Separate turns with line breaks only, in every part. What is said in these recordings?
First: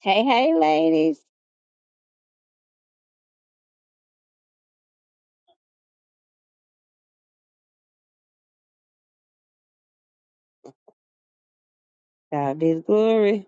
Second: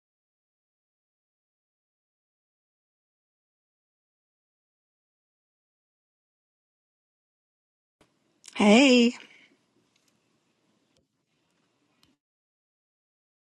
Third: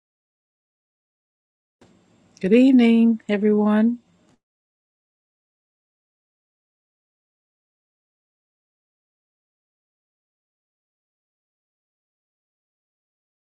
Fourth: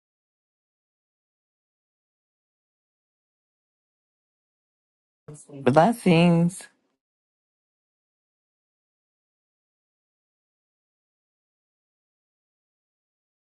Hey, hey, ladies.
Good evening, everyone.
Blessings.
Hey,
God be the glory.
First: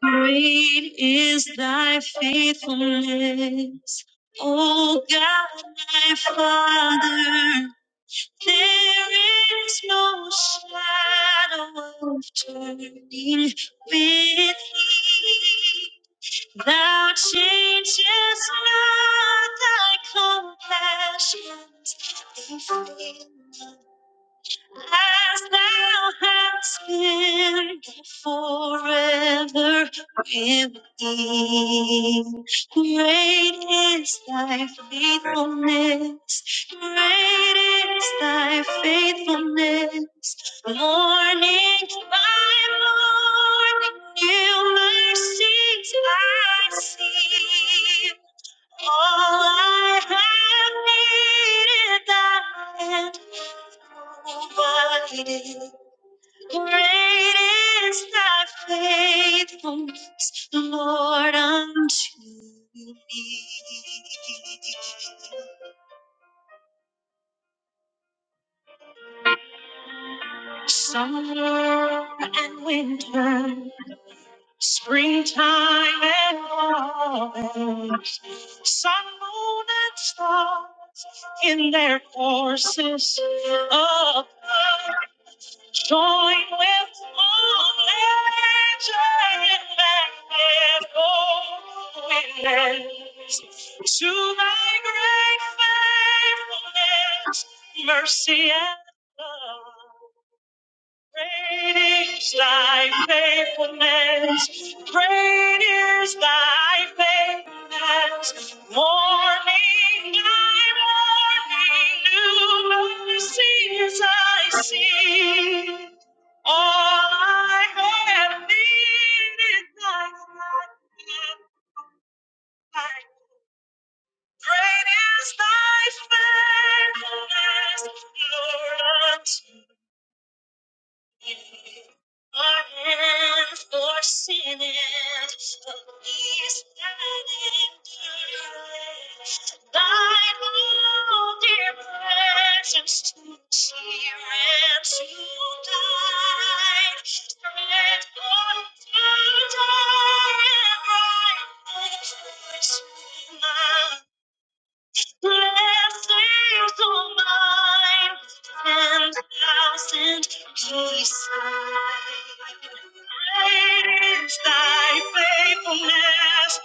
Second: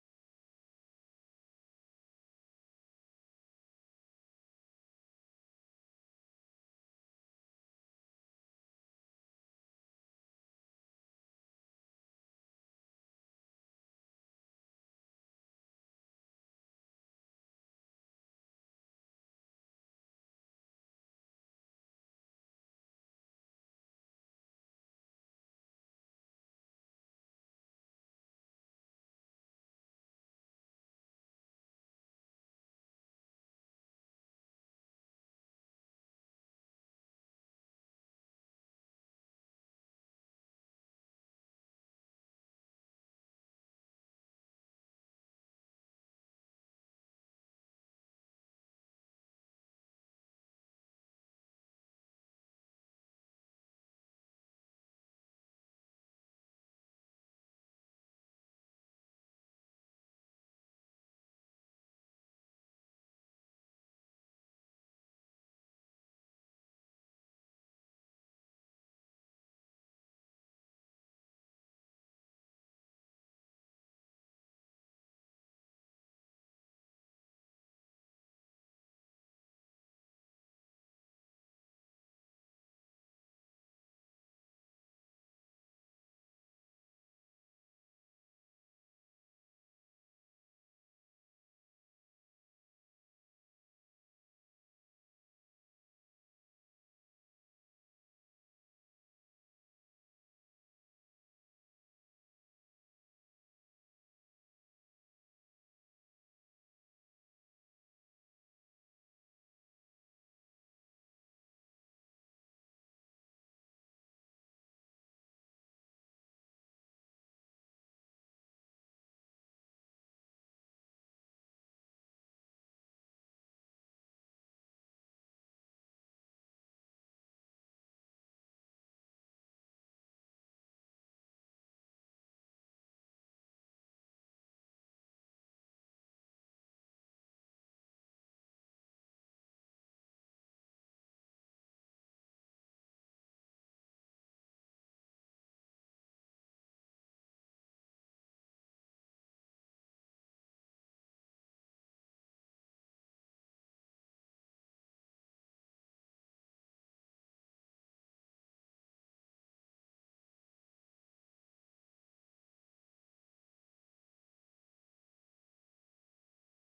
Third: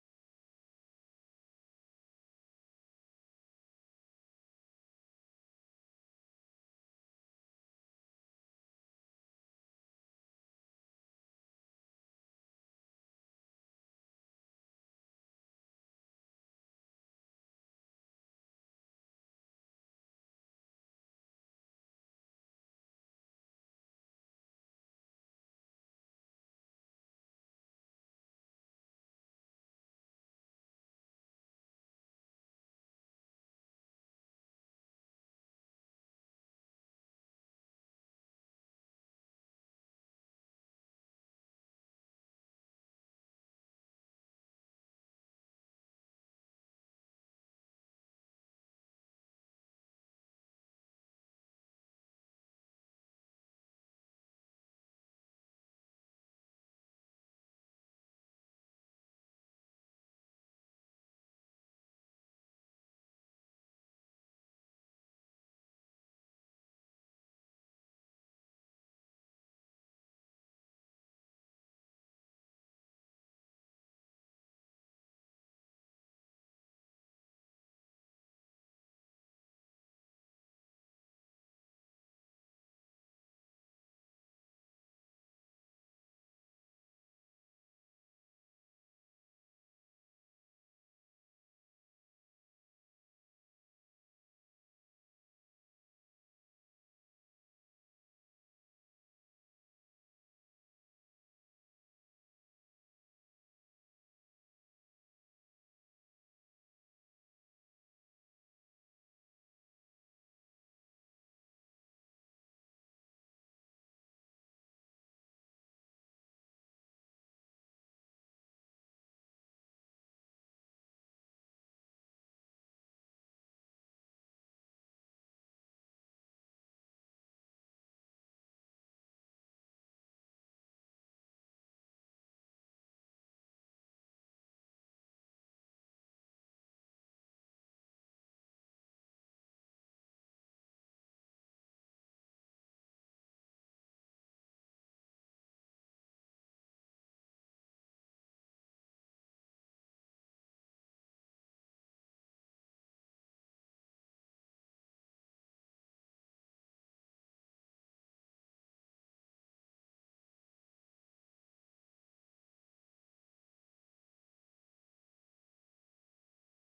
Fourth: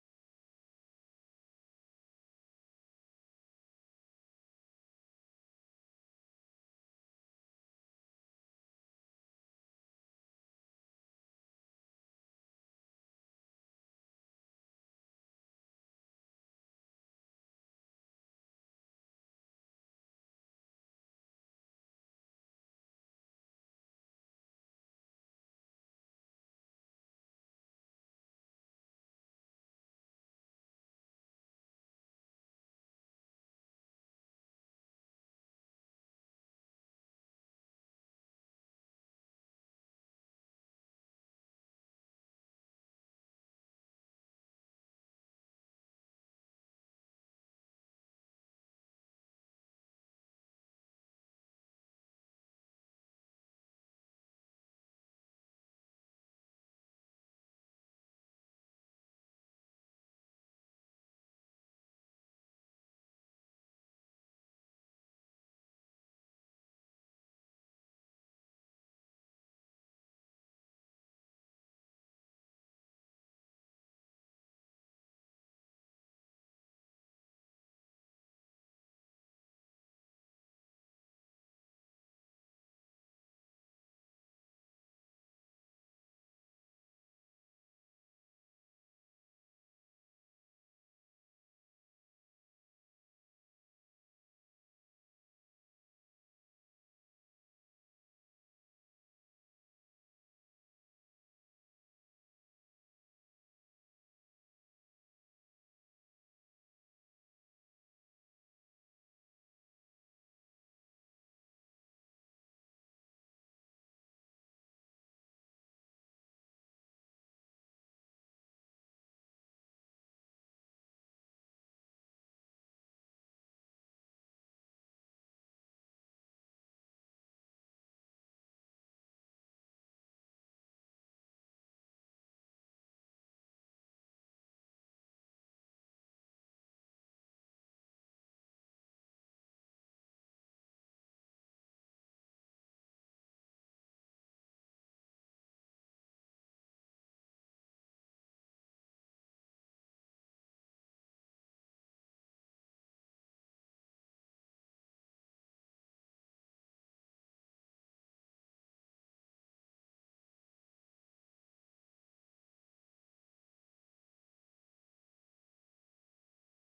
Great is thy faithfulness, O God, my Father. There is no shadow of turning with thee. Thou changest not thy compassions, they fail not. as thou hast been forever with me. Great is thy faithfulness, great is thy faithfulness. Morning by morning, new mercies I see. All I have needed, thy hand provided. Great is thy faithfulness, Lord, unto me. Summer and winter, springtime and autumn, sun, moon, and stars in their courses above, join with one legend and echo witness to thy great faithfulness, mercy and love. Great is thy faithfulness. Great is thy faithfulness. Morning by morning, new mercies I see. All I have needed, thy hand hath provided. Great is thy faithfulness, Lord, unto Our hands For sinners, a peace that endured. Died all their burdens to tear and to die. Spread out a dark and bright new truth to man. Blessings all mine ten thousand beside. Great is thy faithfulness.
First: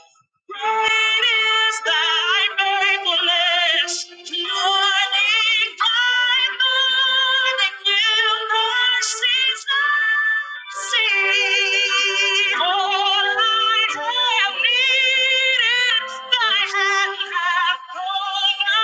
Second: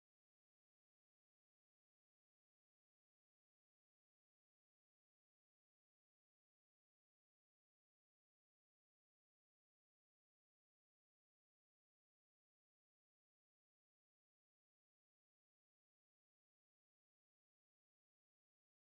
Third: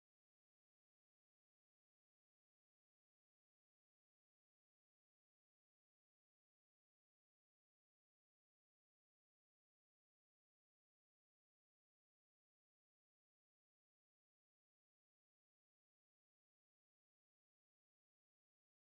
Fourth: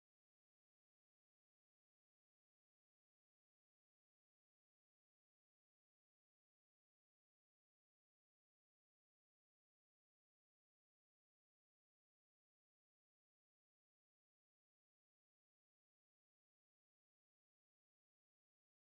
Great is thy faithfulness. Morning by morning, new mercies I see. All I have needed, thy hand hath provided. Lord,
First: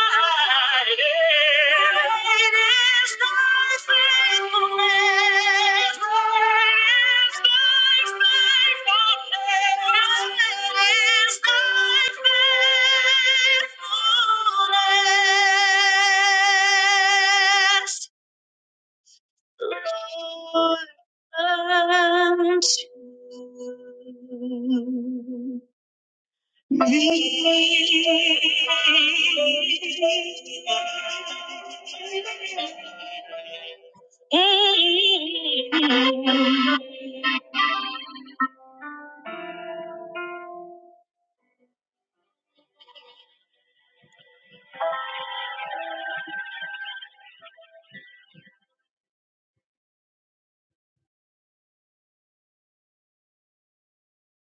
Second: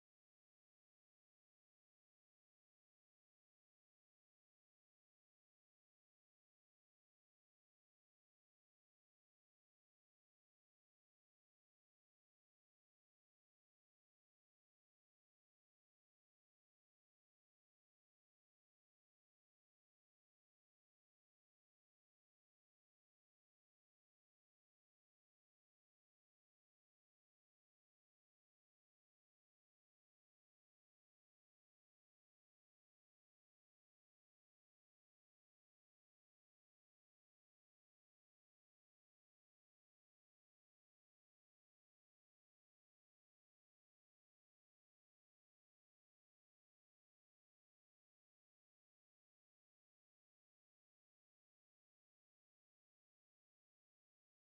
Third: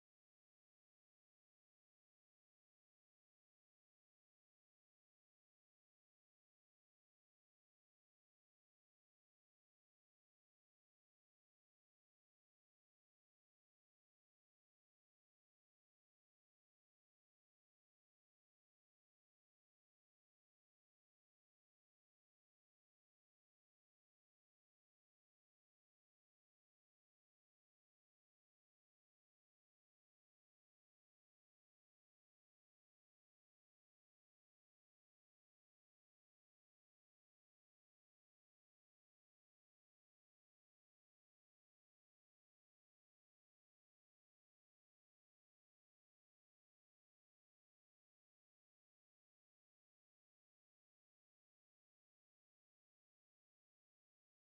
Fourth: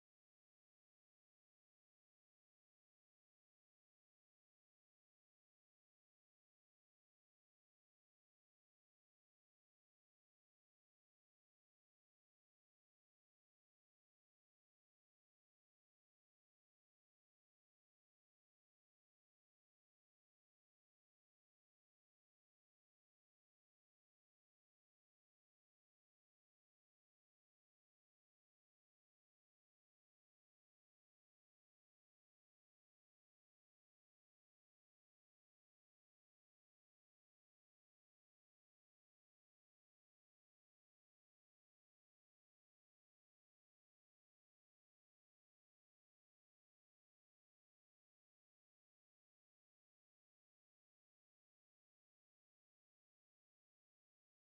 unto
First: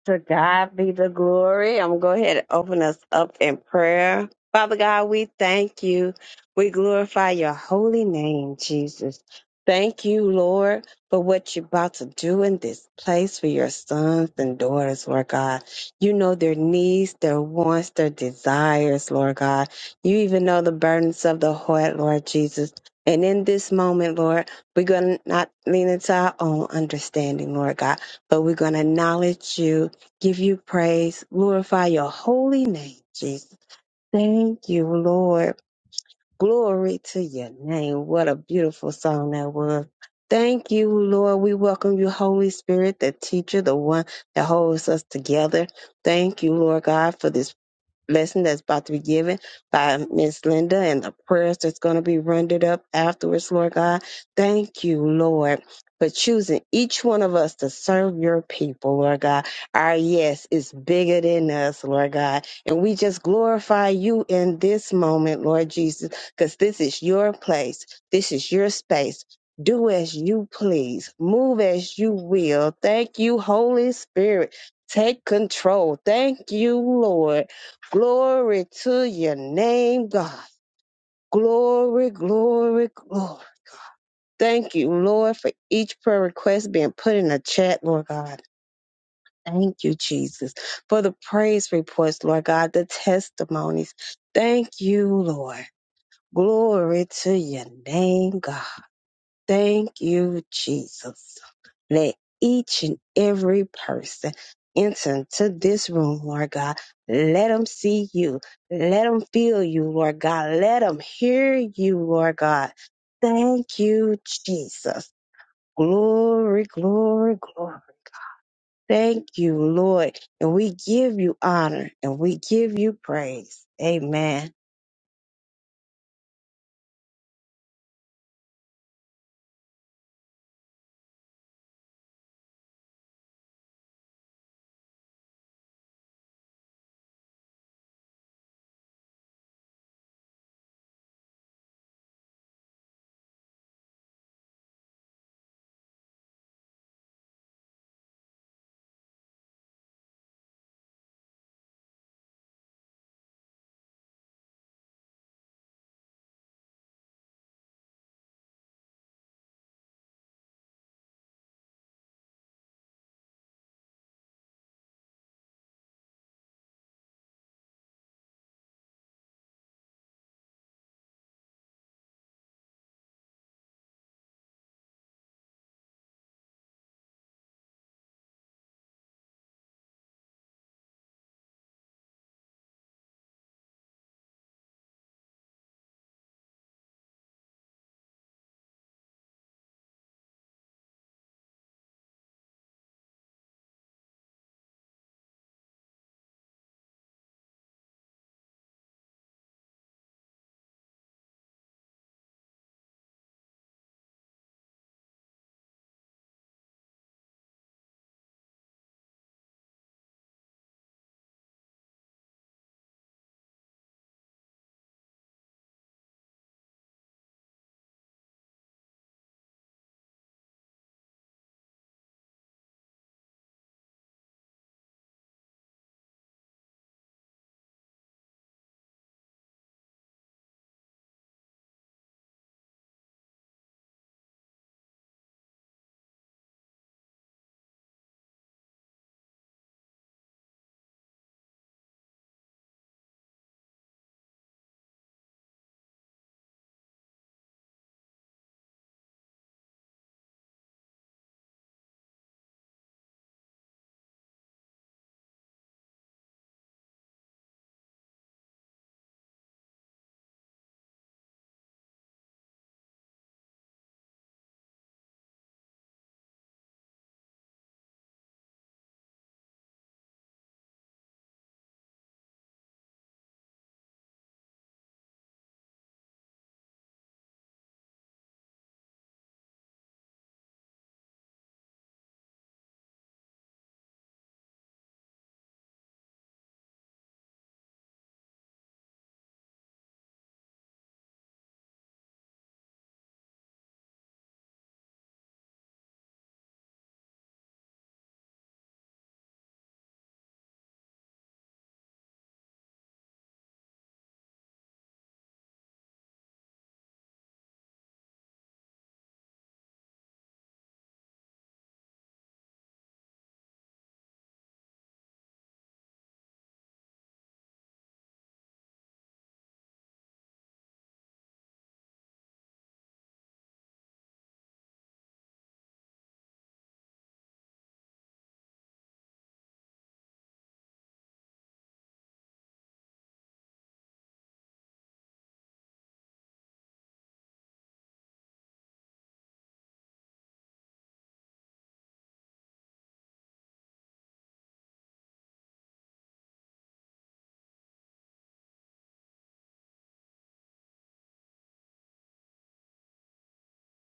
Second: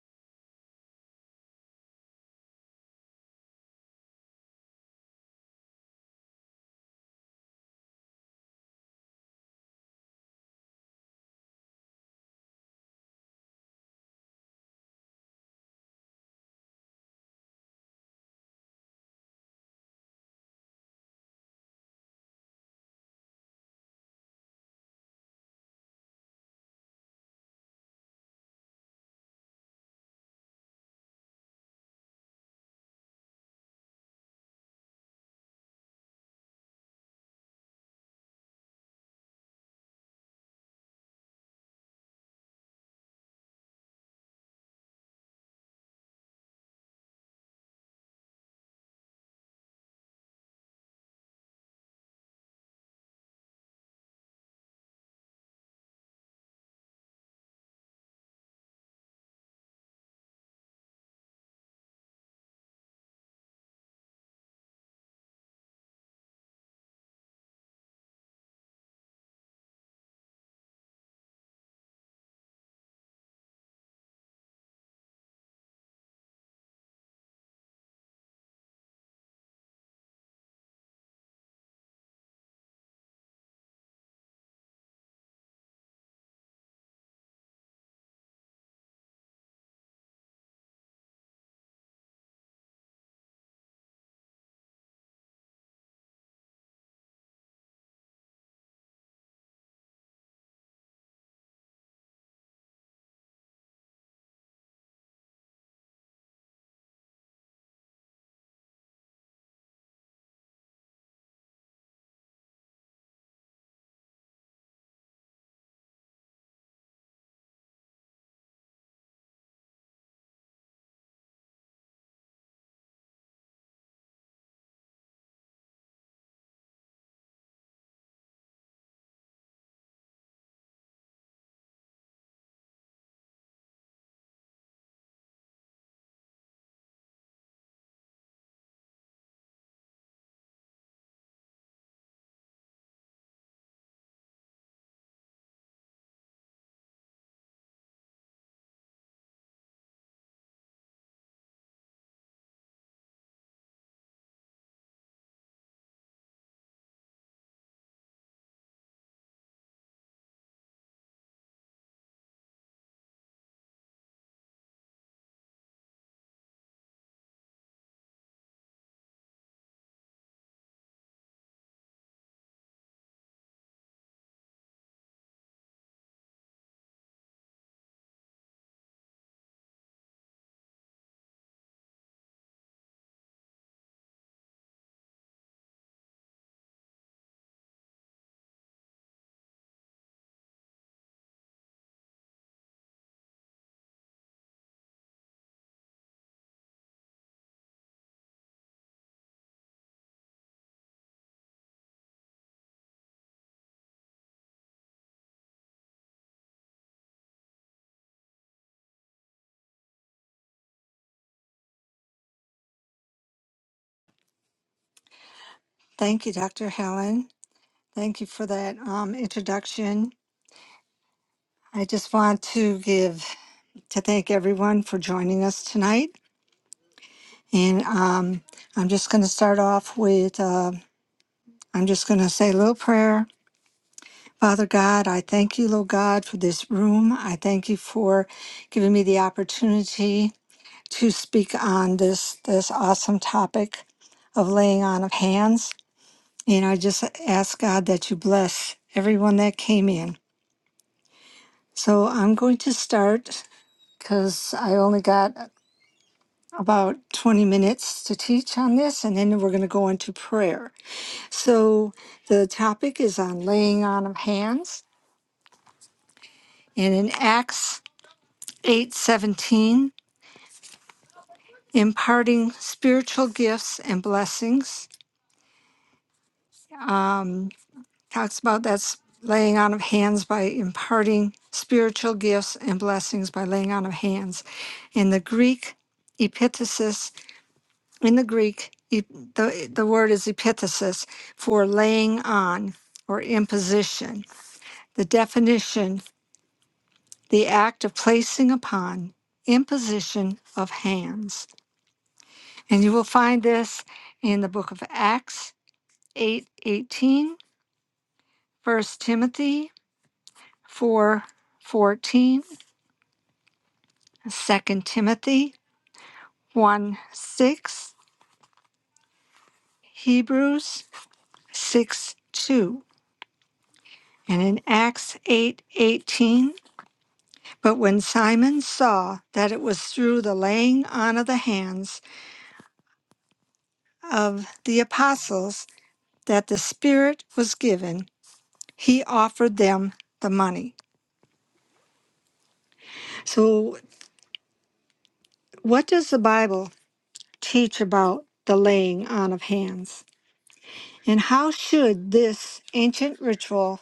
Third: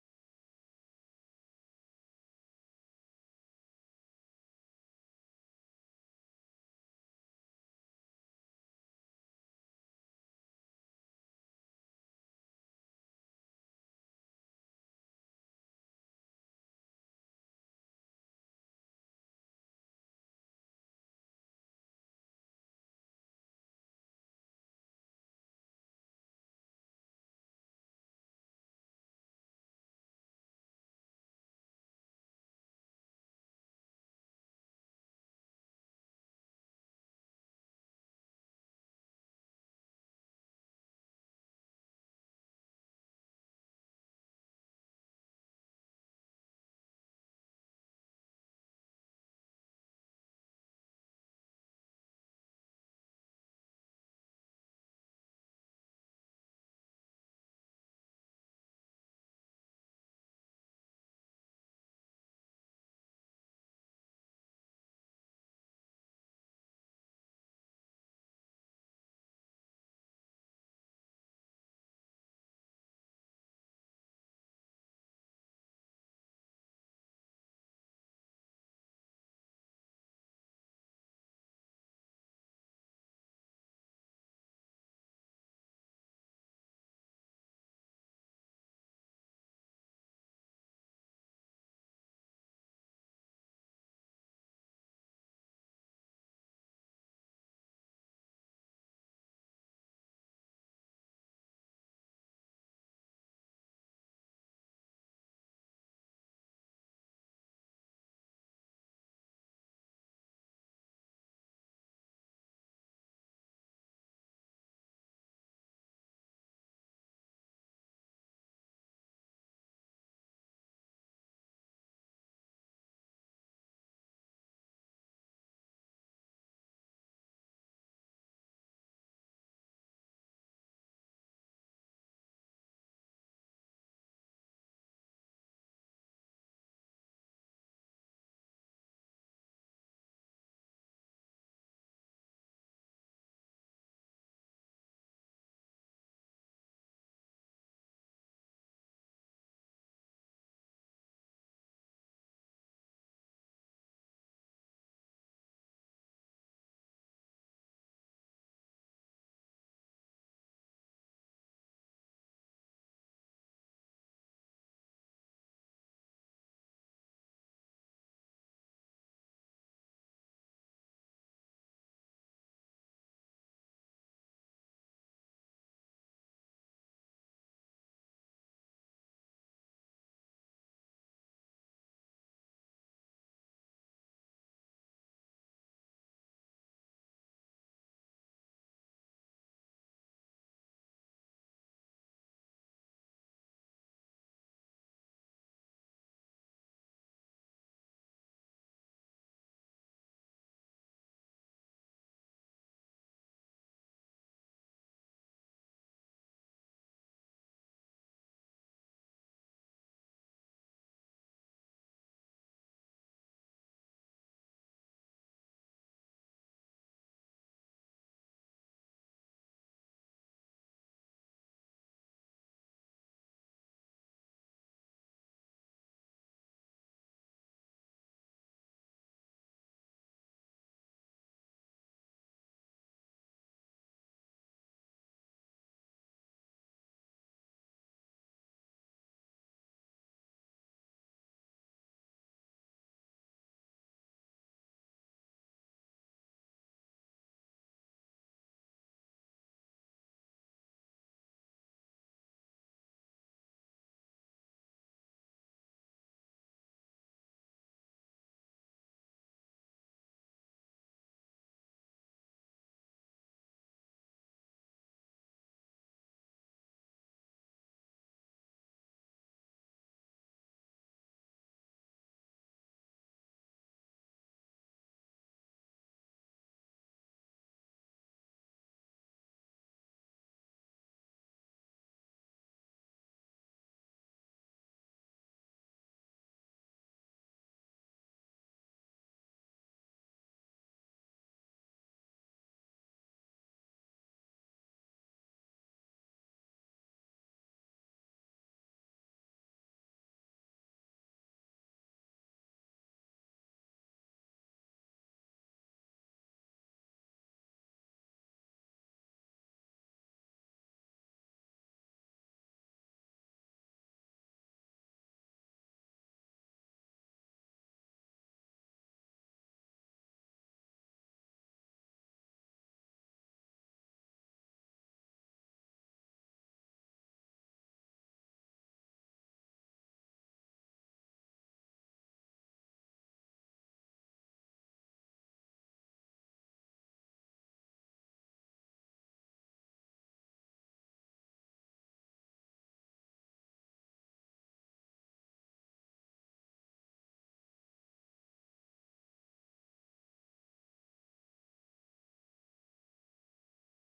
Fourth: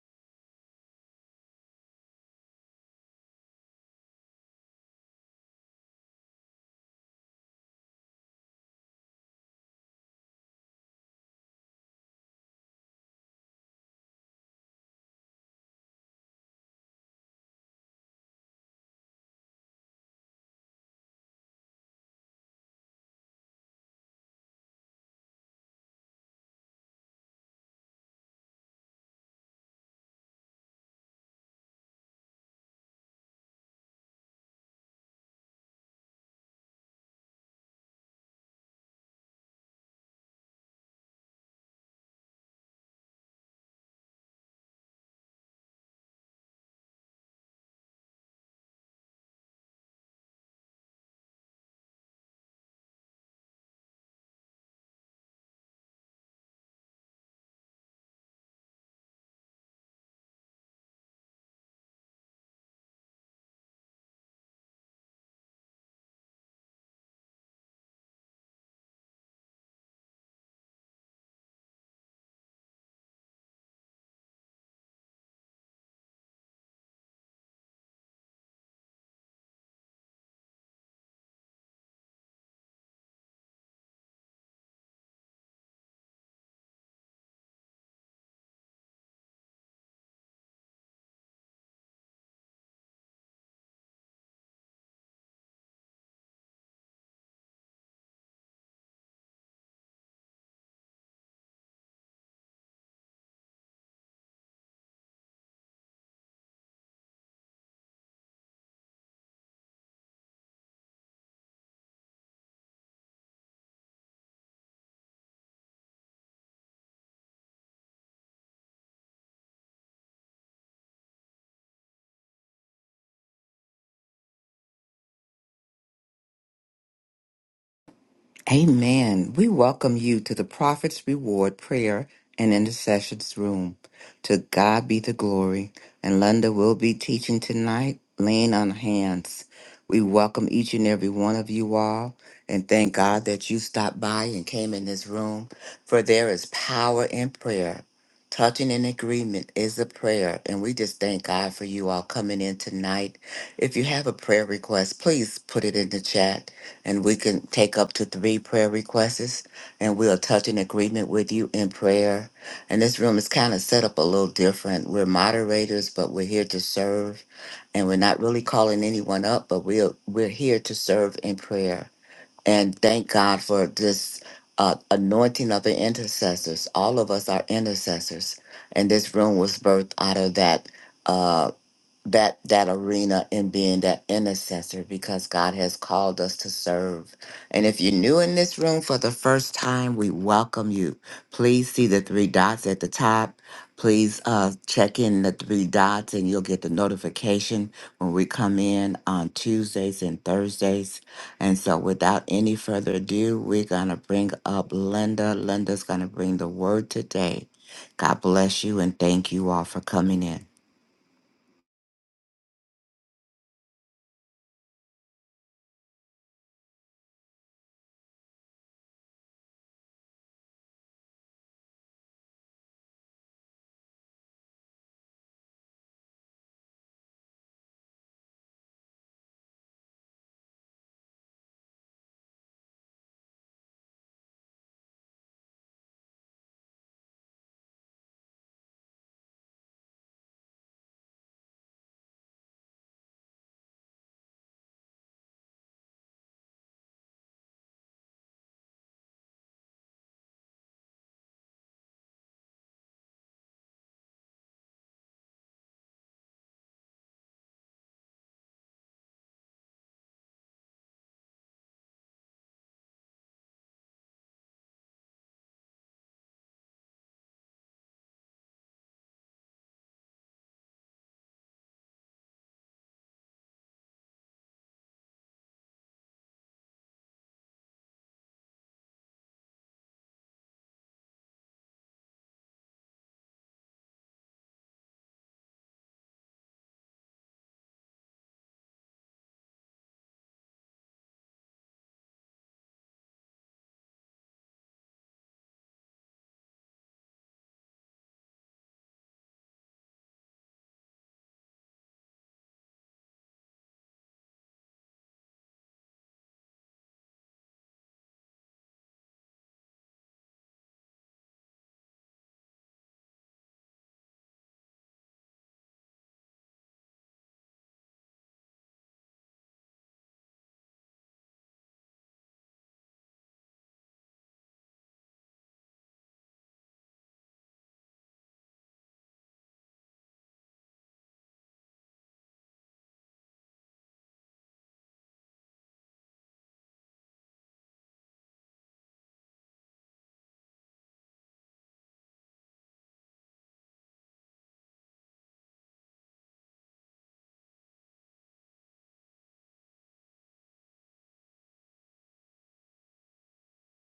To God be the glory. I'm going to go ahead and open us up in prayer. Father God, we thank you. We glorify your holy name, Jesus. Thank you, Lord, for what you're about to do in this place for your sons and daughters, Lord God. You know their needs, their wants, their desires, Lord God. You even know the burdens of the heart, Lord Jesus. And in this moment, Lord, we're going to not lean into our own understanding, Lord God, but we're going to acknowledge you give you praise, glorify your holy name, Jesus. Thank you, Lord. Glory to your name. What a beautiful song that was. Thank you, Lord. We welcome you, Holy Spirit, the teacher, the one that holds us together. Thank you, Lord God, for this lesson that's about to be given by Miss Linda and the prayers that's going to be rendered up afterwards, Lord God. Thank you, Lord. For choosing each one of us to serve your people, Lord God. Our yes is bigger than us, Lord God. And we just glorify you in this moment, Lord Jesus, because this is your place. This is your space. Do as you please. Move as you will. Thank you, Holy Spirit. Take control. Thank you, Lord Glory to your name, God. Glory, glory, glory. Thank you, Lord, for each prayer request being put in the chat, Lord God. Thank you, Jesus, for the praise reports, Lord God, the testimonies. Thank you, Lord. Glory to your name, God. Thank you, Jesus. Let each and every person enter into this room, Lord God. Let them see you. Let them feel you, Lord God. Let them hear you, Lord God. Thank you, Jesus. Glory, glory, glory. Thank you, Lord. And we give you honor and we give you praise. Amen.
Amen. We welcome you to the Prophet's Reward Prayer and Intercessions Room. To God be the glory. And Linda will be teaching tonight, laying on hands. We welcome each and every one of you all and thank God that you stopped by and came in this room, for there is power in prayer. Touching in agreement is a prayer, and we just thank God for you all coming in tonight. If you have a prayer request, please put it in the chat and we can take up to three prayer requests and we'll touch an agreement with you in prayer and this room is kind of set up a little different we're moderators but we're here to serve and we're not really calling anyone up but we're we're here to serve in prayer and thank god for this uh, anointing of the intercessors all of us are intercessors and this room was birthed out of that uh, that that arena and being that intercessor because God has called us to serve. And if you're new in this room for the first time, we welcome you. Please see the three dots at the top. Please uh, check in the three dots and you'll get the notification when we come in on Tuesdays and Thursdays. And so without any further ado, we're going to bring up Linda. Linda's going to bring the word today. God bless you and thank you all for coming in.
thank you, Dr. Helen. Thank you for that um, introduction. I just want to give to thank everyone for joining us tonight. And um, I'm just going to start off with uh, I'm just going to say a little prayer. Father God, I thank you, Lord God, for this room. I thank you for giving me the opportunity to speak on this this awesome topic of laying on of hands. And I just ask God that you bless everyone that came in. So I'm going to start because I only got about 20 minutes to teach on this, and then we're going to go into prayer. So the topic is on laying on of hands, and in Acts 8:17, imparting spiritual gifts and blessings. Um, talks about that's laying on of hands by imparting spiritual gifts and blessings by laying on of hands. In the Greek, epitasis In the Greek, e- the, the word is epithesis for laying on or imposition. The definition, the act of placing upon, imposition of hands. And you will find this in the book of Acts eight eighteen, First Timothy 4 14, Second Timothy 1 6, Hebrews 6 2. And in Acts eight eighteen. But when Simon saw that it was through the laying on of the hands of the apostles that the Spirit was given, he offered them the money. So, what does the Bible teach about the laying on of hands? And how should this ancient ritual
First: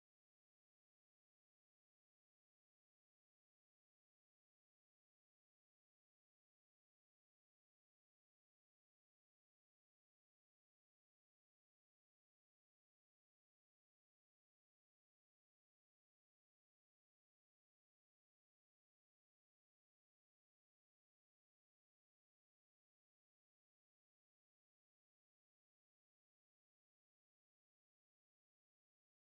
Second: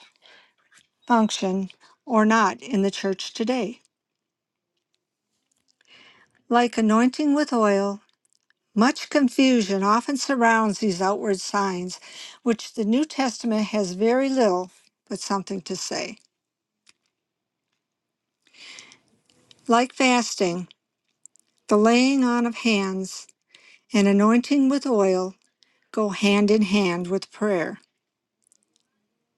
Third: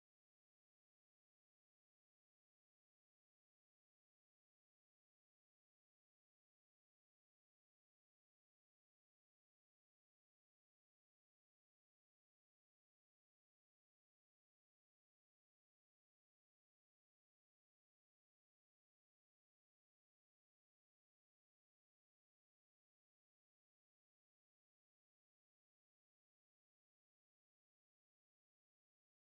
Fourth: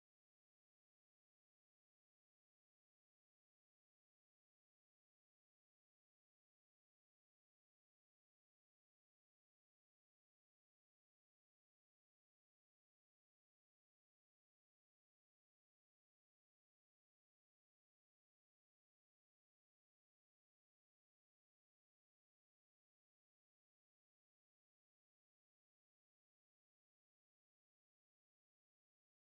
function or not in the church today? Like anointing with oil, Much confusion often surrounds these outward signs, which the New Testament has very little but something to say. Like fasting, the laying on of hands and anointing with oil go hand in hand with prayer.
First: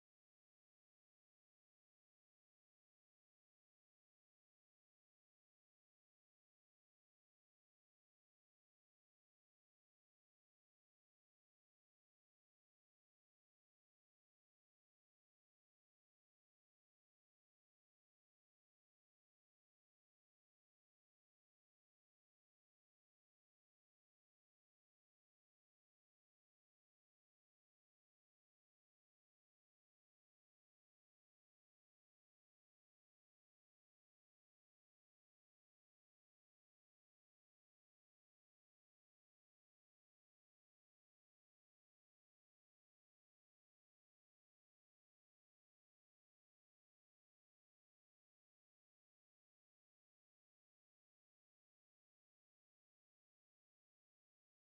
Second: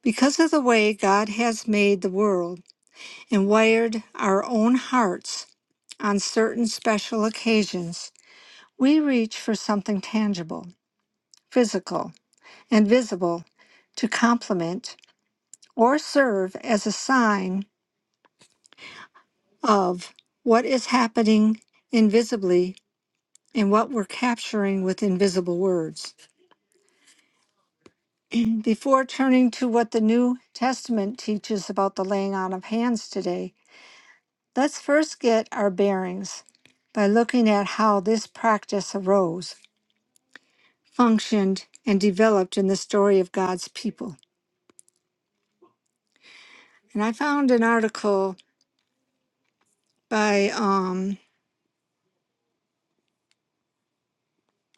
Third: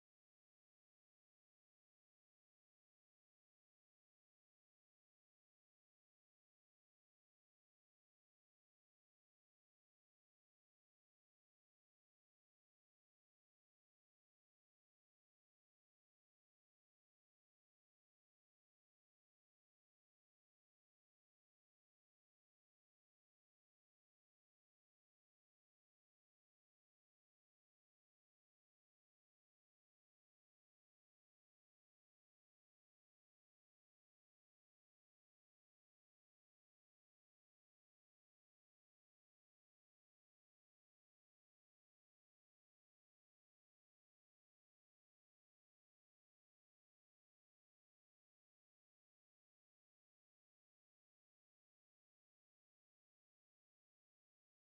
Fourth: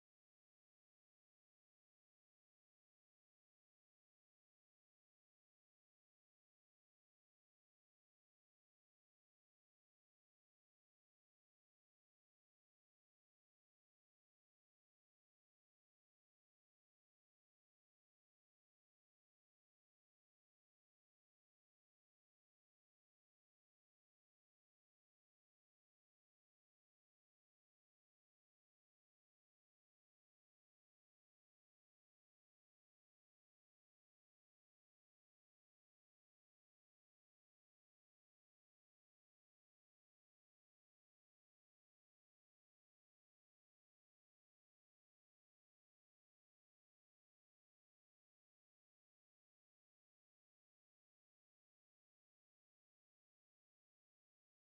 Because of the way God has made the world and wired our own hearts on certain special occasions, we reach for something tangible, physical, and visible to complement or serve as a sign of what is happening invisibly and what we're capturing with invisible words. Before turning to what the New Testament teaches about the laying on of hands today, let's first get our bearings by looking at how this practice arose, functioned, and developed in the story of God's people. And I found an article by um,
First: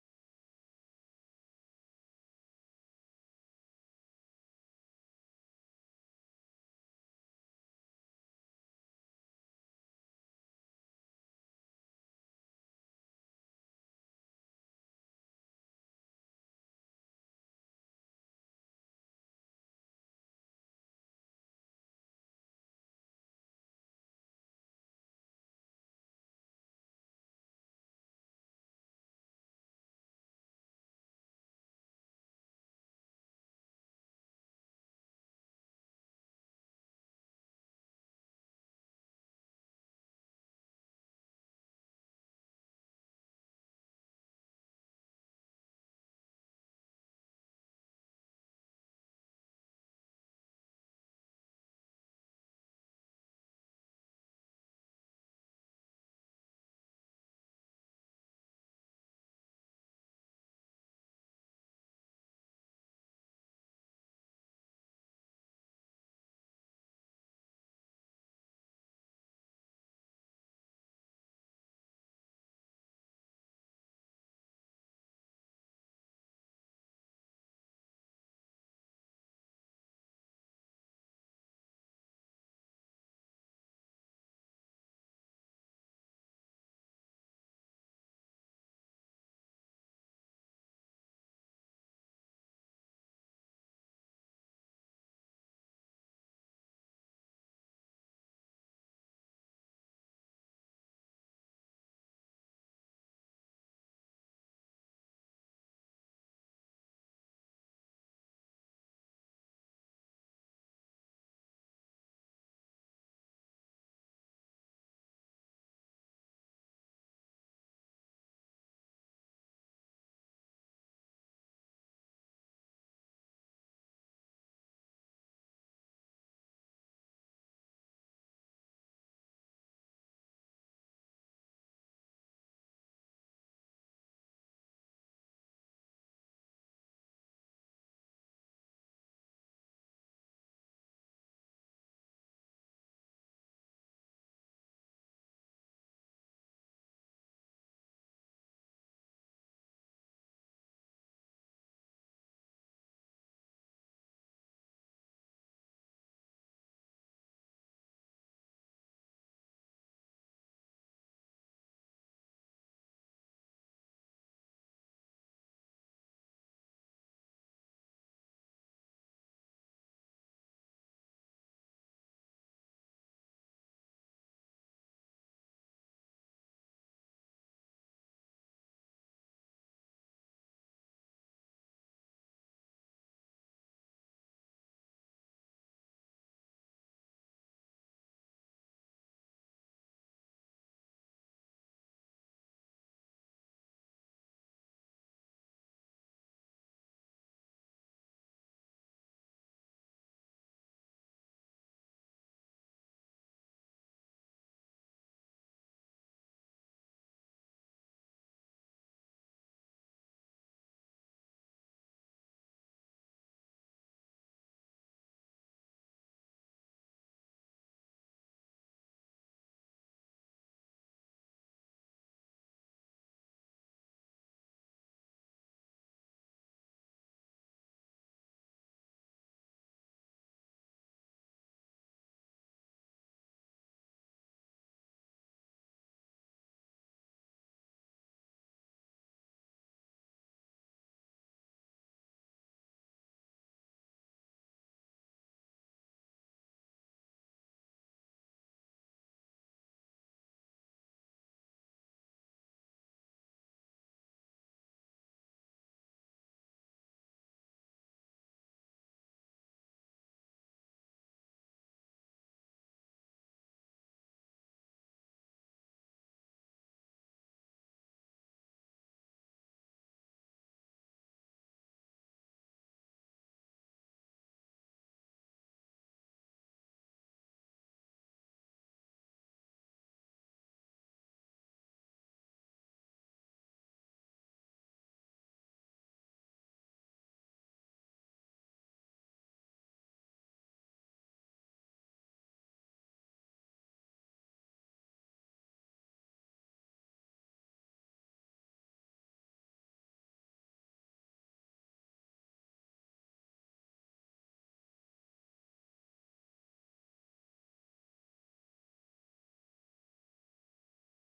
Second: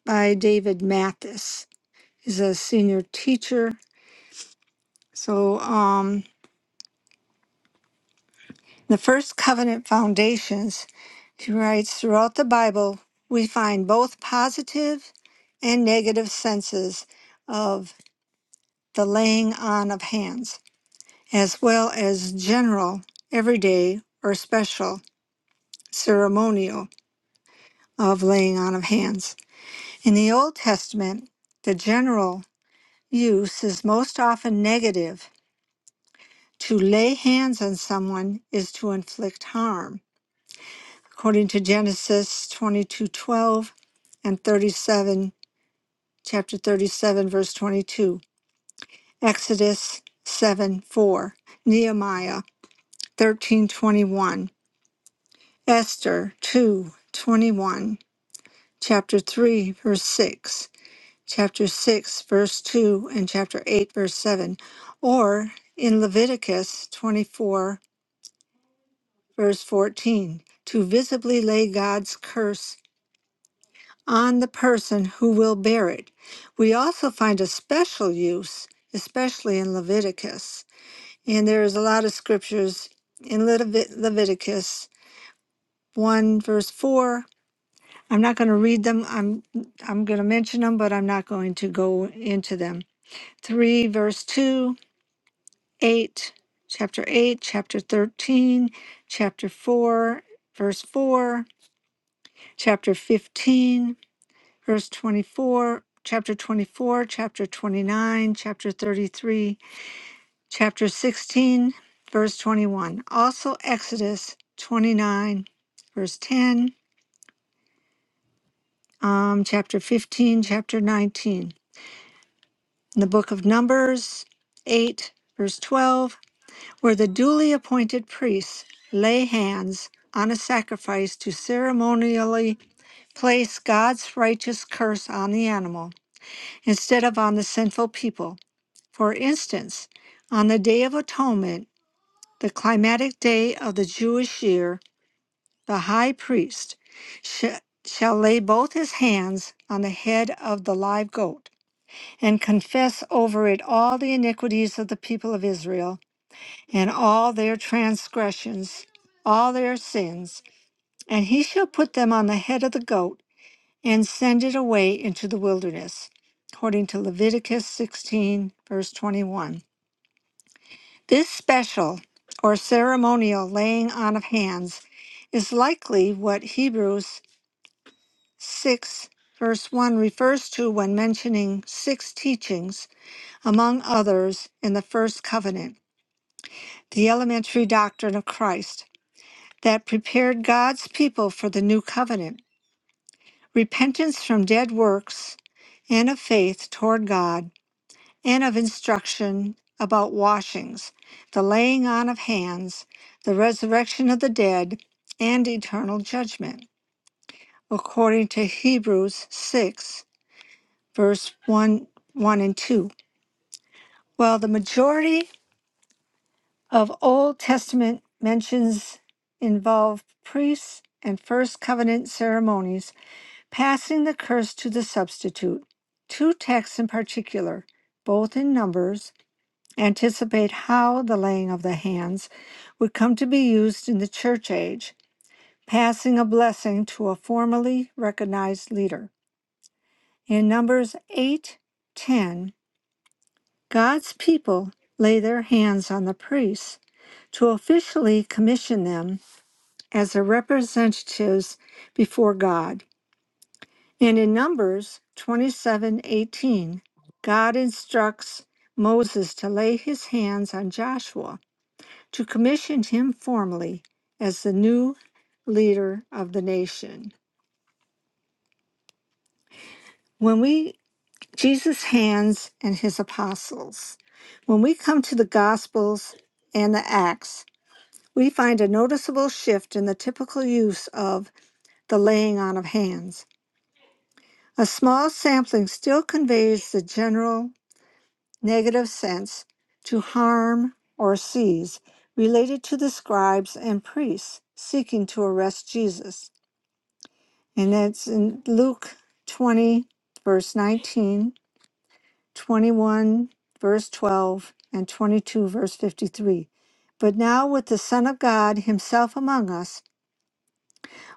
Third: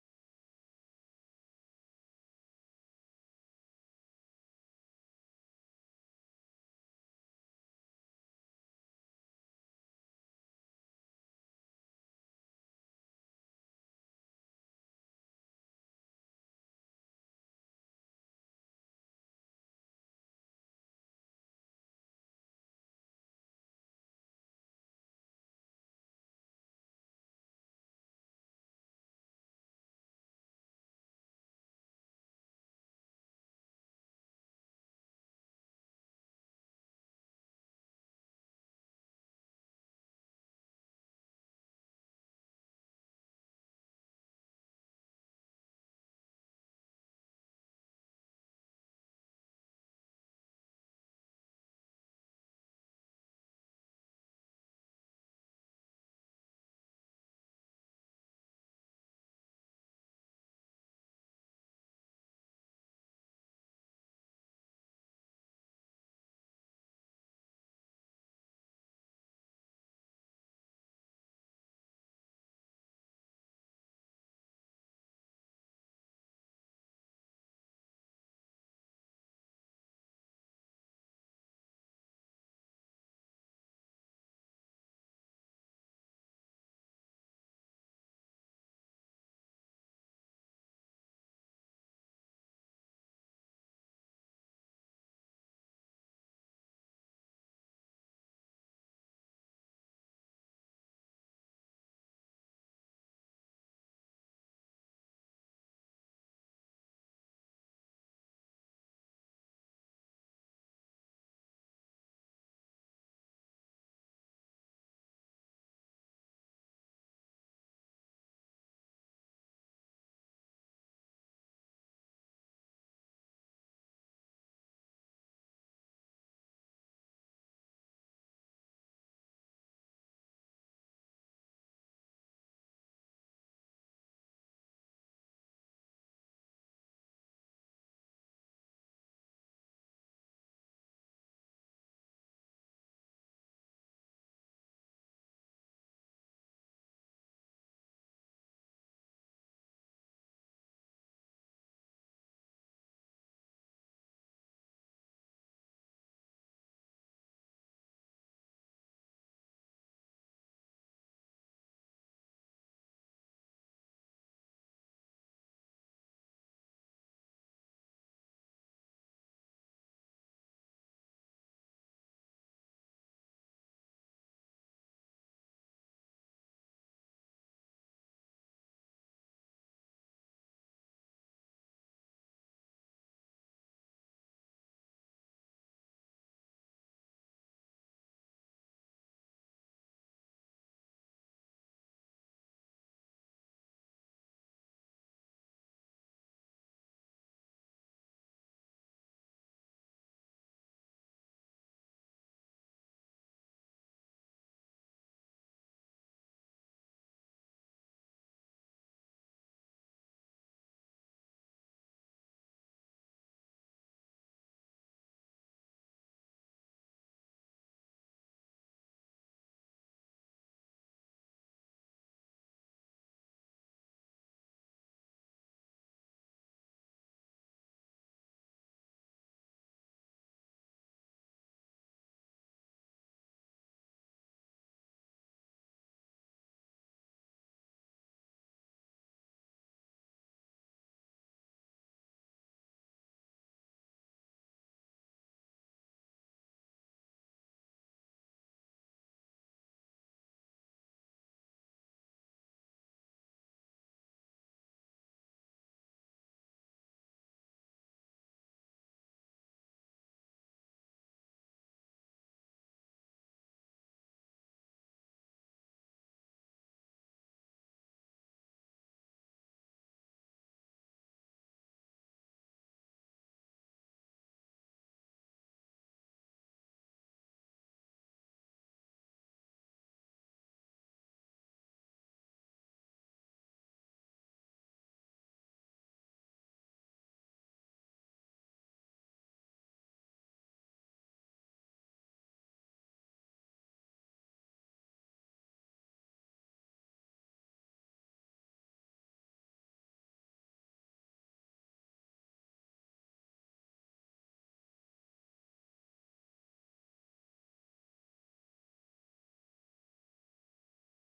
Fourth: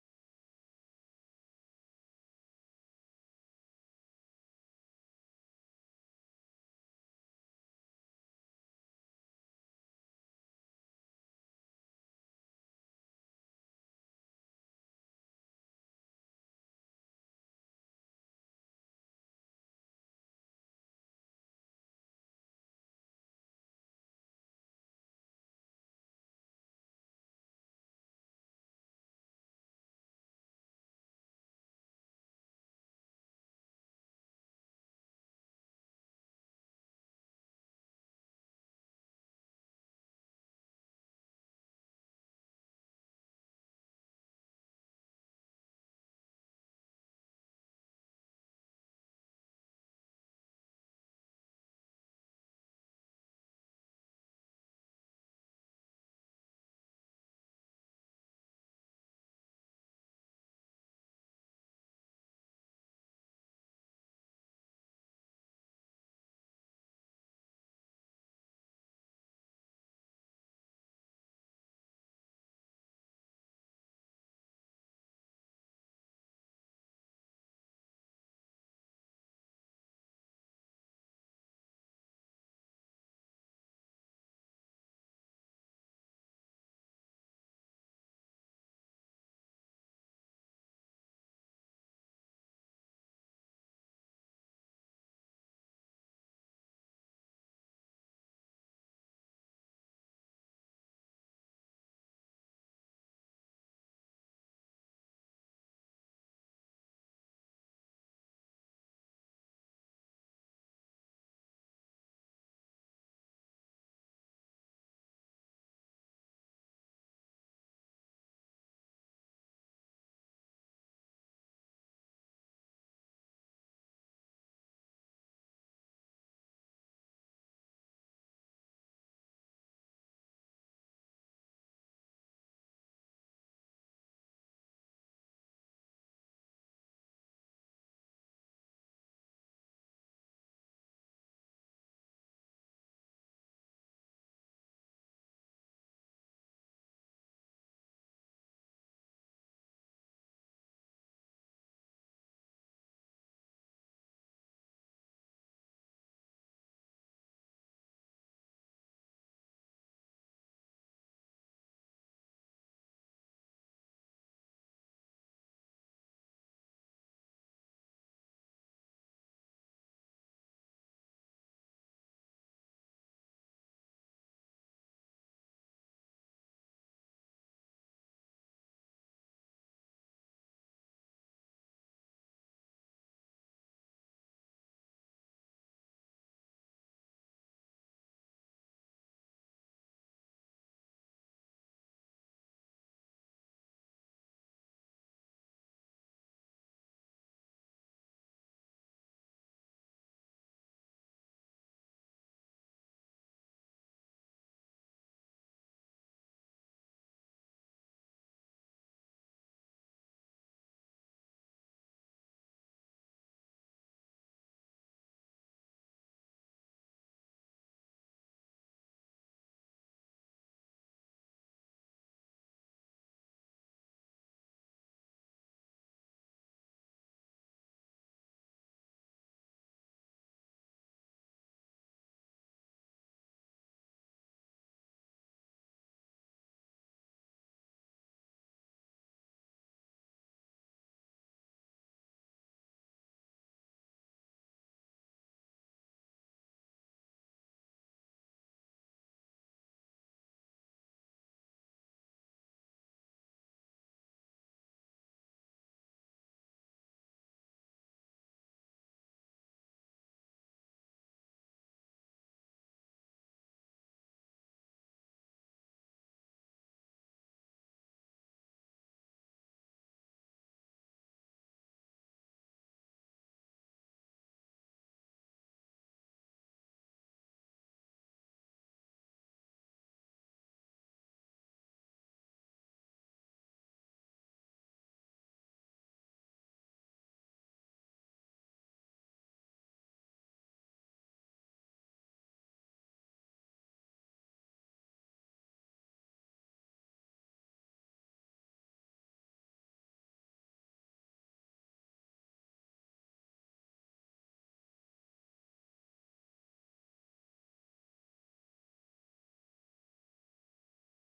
by David Mathis. He's a senior teacher So, um, the first covenant foundations, she writes, throughout the Bible, we find both positive and negative senses of the laying on of hands, as well as general, everyday, or special ceremonial of laying on of hands. In the Old Testament, the general use is most often negative. To lay hands on someone is to inflict harm according to Genesis 22:12 and 37 chapter 37 verse 22 Exodus 7 4 Nehemiah 13:21 Esther 2:21 chapter 3 verse 6 chapter 6 verse 2 and chapter 8 verse 7 or in Leviticus 24 verse 14 to visibly lay God's curse on the person who will bear it. We also find a special use, especially in Leviticus. And there is a lot of scriptures in Levit- Leviticus 1 verse 4. I'm not going to read them. I'm I'm going to mention them, but I'm not going to go into them. 3 verse 2, 8, chapter 8, chapter 13, chapter 4, verse 4, chapter 15 verse 24, chapter 24, chapter 29, chapter 33, chapter 16, verse 21. Also Exodus 29, verse 10, um, chapter 15, chapter 19. In the book of Numbers 8, verse 12, where the duly appointed priests lay hands on a sacrifice to ceremonially place God's righteous curse on the animal instead of on the sinful people For instance, on the Day of Atonement, the climatic day of the Jewish year, the high priest sh- shall lay both his hands on the head of the live goat and confess over it all the iniquities of the people of Israel and all their transgressions, all their sins, and he shall put them on the head of the goat and send it away into the wilderness, according to Leviticus 16, verse 21. This special or ceremonial laying on of hands is likely what Hebrews 6, verse 1 refers to when mentioning six teachings, among others, in the first covenant, the elementary doctrine of Christ, that prepared God's people for the new covenant, repentance from dead works and of faith toward God and of instruction about washings, the laying on of hands, the resurrection of the dead, and eternal judgment, according to Hebrews 6, verse 1, 1 and 2. While the majority of Old Testament mentions involve priests and first covenant ceremonies passing the curse to the substitute, two texts in particular, both in Numbers anticipate how the laying of the hands would come to be used in the church age, passing a blessing to a formally recognized leader. In Numbers 8 10, God's people lay their hands on the priests to officially commission them as their representatives before God. And in Numbers 27 18, God instructs Moses to lay his hands on Joshua to commission him formally as the new leader of the nation. When we, Jesus' hands and his apostles, when we come to the Gospels and the Acts, we find a noticeable shift in the typical use of the laying on of hands. A small sampling still conveys the general negative sense to harm or seize related to the scribes and priests seeking to arrest Jesus. And that's in Luke 20, verse 19, 21 verse 12, and 22, verse 53. But now, with the Son of God Himself among us,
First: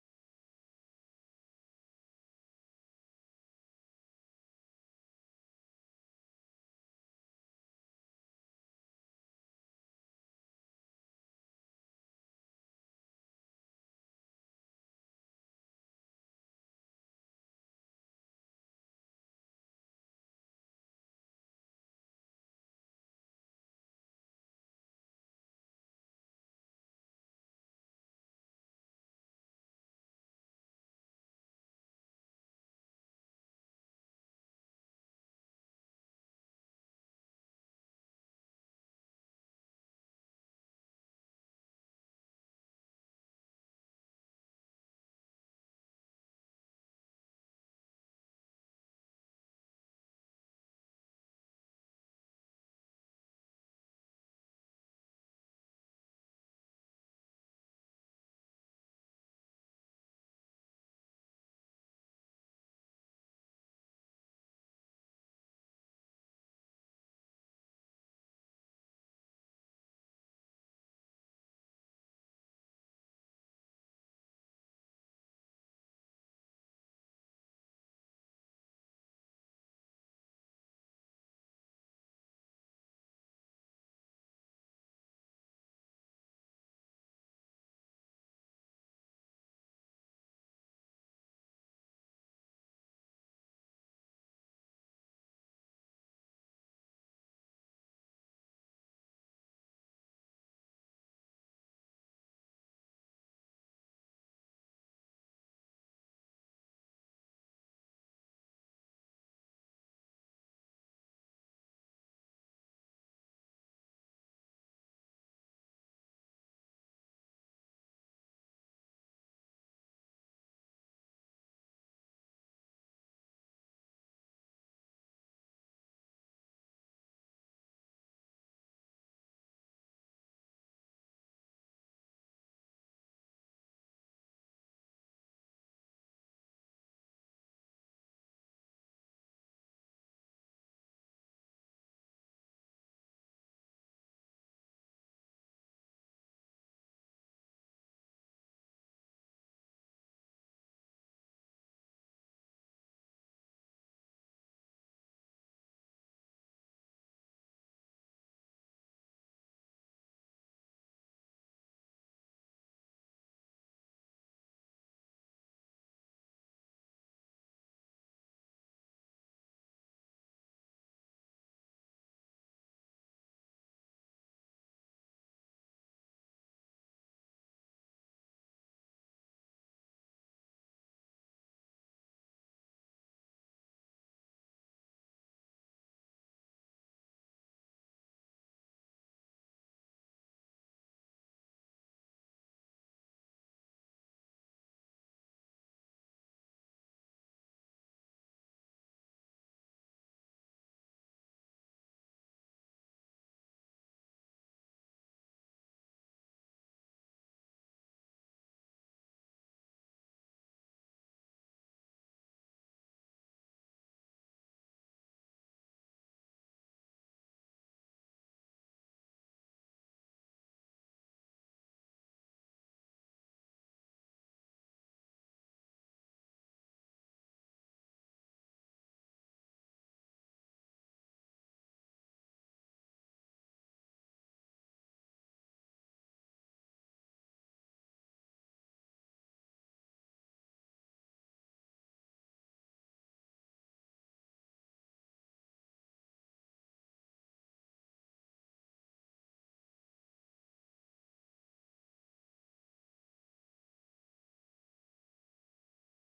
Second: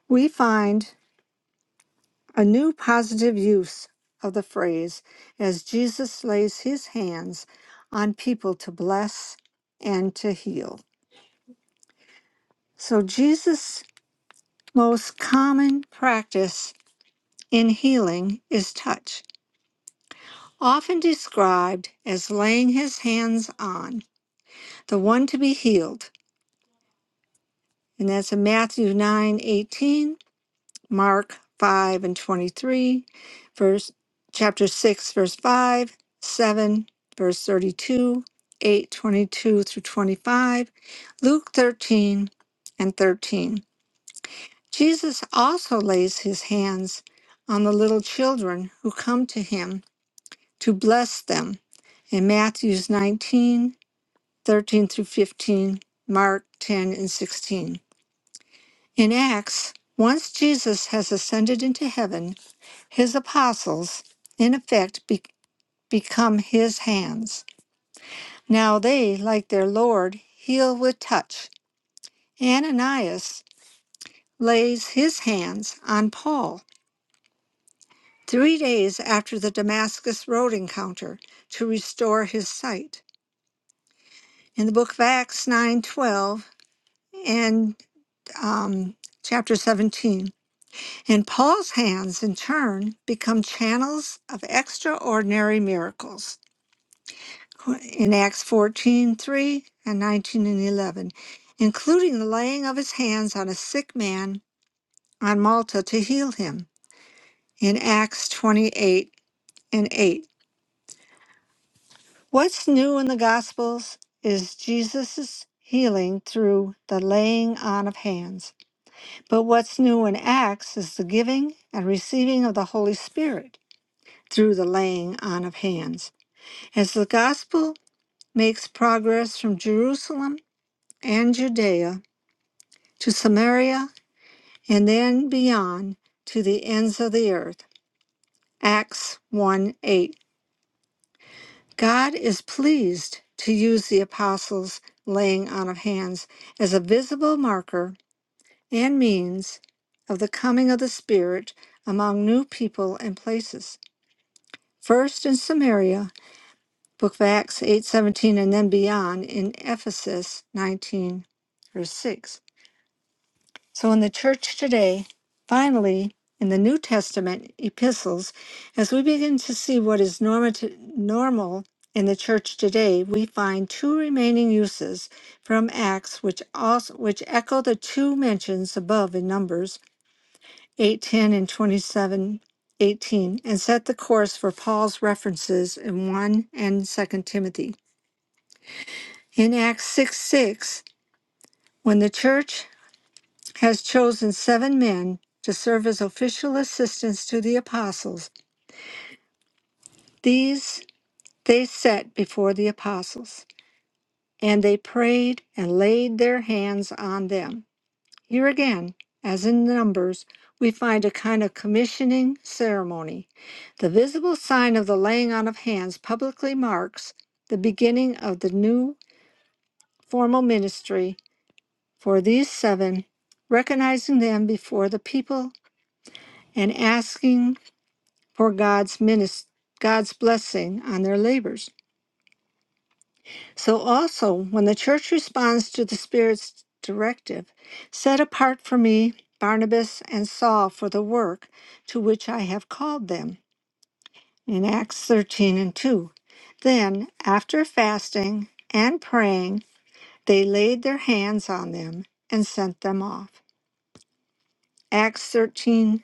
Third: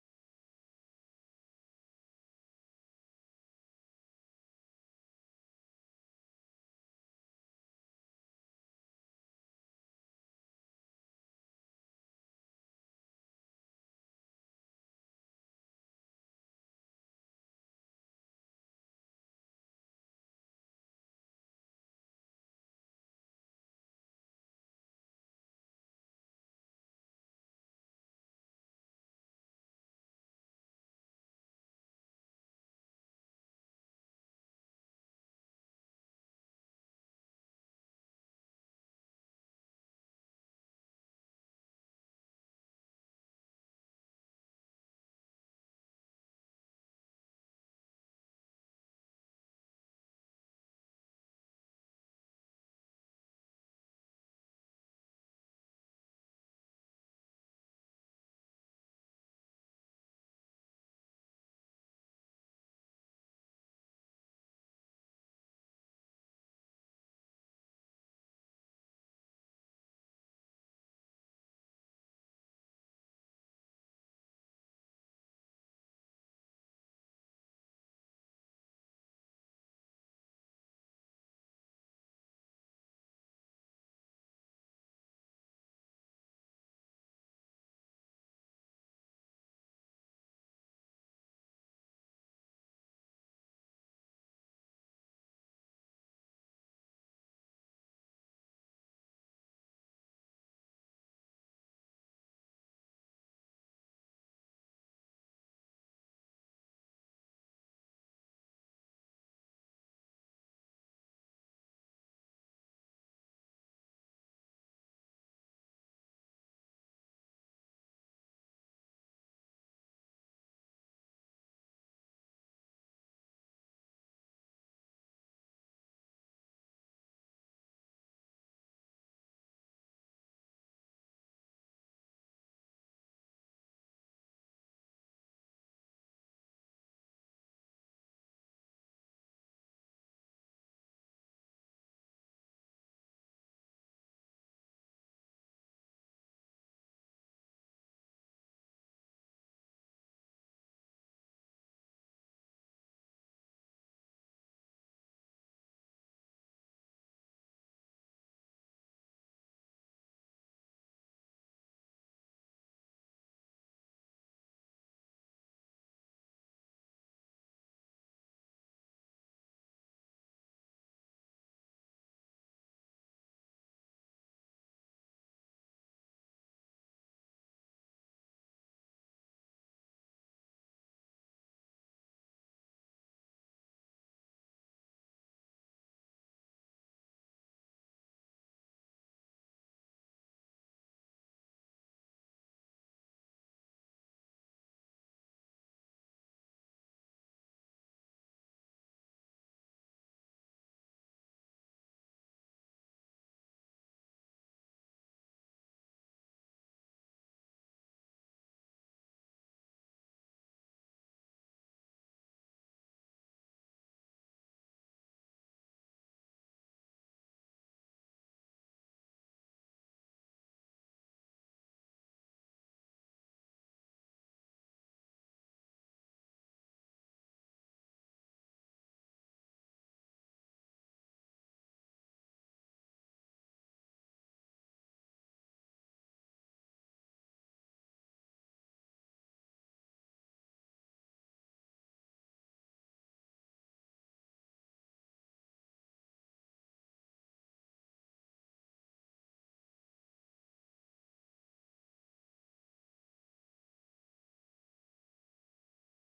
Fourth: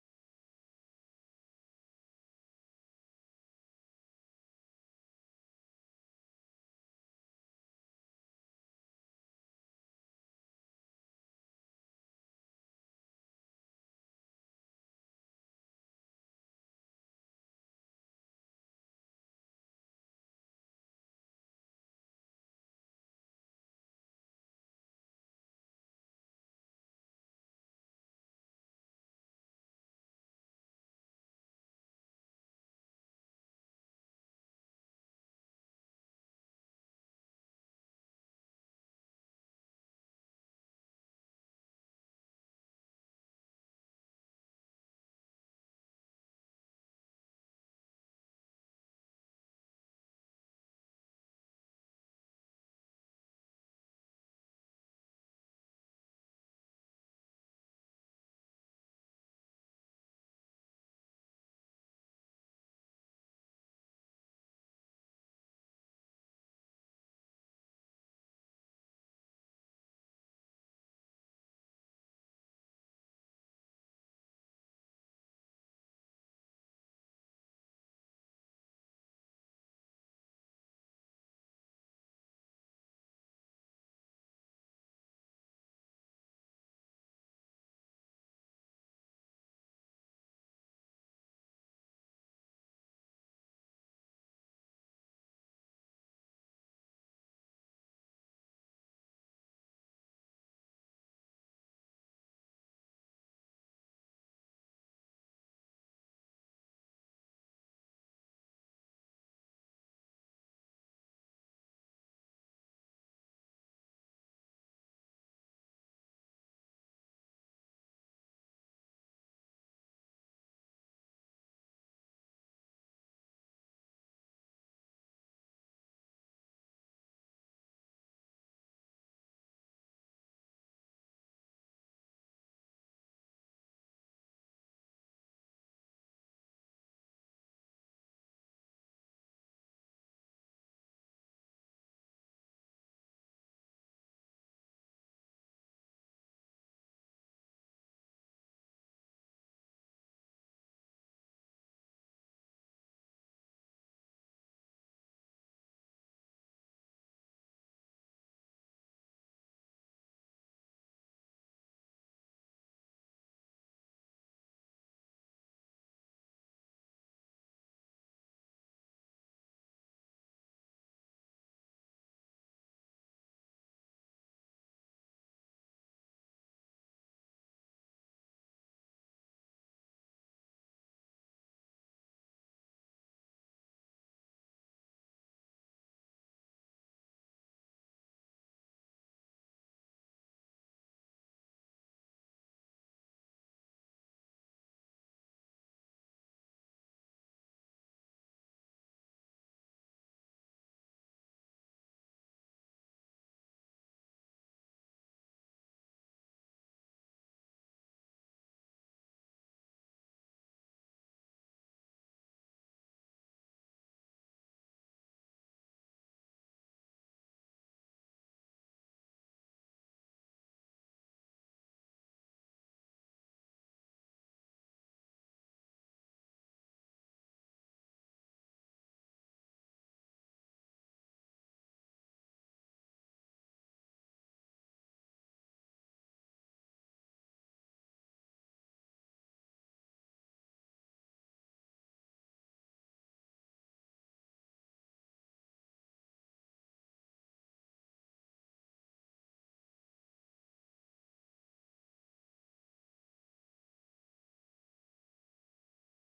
we find a new positive use of the phrase as Jesus lays His hands on people to bless and to heal. So, Jesus' most common practice in healing is touch. often described as laying his hands on the one to be healed. And that's in Matthew 9 18, Mark 5 and 23, verse chapter 6, verse 5, 7, verse 32, 8 22 through 25, Luke 13 and 13. Jesus also lays his hands on the little children who come to him to bless them in Matthews 19 13 through 15, Mark 10 and 16. In Acts, once Jesus has ascended into heaven, his apostles, in effect, be- become his hands. Now they, like their Lord, heal with touch. Ananias lays his hands on Paul three days after the Damascus Road encounter to restore his sight. In the book of Acts 9:12 and um, chapter 17, And Paul's hands, in turn, become channels of extraordinary miracles in Acts 14:3 and 19 and 11, including the laying of his hands on a sick man on Malta to heal him in Acts 28 and 8. What's new in the Gospels is Jesus' healing through the laying on of hands. But what's new in Acts is the giving and receiving of the Holy Spirit. through the laying on of hands. As the gospel makes progress from Jerusalem and Judea to Samaria and then beyond to the ends of the earth. Acts 1 8. God is pleased to use the apostles' laying on of hands as a visible marker and means of the coming of the Spirit among new people and places. First in Samaria, Book of Acts eight seventeen and then beyond in Ephesus 19, verse 6. So in the church today, finally, in the New Testament epistles, as we begin to see what is normative, normal in the church today, we find two remaining uses from Acts which also which echo the two mentions above in Numbers 8:10 and 27:18, and set the course for Paul's references in 1 and 2 Timothy. In Acts 6 6, when the church has chosen seven men to serve as official assistants to the apostles, these they set before the apostles, and they prayed and laid their hands on them. Here again, as in Numbers, we find a kind of commissioning ceremony. The visible sign of the laying on of hands publicly marks the beginning of the new formal ministry for these seven, recognizing them before the people and asking for God's minis- God's blessing on their labors. So also, when the church responds to the Spirit's directive, set apart for me Barnabas and Saul for the work to which I have called them in Acts 13 and 2. Then, after fasting and praying, they laid their hands on them and sent them off. Acts 13:3.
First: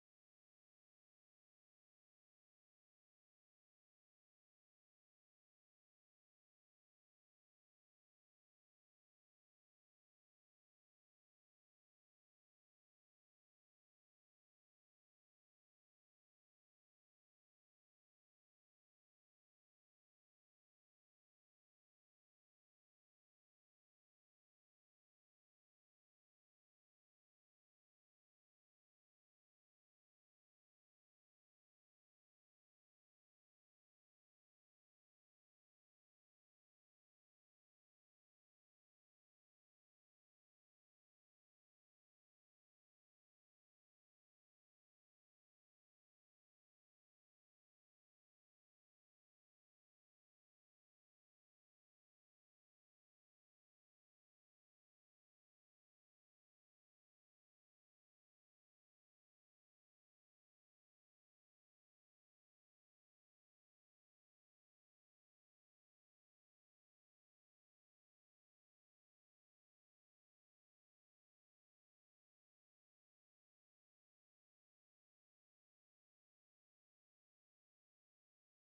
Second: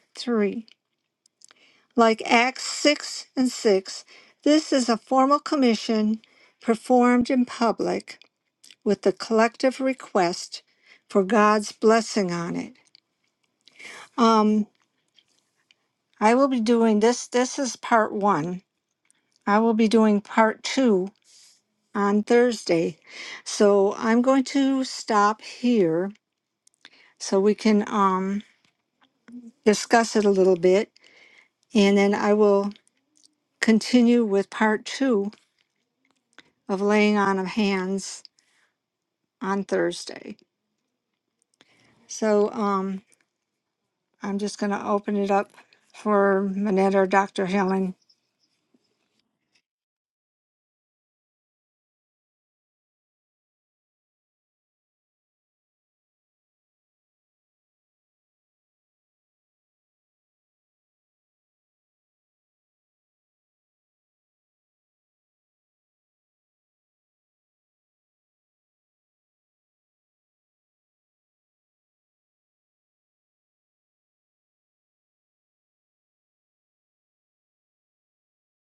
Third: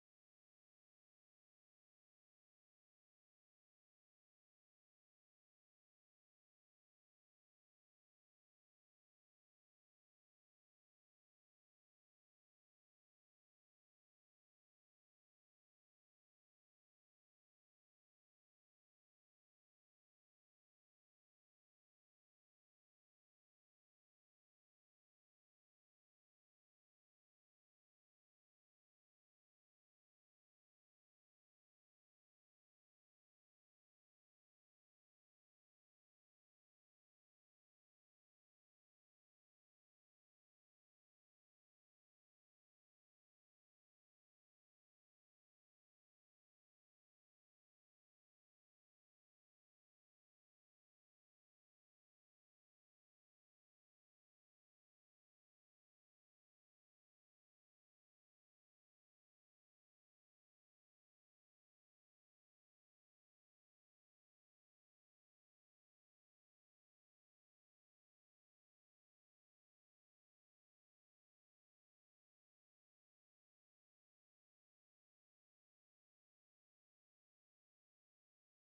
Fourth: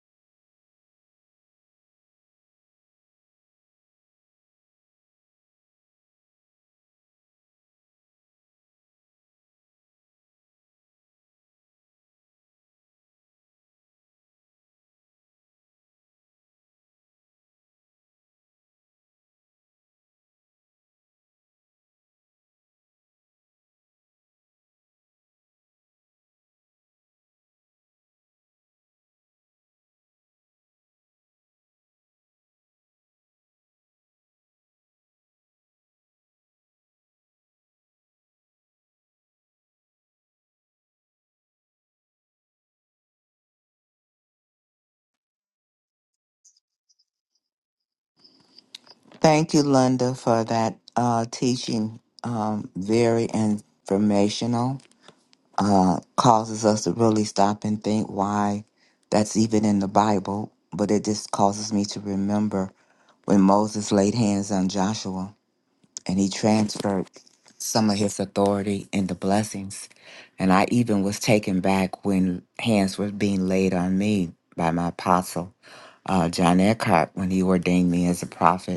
Like Acts 6 and 6, this is a formal commission performed in public with the collective request for God's blessing on it. Um, I will be doing this. This is part one. I will be doing part two on Thursday. So I'm going to stop here so we can um, discuss it a little bit. And then I will continue with part two of laying on of hands on Thursday. So um, I'm just going to open it up for Manette or Dr. Helen.
Thank you, Linda, for that uh, teaching. Um, very informational. Uh, causes us to really stop and think why that's even in the Bible. But it just causes me to remember when Moses laid hands on Joshua and he transferred some of his authority and the blessings. And I even was taken back when hands were being laid on me by my apostle, uh, John Eckhart, when he ordained me as a prophet.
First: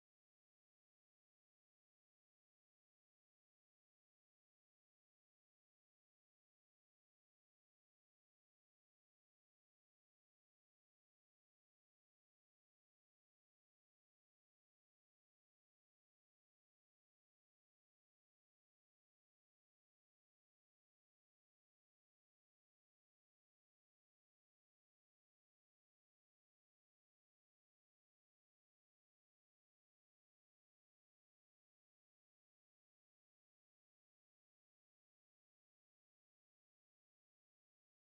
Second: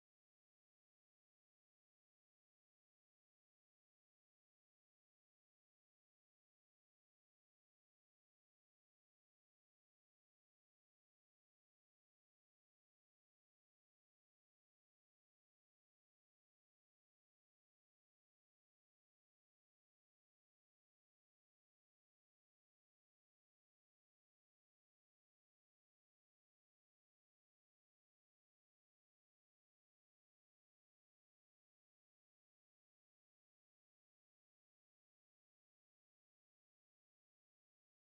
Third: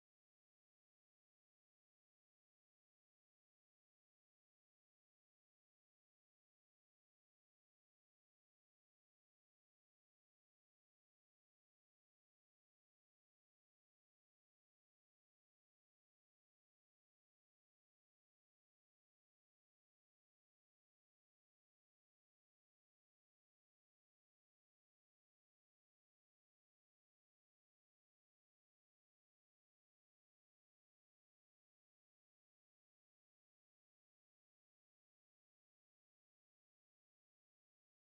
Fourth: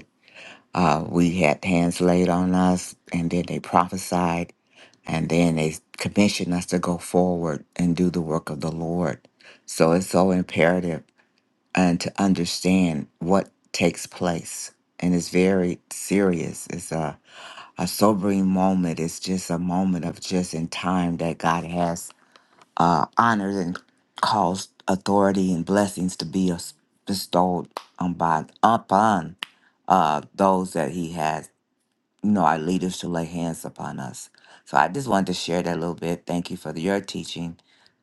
Uh, we had hands laid on us, and then they prophesied, and then they commissioned us to go forward and do the work of the Lord. So it's so imperative and to understand what takes place. And it's very serious. It's a, a sobering moment. It's just a moment of just in time that God has uh, honored and caused authority and blessings to be us- bestowed on by, upon uh, those that He has no, our leaders to lay hands upon us. So I just wanted to share that a little bit. Thank you for your teaching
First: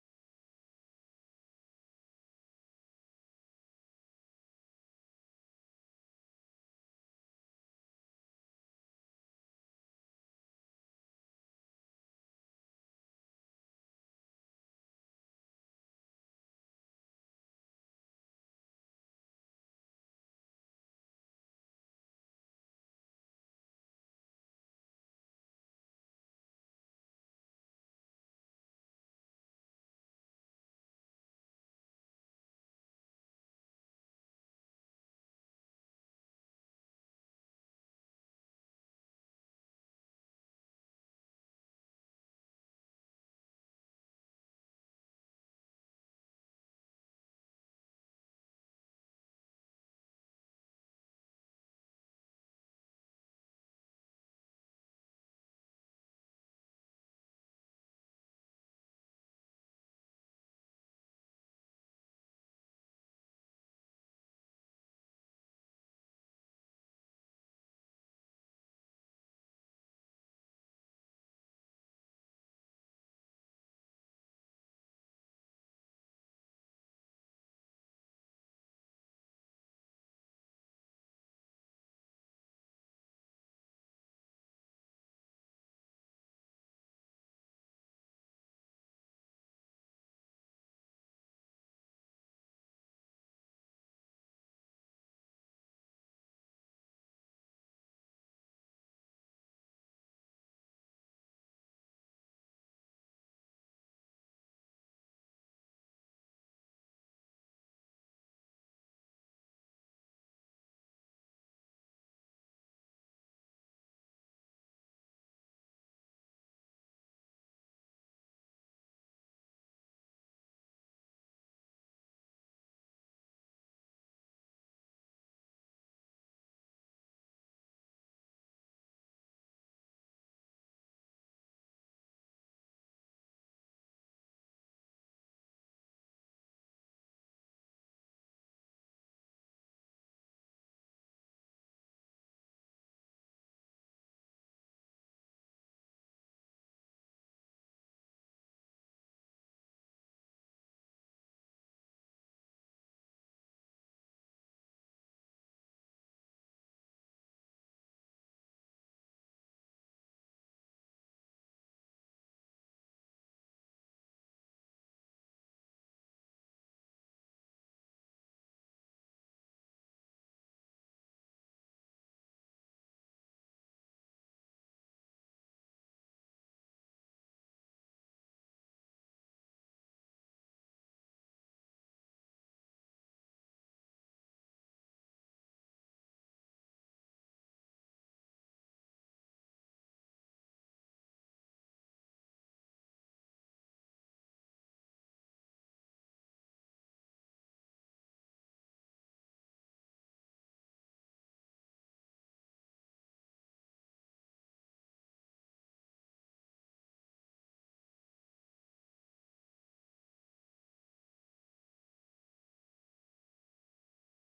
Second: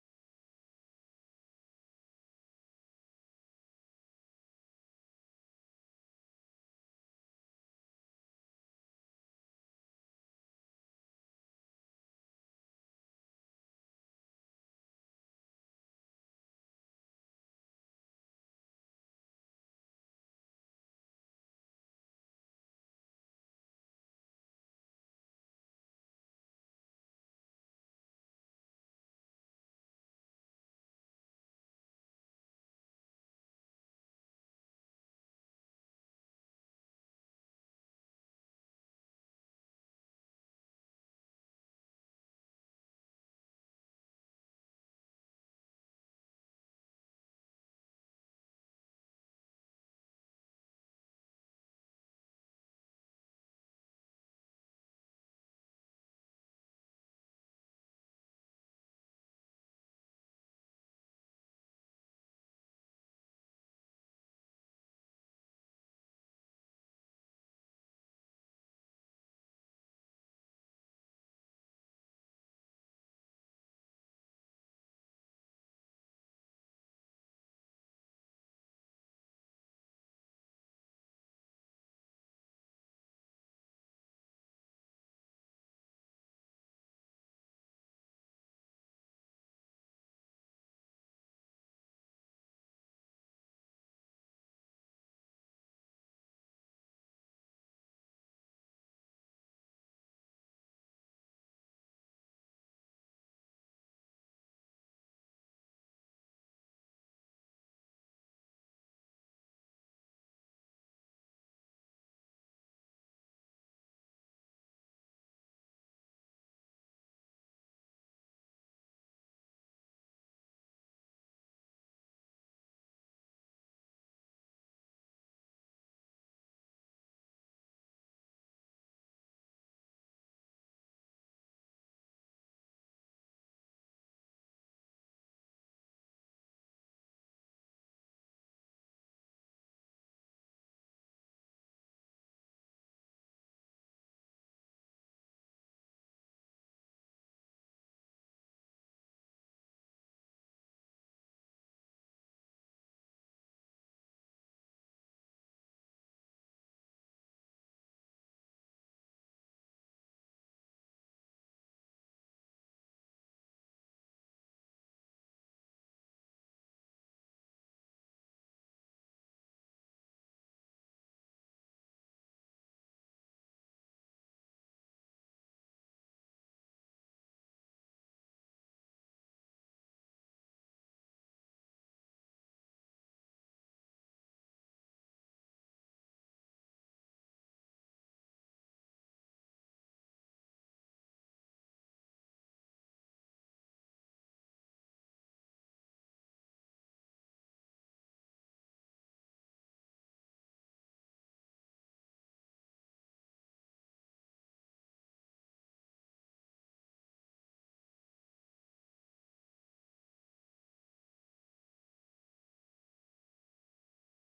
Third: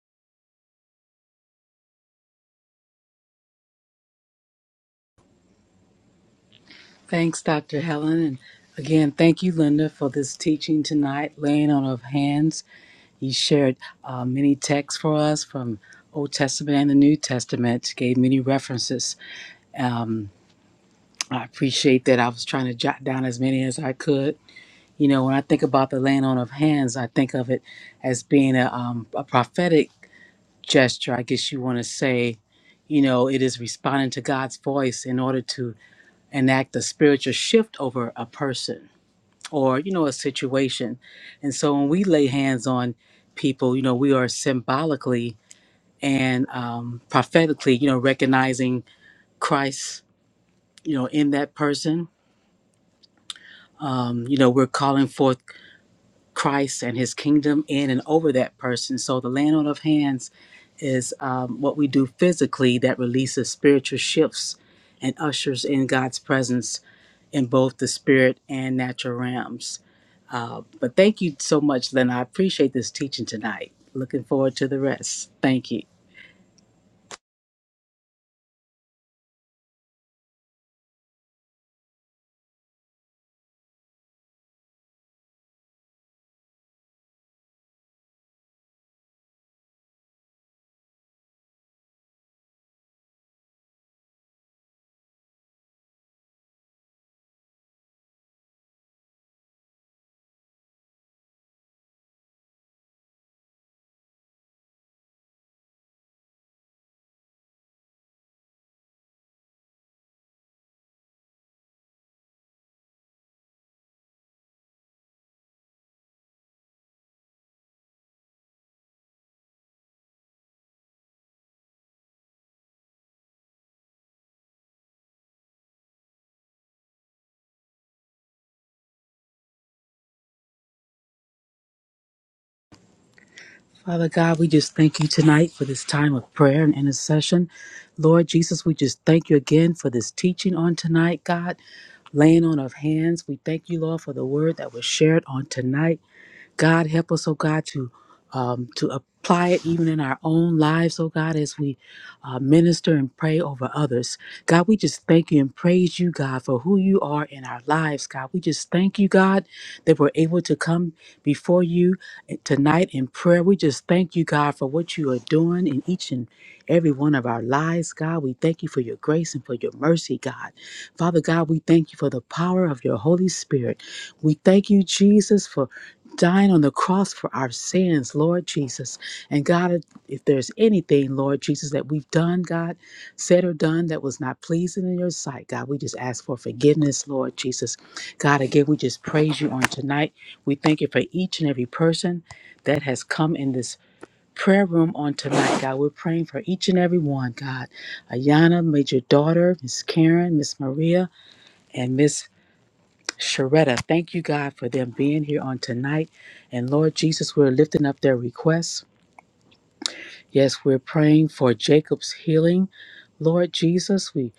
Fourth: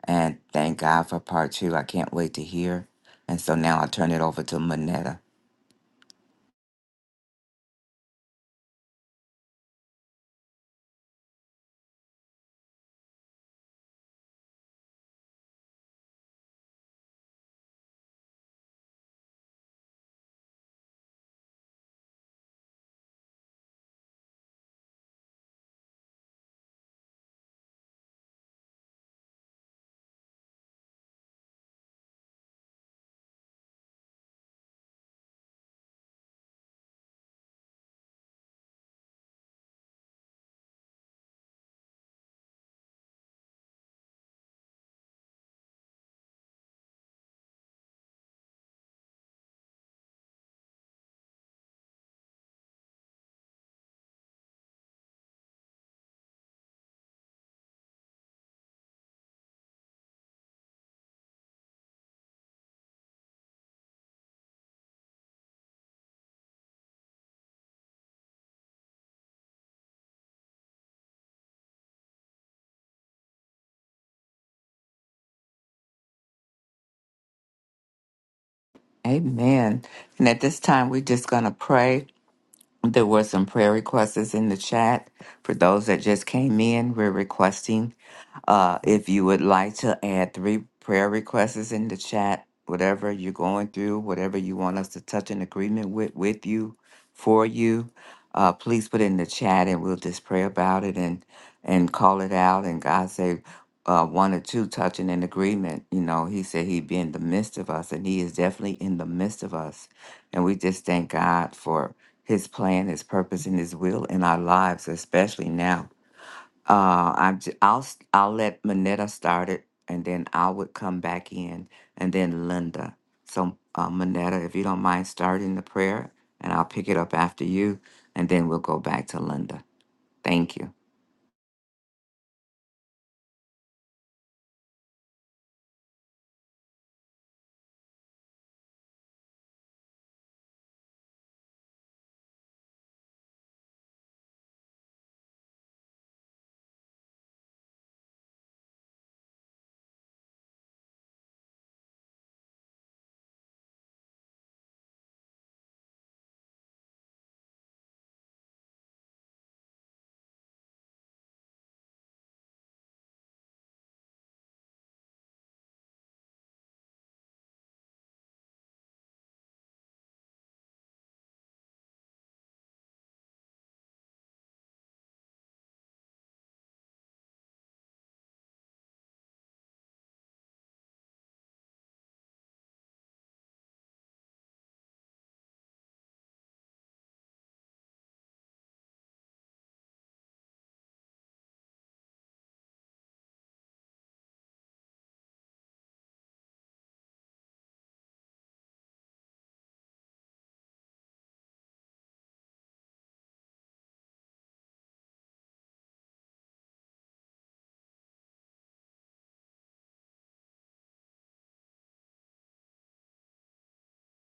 and thank God for part two. I can't wait to hear. And so now I'll turn it over to Manetta.
Thanks, Dr. Helen. And again, thank you, Linda, for this teaching tonight, laying on of hands. You shared uh, many texts for us from Old Testament and the New Testament, gave many references. Um, I appreciate that. I was trying to jot down as many as I could. You know, when I think about the laying on of hands, I think of it as being a, um, a prophetic gesture, I guess you want to say. You know, it is responding to God's voice in order to enact a spiritual shift over a person or you know a situation and so when we lay hands on people you know we are symbolically and um, prophetically you know recognizing christ you know in that person you know we're calling forth christ and his kingdom in and over that person so the laying on of hands is um, what we do physically that releases spiritual shifts and ushers in god's presence in both the spirit and natural realms But thank you so much, Lynn. I appreciate this teaching tonight. Looking forward to the rest. Thank you.
Amen. And at this time, we're just going to pray. There were some prayer requests in the chat. For those that just came in, we're requesting uh, if you would like to add three prayer requests in the chat, whatever you're going through, whatever you want us to touch an agreement with, with you, for you, uh, please put it in the chat and we'll just pray about it and and call it out. And God say uh, one or two touching an agreement. You know, He said He'd be in the midst of us, and He is definitely in the midst of us. And we just thank God for his plan, his purpose, and his will in our lives, especially now. Uh, I'm j- I'll s- I'll let Manetta start it, and then I would come back in, and then Linda. So uh, Manetta, if you don't mind starting the prayer, and I'll pick it up after you, and then we'll go back to Linda. Thank you.
Father God, we just thank you tonight for this time of prayer and intercession. Lord Jesus, we just thank you again for this teaching on tonight, God. Laying on of hands, we thank you, Lord, for the word that was shared on tonight. God, help us, oh God, to um, to apply it even in our own lives, oh God, as we uh, minister and pray over others. God, we just thank you and praise you, God, for who you are in our lives, God. We just thank you, God, that we're able to come before you eh, tonight in prayer. We just thank you, God, for what you are doing in each and every one of our lives, God. We thank you for your grace and for your mercy, God. Father God, we thank you for the power of your Holy Spirit. We thank you, Jesus, for dying on the cross for our sins, Lord Jesus. And God, if there's anything, Lord Jesus, that we've done, God, said or done that was not pleasing in your sight, God, we just ask for forgiveness, Lord Jesus. God, again, we just praise you on tonight. We thank you for each and every person that has come in this prayer room on tonight, God. We're praying for each and every one, God. Ayana, Major Daughter, Miss Karen, Miss Maria, and Miss Sharetta, thank you, God, for them being here on tonight. And Lord Jesus, we're lifting up their requests. Yes, we're praying for Jacob's healing. Lord Jesus, we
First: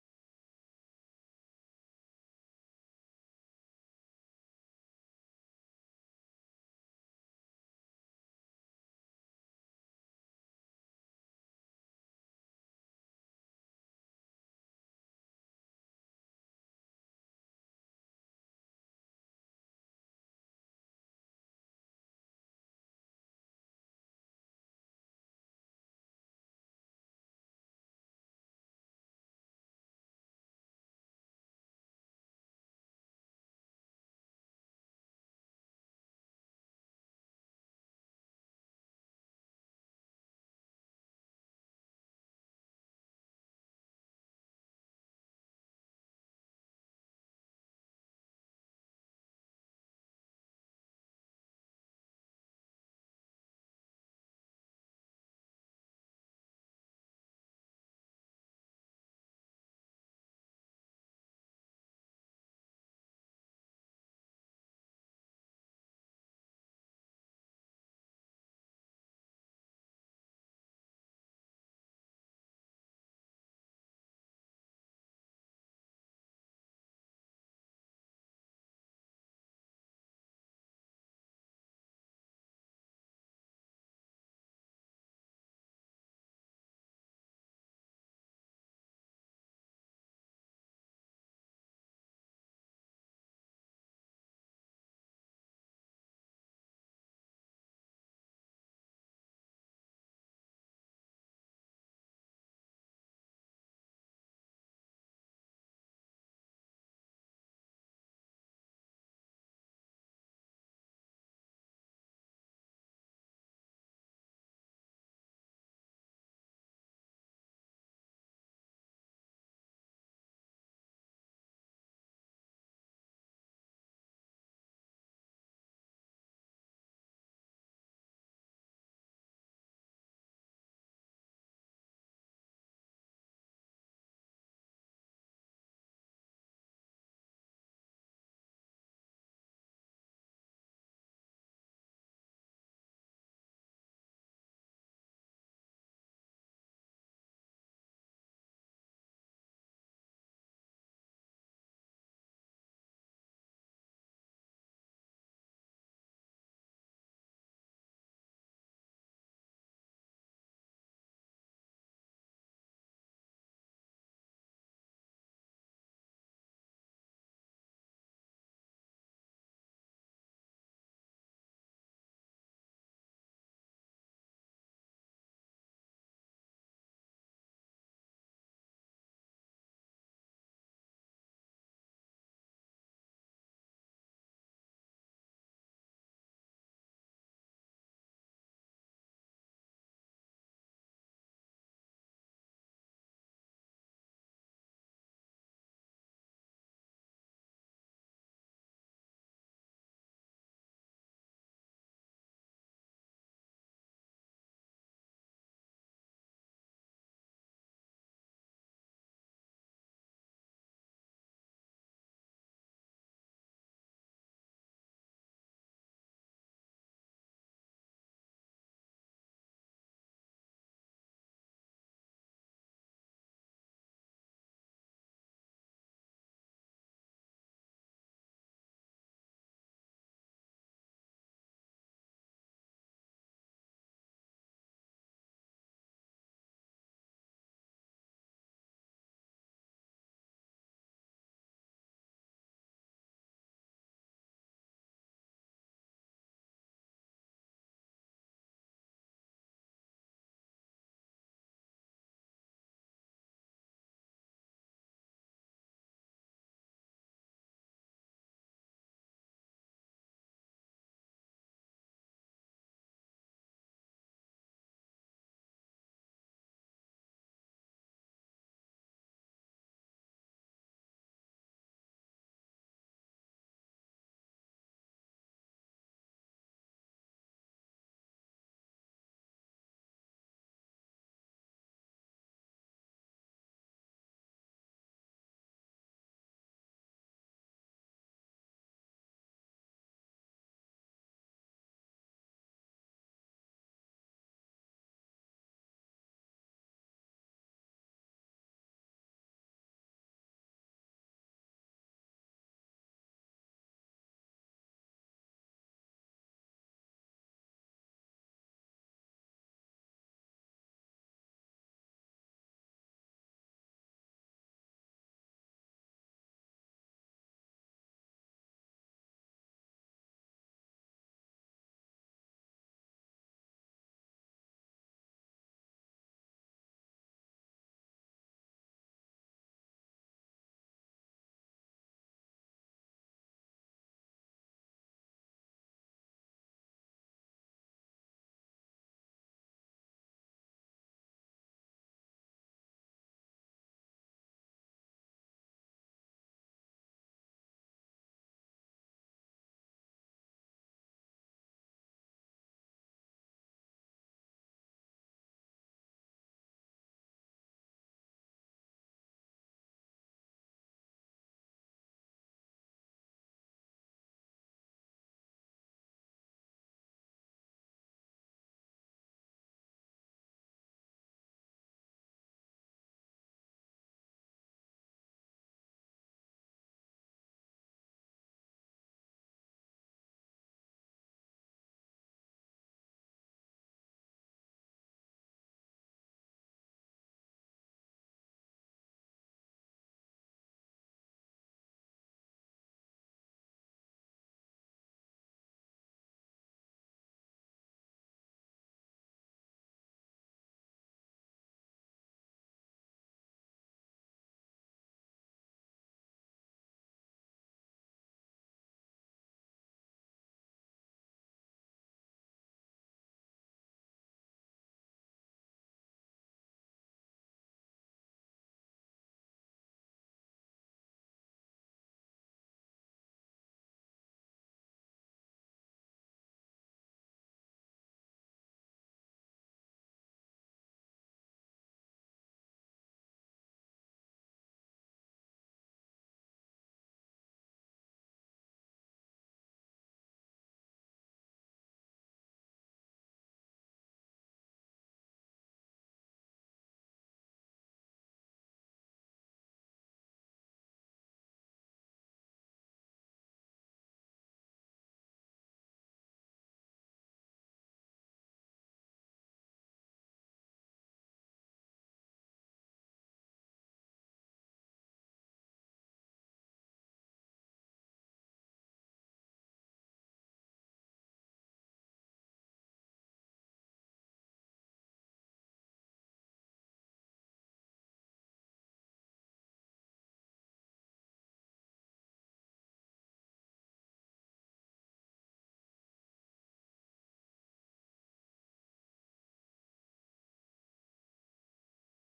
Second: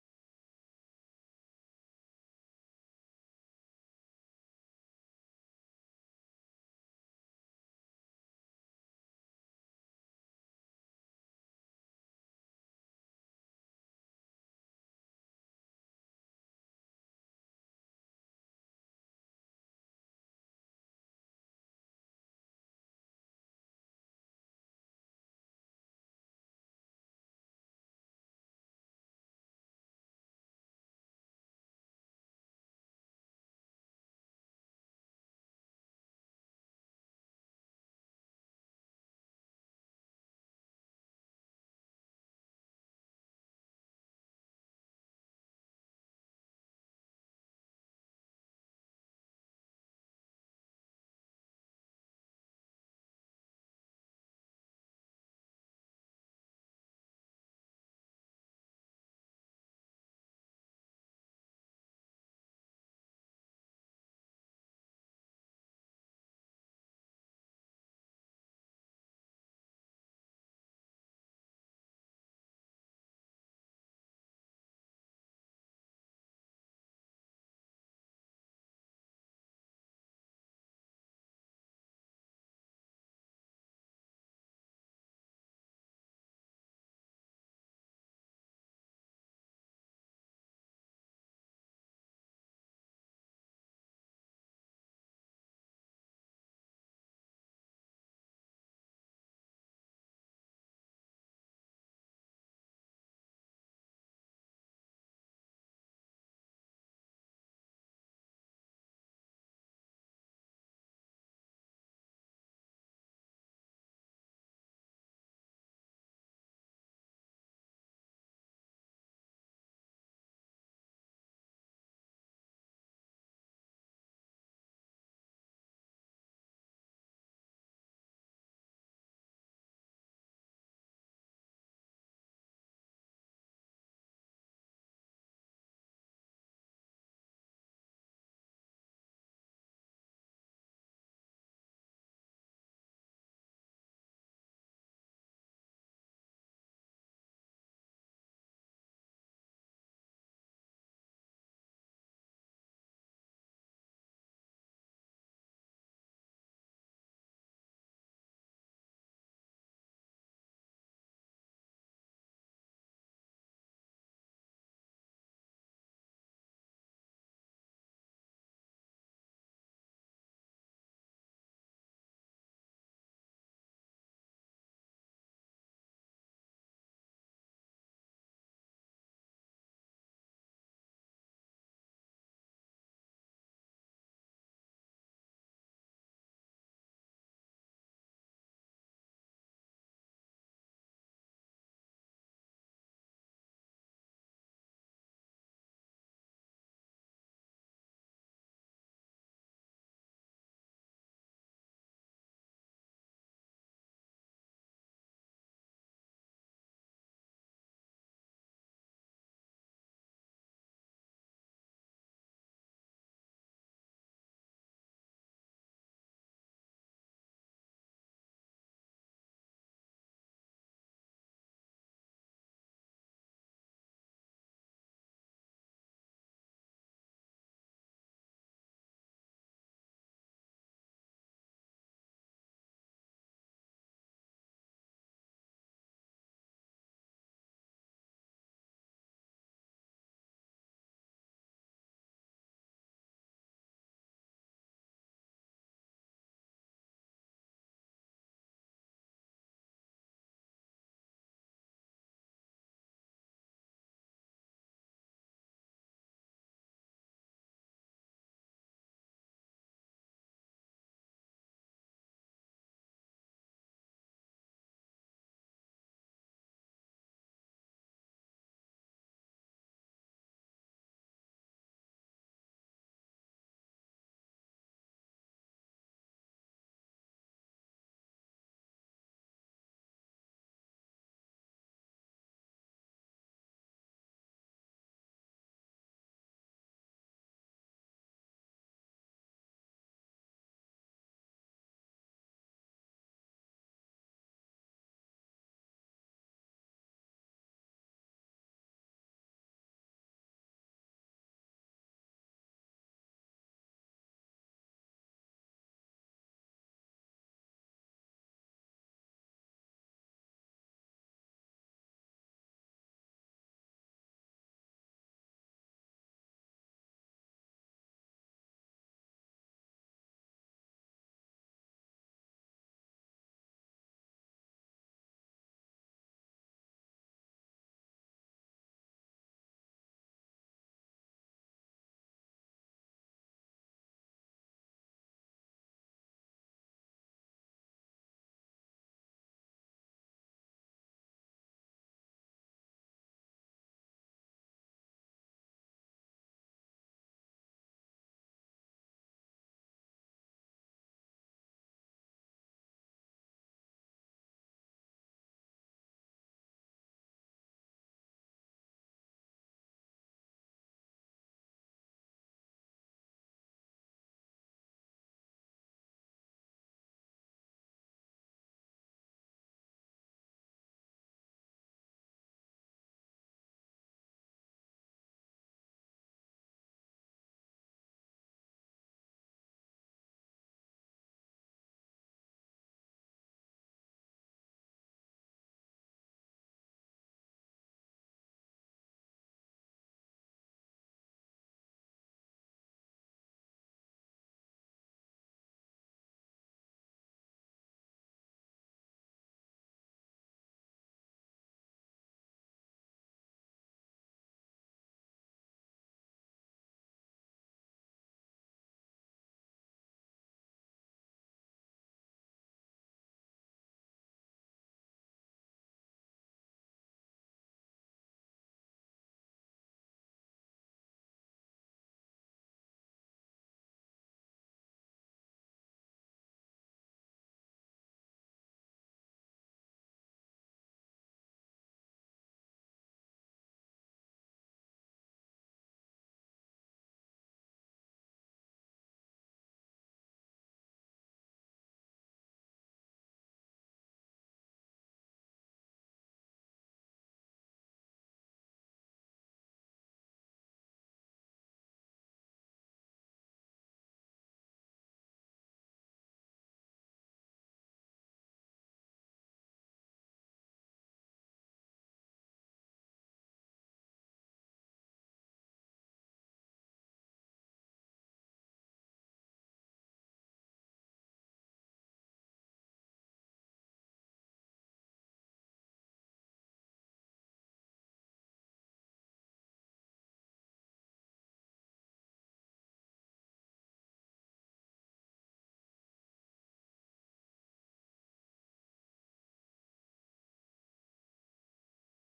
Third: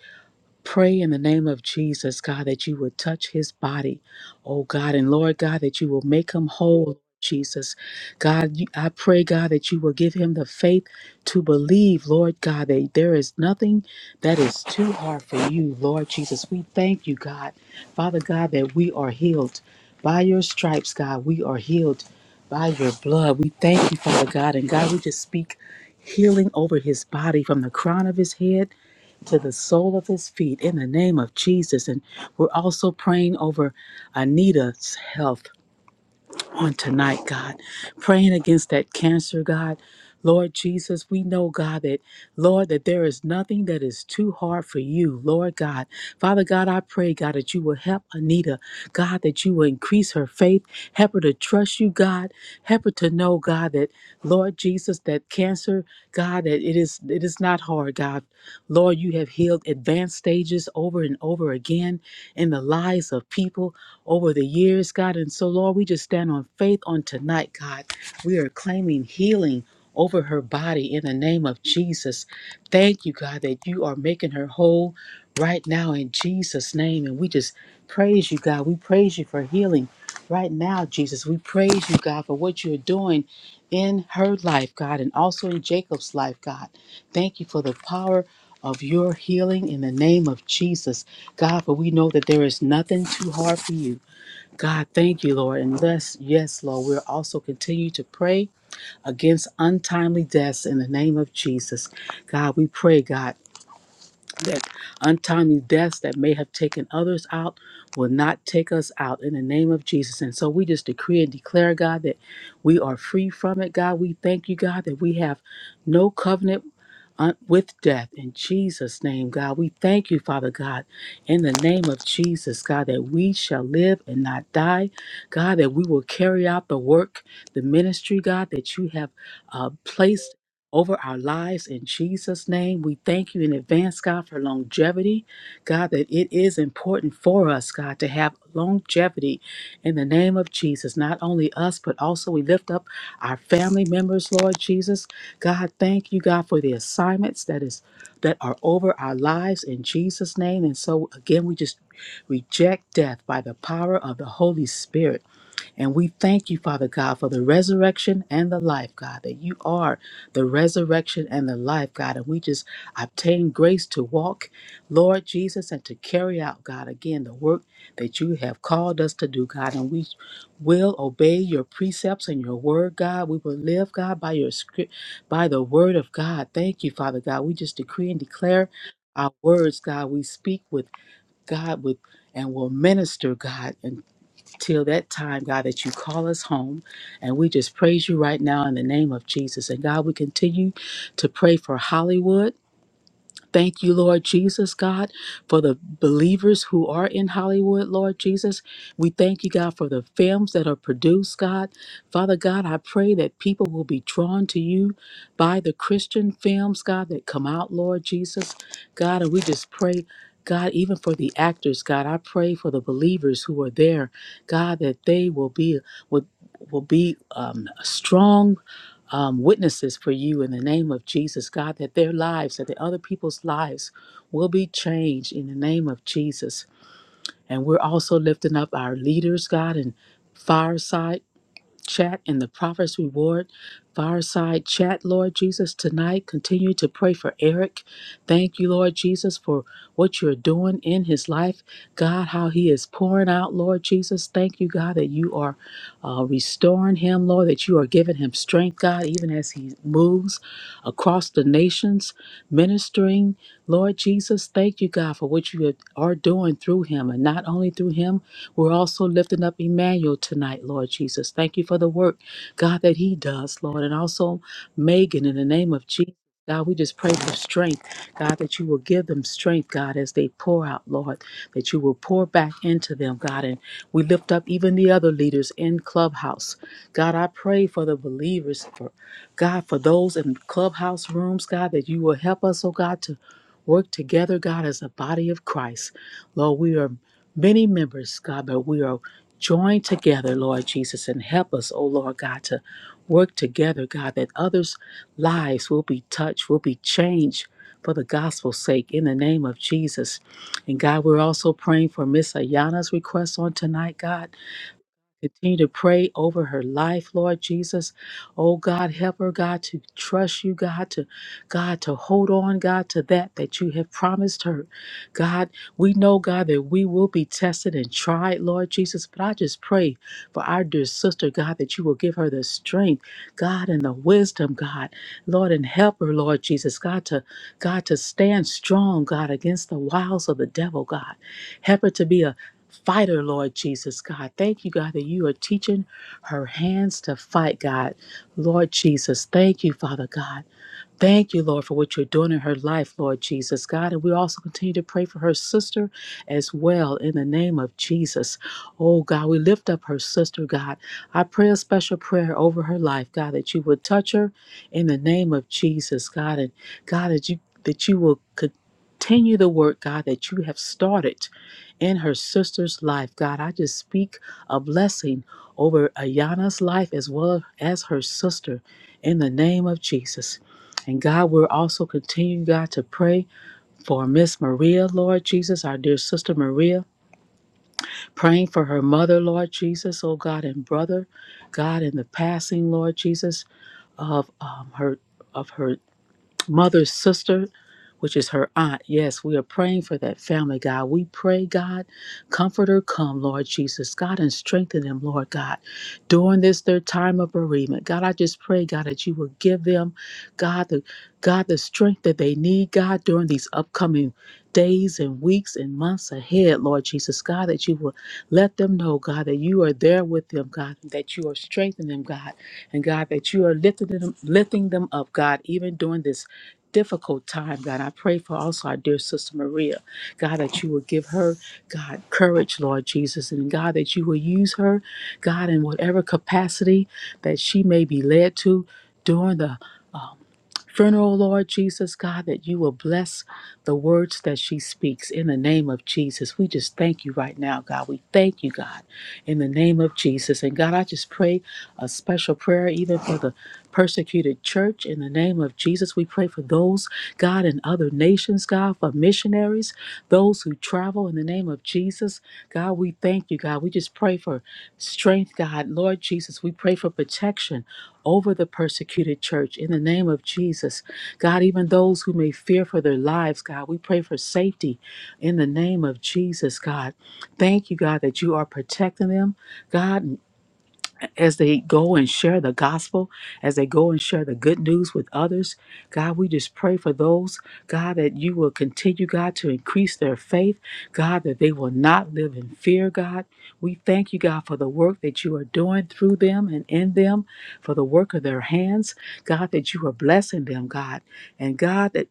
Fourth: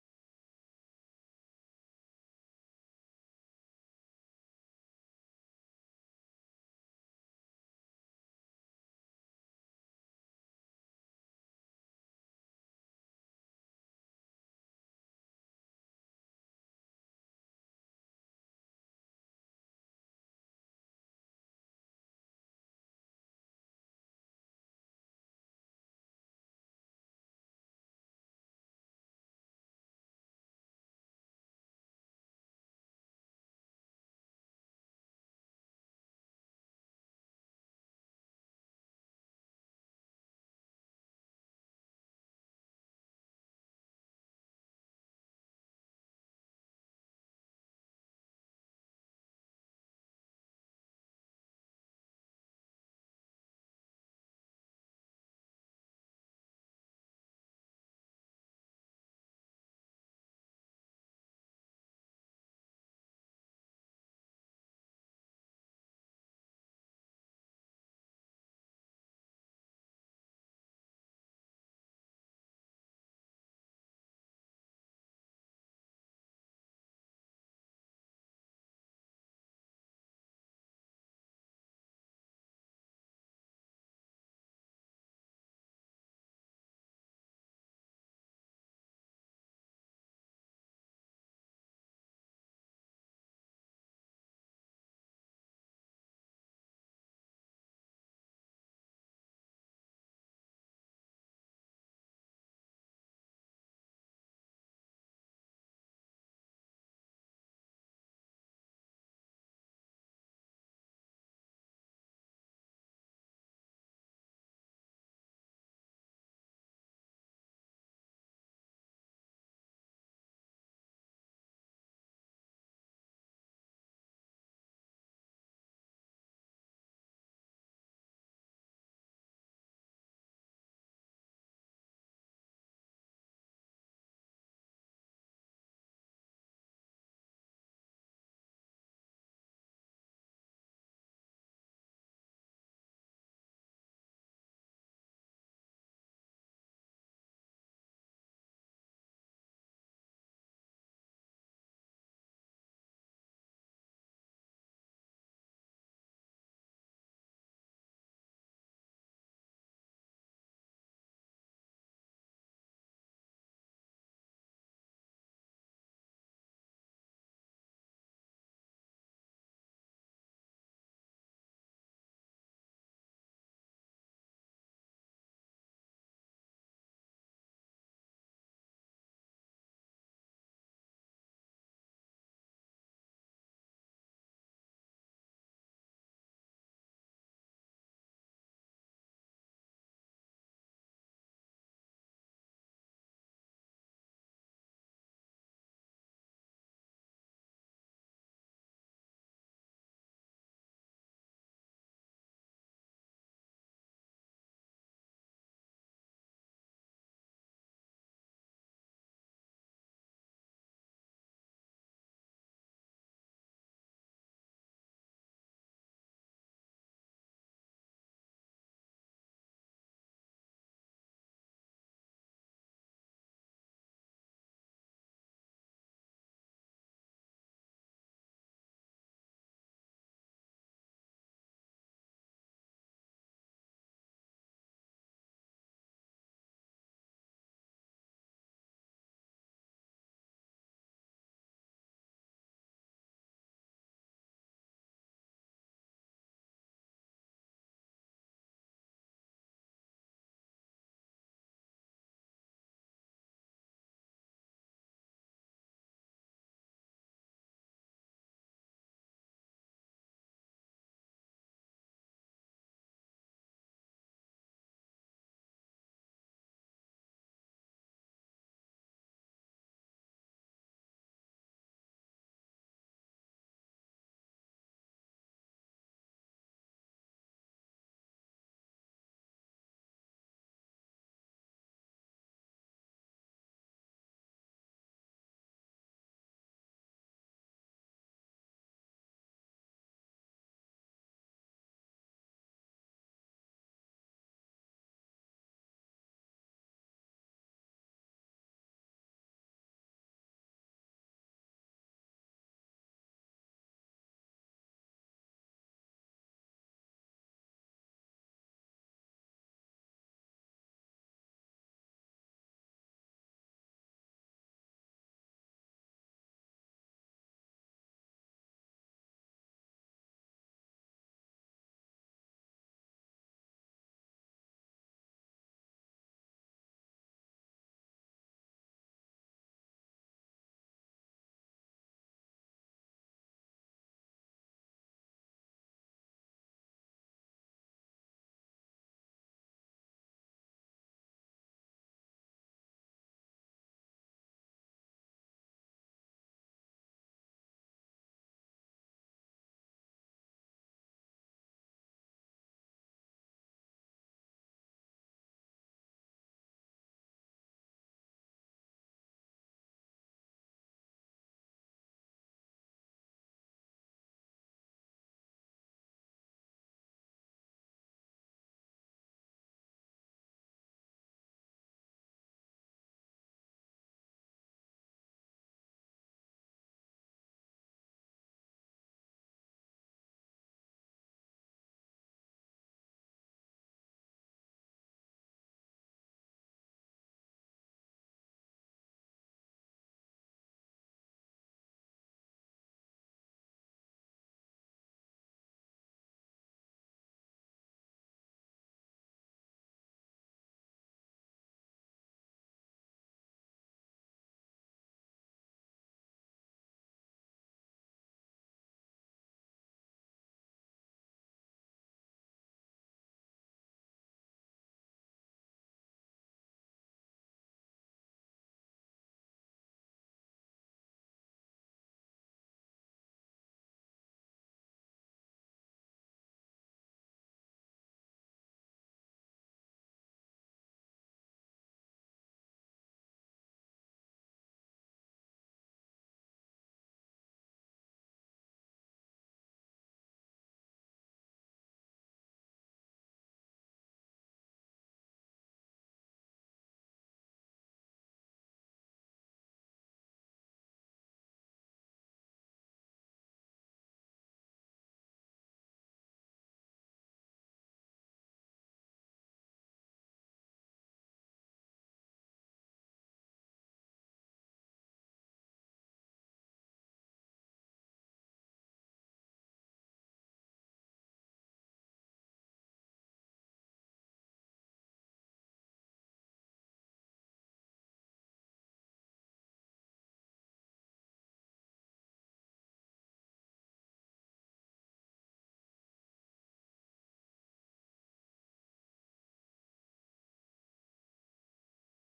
Pray in the name of Jesus, God, that you would touch his body, oh God, and Lord God, that you will make him whole. Jesus, God, you- I pray, God, that you will give him the faith to believe, Lord God, that there is nothing that is too hard for you, Lord Jesus. We thank you, God, Father God, that we are healed by your stripes, God. We are healed by your blood. We thank you, Father God, and God, we just speak healing over his body from the crown of his head to the sole of his feet in the name of Jesus. And we're also praying over Anita's health on tonight, God. Praying against that cancer, God. Lord Jesus, we know, God, that, Lord, that there is nothing that is too hard for you, Lord God. Father God, I pray, God, that you will help Anita, God, that you will increase her faith, help her to trust you, God, help her to know, God, that, Lord Jesus, that cancer, God, that it is, it is not hard, God. Lord, you have healed advanced stages over and over again in the lives of people over the years, God. And so, Lord, we just stand on faith on tonight, God. We are claiming healing over her body in the name of Jesus. Thank you, God, that you are making her whole right now in Jesus' name. And we just praise you, God. We praise you for healing right now, Jesus. We praise you, God, for what you're doing in her life, God, and also in Jacob's life, God. Thank you for the power of your healing in the name of Jesus. God, for we know that there is nothing too hard for you. God, thank you, Lord. And yes, yes, Lord, we'll also continue to pray against untimely deaths in the name of Jesus. God, we pray, God, that untimely deaths that may have taken others out will not take us out in the name of Jesus. And so we just decree and declare, God, that we are free from it. God, we thank you, God, that we have no covenant uh, with death in Jesus' name, God. We thank you, Father God, in the name of Jesus, God, that we shall live and not die, God, that we will carry out the work, the ministry, God, that you have uh, placed. Over our lives in Jesus' name. We thank you in advance, God, for longevity. God, that it is important for us, God, to have longevity in the name of Jesus. Not only us, but also we lift up our family members, Lord Jesus. God, thank you, God, for the assignments that is that are over our lives in Jesus' name. And so again, we just reject death by the power of the Holy Spirit. And we thank you, Father God, for the resurrection and the life, God, that you are the resurrection and the life, God. And we just obtain grace to walk, Lord Jesus, and to carry out, God, again, the work that you have called us to do, God. And we will obey your precepts and your word, God. We will live, God, by your script, by the word of God. Thank you, Father God. We just decree and declare our words, God. We speak with God with and will minister, God, and till that time, God, that you call us home. And we just praise you right now in the name of Jesus. And God, we continue to pray for Hollywood. Thank you, Lord Jesus, God, for the believers who are in Hollywood, Lord Jesus. We thank you, God, for the films that are produced, God. Father God, I pray that people will be drawn to you by the Christian films, God, that come out, Lord Jesus. God, and we just pray. God, even for the actors, God, I pray for the believers who are there, God, that they will be will, will be um, strong um, witnesses for you in the name of Jesus, God, that their lives, that the other people's lives will be changed in the name of Jesus. And we're also lifting up our leaders, God, and fireside chat and the Prophet's Reward fireside chat, Lord Jesus, tonight. Continue to pray for Eric. Thank you, Lord Jesus, for what you're doing in his life. God, how he is pouring out, Lord Jesus. Thank you, God, that you are uh, restoring him, Lord, that you are giving him strength, God, even as he moves across the nations ministering. Lord Jesus, thank you, God, for what you are doing through him. And not only through him, we're also lifting up Emmanuel tonight, Lord Jesus. Thank you for the work, God, that he does, Lord. And also Megan, in the name of Jesus. God, we just pray for strength, God, that you will give them strength, God, as they pour out, Lord, that you will pour back into them, God. And we lift up even the other leaders in Clubhouse. God, I pray for the believers God, for those in clubhouse rooms, God, that you will help us, oh God, to work together, God, as a body of Christ. Lord, we are many members, God, but we are joined together, Lord Jesus, and help us, oh Lord God, to work together, God, that others' lives will be touched, will be changed for the gospel's sake in the name of Jesus. And God, we're also praying for Miss Ayana's request on tonight, God. Continue to pray over her life, Lord Jesus. Oh God, help her, God, to trust you, God, to God, to hold on, God, to that that you have promised her. God, we know, God, that we will be tested and tried, Lord Jesus. But I just pray for our dear sister, God, that you will give her the strength, God, and the wisdom, God, Lord, and help her, Lord Jesus, God, to God, to stand strong, God, against the wiles of the devil, God. Help her to be a fighter, Lord Jesus, God. Thank you, God, that you are teaching her hands to fight, God. Lord Jesus, thank you, Father God. Thank you, Lord, for what you're doing in her life, Lord Jesus, God. And we also continue to pray for her sister as well in the name of Jesus. Oh, God, we lift up her sister, God. I pray a special prayer over her life, God, that you would touch her in the name of Jesus, God. And God, that you, that you will continue the work, God, that you have started in her sister's life, God. I just speak a blessing over Ayana's life as well as her sister in the name of Jesus. And God, we're also continuing, God, to pray for Miss Maria, Lord Jesus, our dear sister Maria, praying for her mother, Lord Jesus, oh God, and brother, God, in the passing, Lord Jesus, of um, her of her mother's sister, which is her aunt. Yes, we are praying for that family, God. We pray, God, comfort her, come, Lord Jesus, God, and strengthen them, Lord God, during this their time of bereavement. God, I just pray, God, that you will give them, God, the God, the strength that they need, God, during these upcoming days and weeks and months ahead, Lord Jesus, God, that you will let them know, God, that you are there with them, God, that you are strengthening them, God, and God, that you are lifting them, lifting them up, God, even during this difficult time, God. I pray for also our dear sister Maria, God, that you will give her, God, courage, Lord Jesus, and God, that you will use her, God, in whatever capacity that she may be led to during the Funeral, Lord Jesus, God, that you will bless the words that she speaks in the name of Jesus. We just thank you right now, God. We thank you, God, in the name of Jesus. And God, I just pray a special prayer even for the persecuted church in the name of Jesus. We pray for those, God, in other nations, God, for missionaries, those who travel in the name of Jesus. God, we thank you, God. We just pray for strength, God. Lord Jesus, we pray for protection over the persecuted church in the name of Jesus. God, even those who may fear for their lives, God, we pray for safety in the name of Jesus, God. Thank you, God, that you are protecting them, God as they go and share the gospel, as they go and share the good news with others. God, we just pray for those, God, that you will continue, God, to increase their faith, God, that they will not live in fear, God. We thank you, God, for the work that you are doing through them and in them, for the work of their hands, God, that you are blessing them, God. And God, that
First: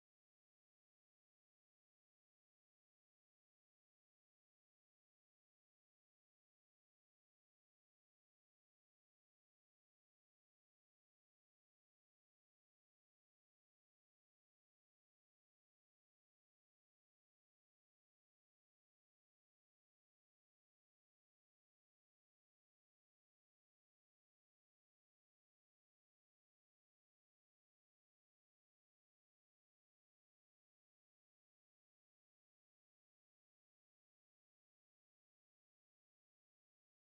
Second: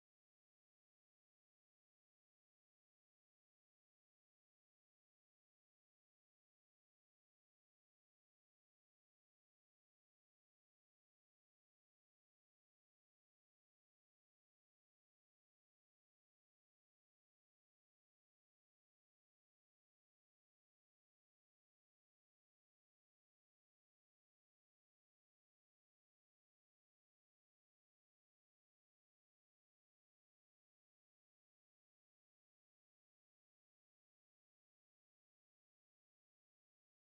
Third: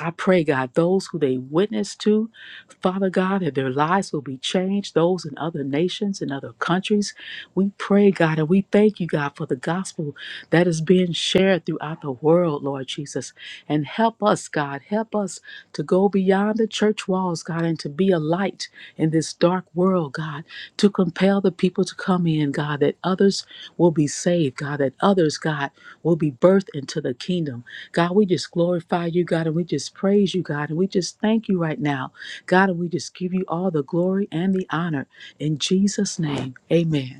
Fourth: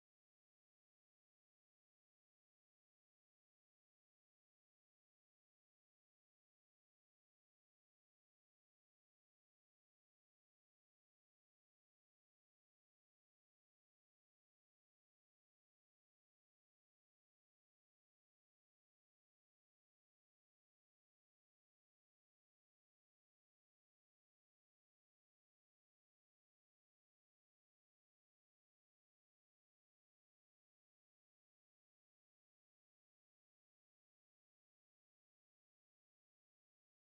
I pray, God, those who they witness to, Father God, that their lives will be changed, those in other nations and other countries. We pray, God, and we thank you, God, for the gospel that is being shared throughout the world, Lord Jesus. And help us, God, help us to go beyond the church walls, God, and to be a light in this dark world, God, to compel the people to come in, God, that others will be saved, God, that others, God, will be birthed into the kingdom. God, we just glorify you, God, and we just praise you, God, and we just thank you right now, God, and we just give you all the glory and the honor. In Jesus' name, amen.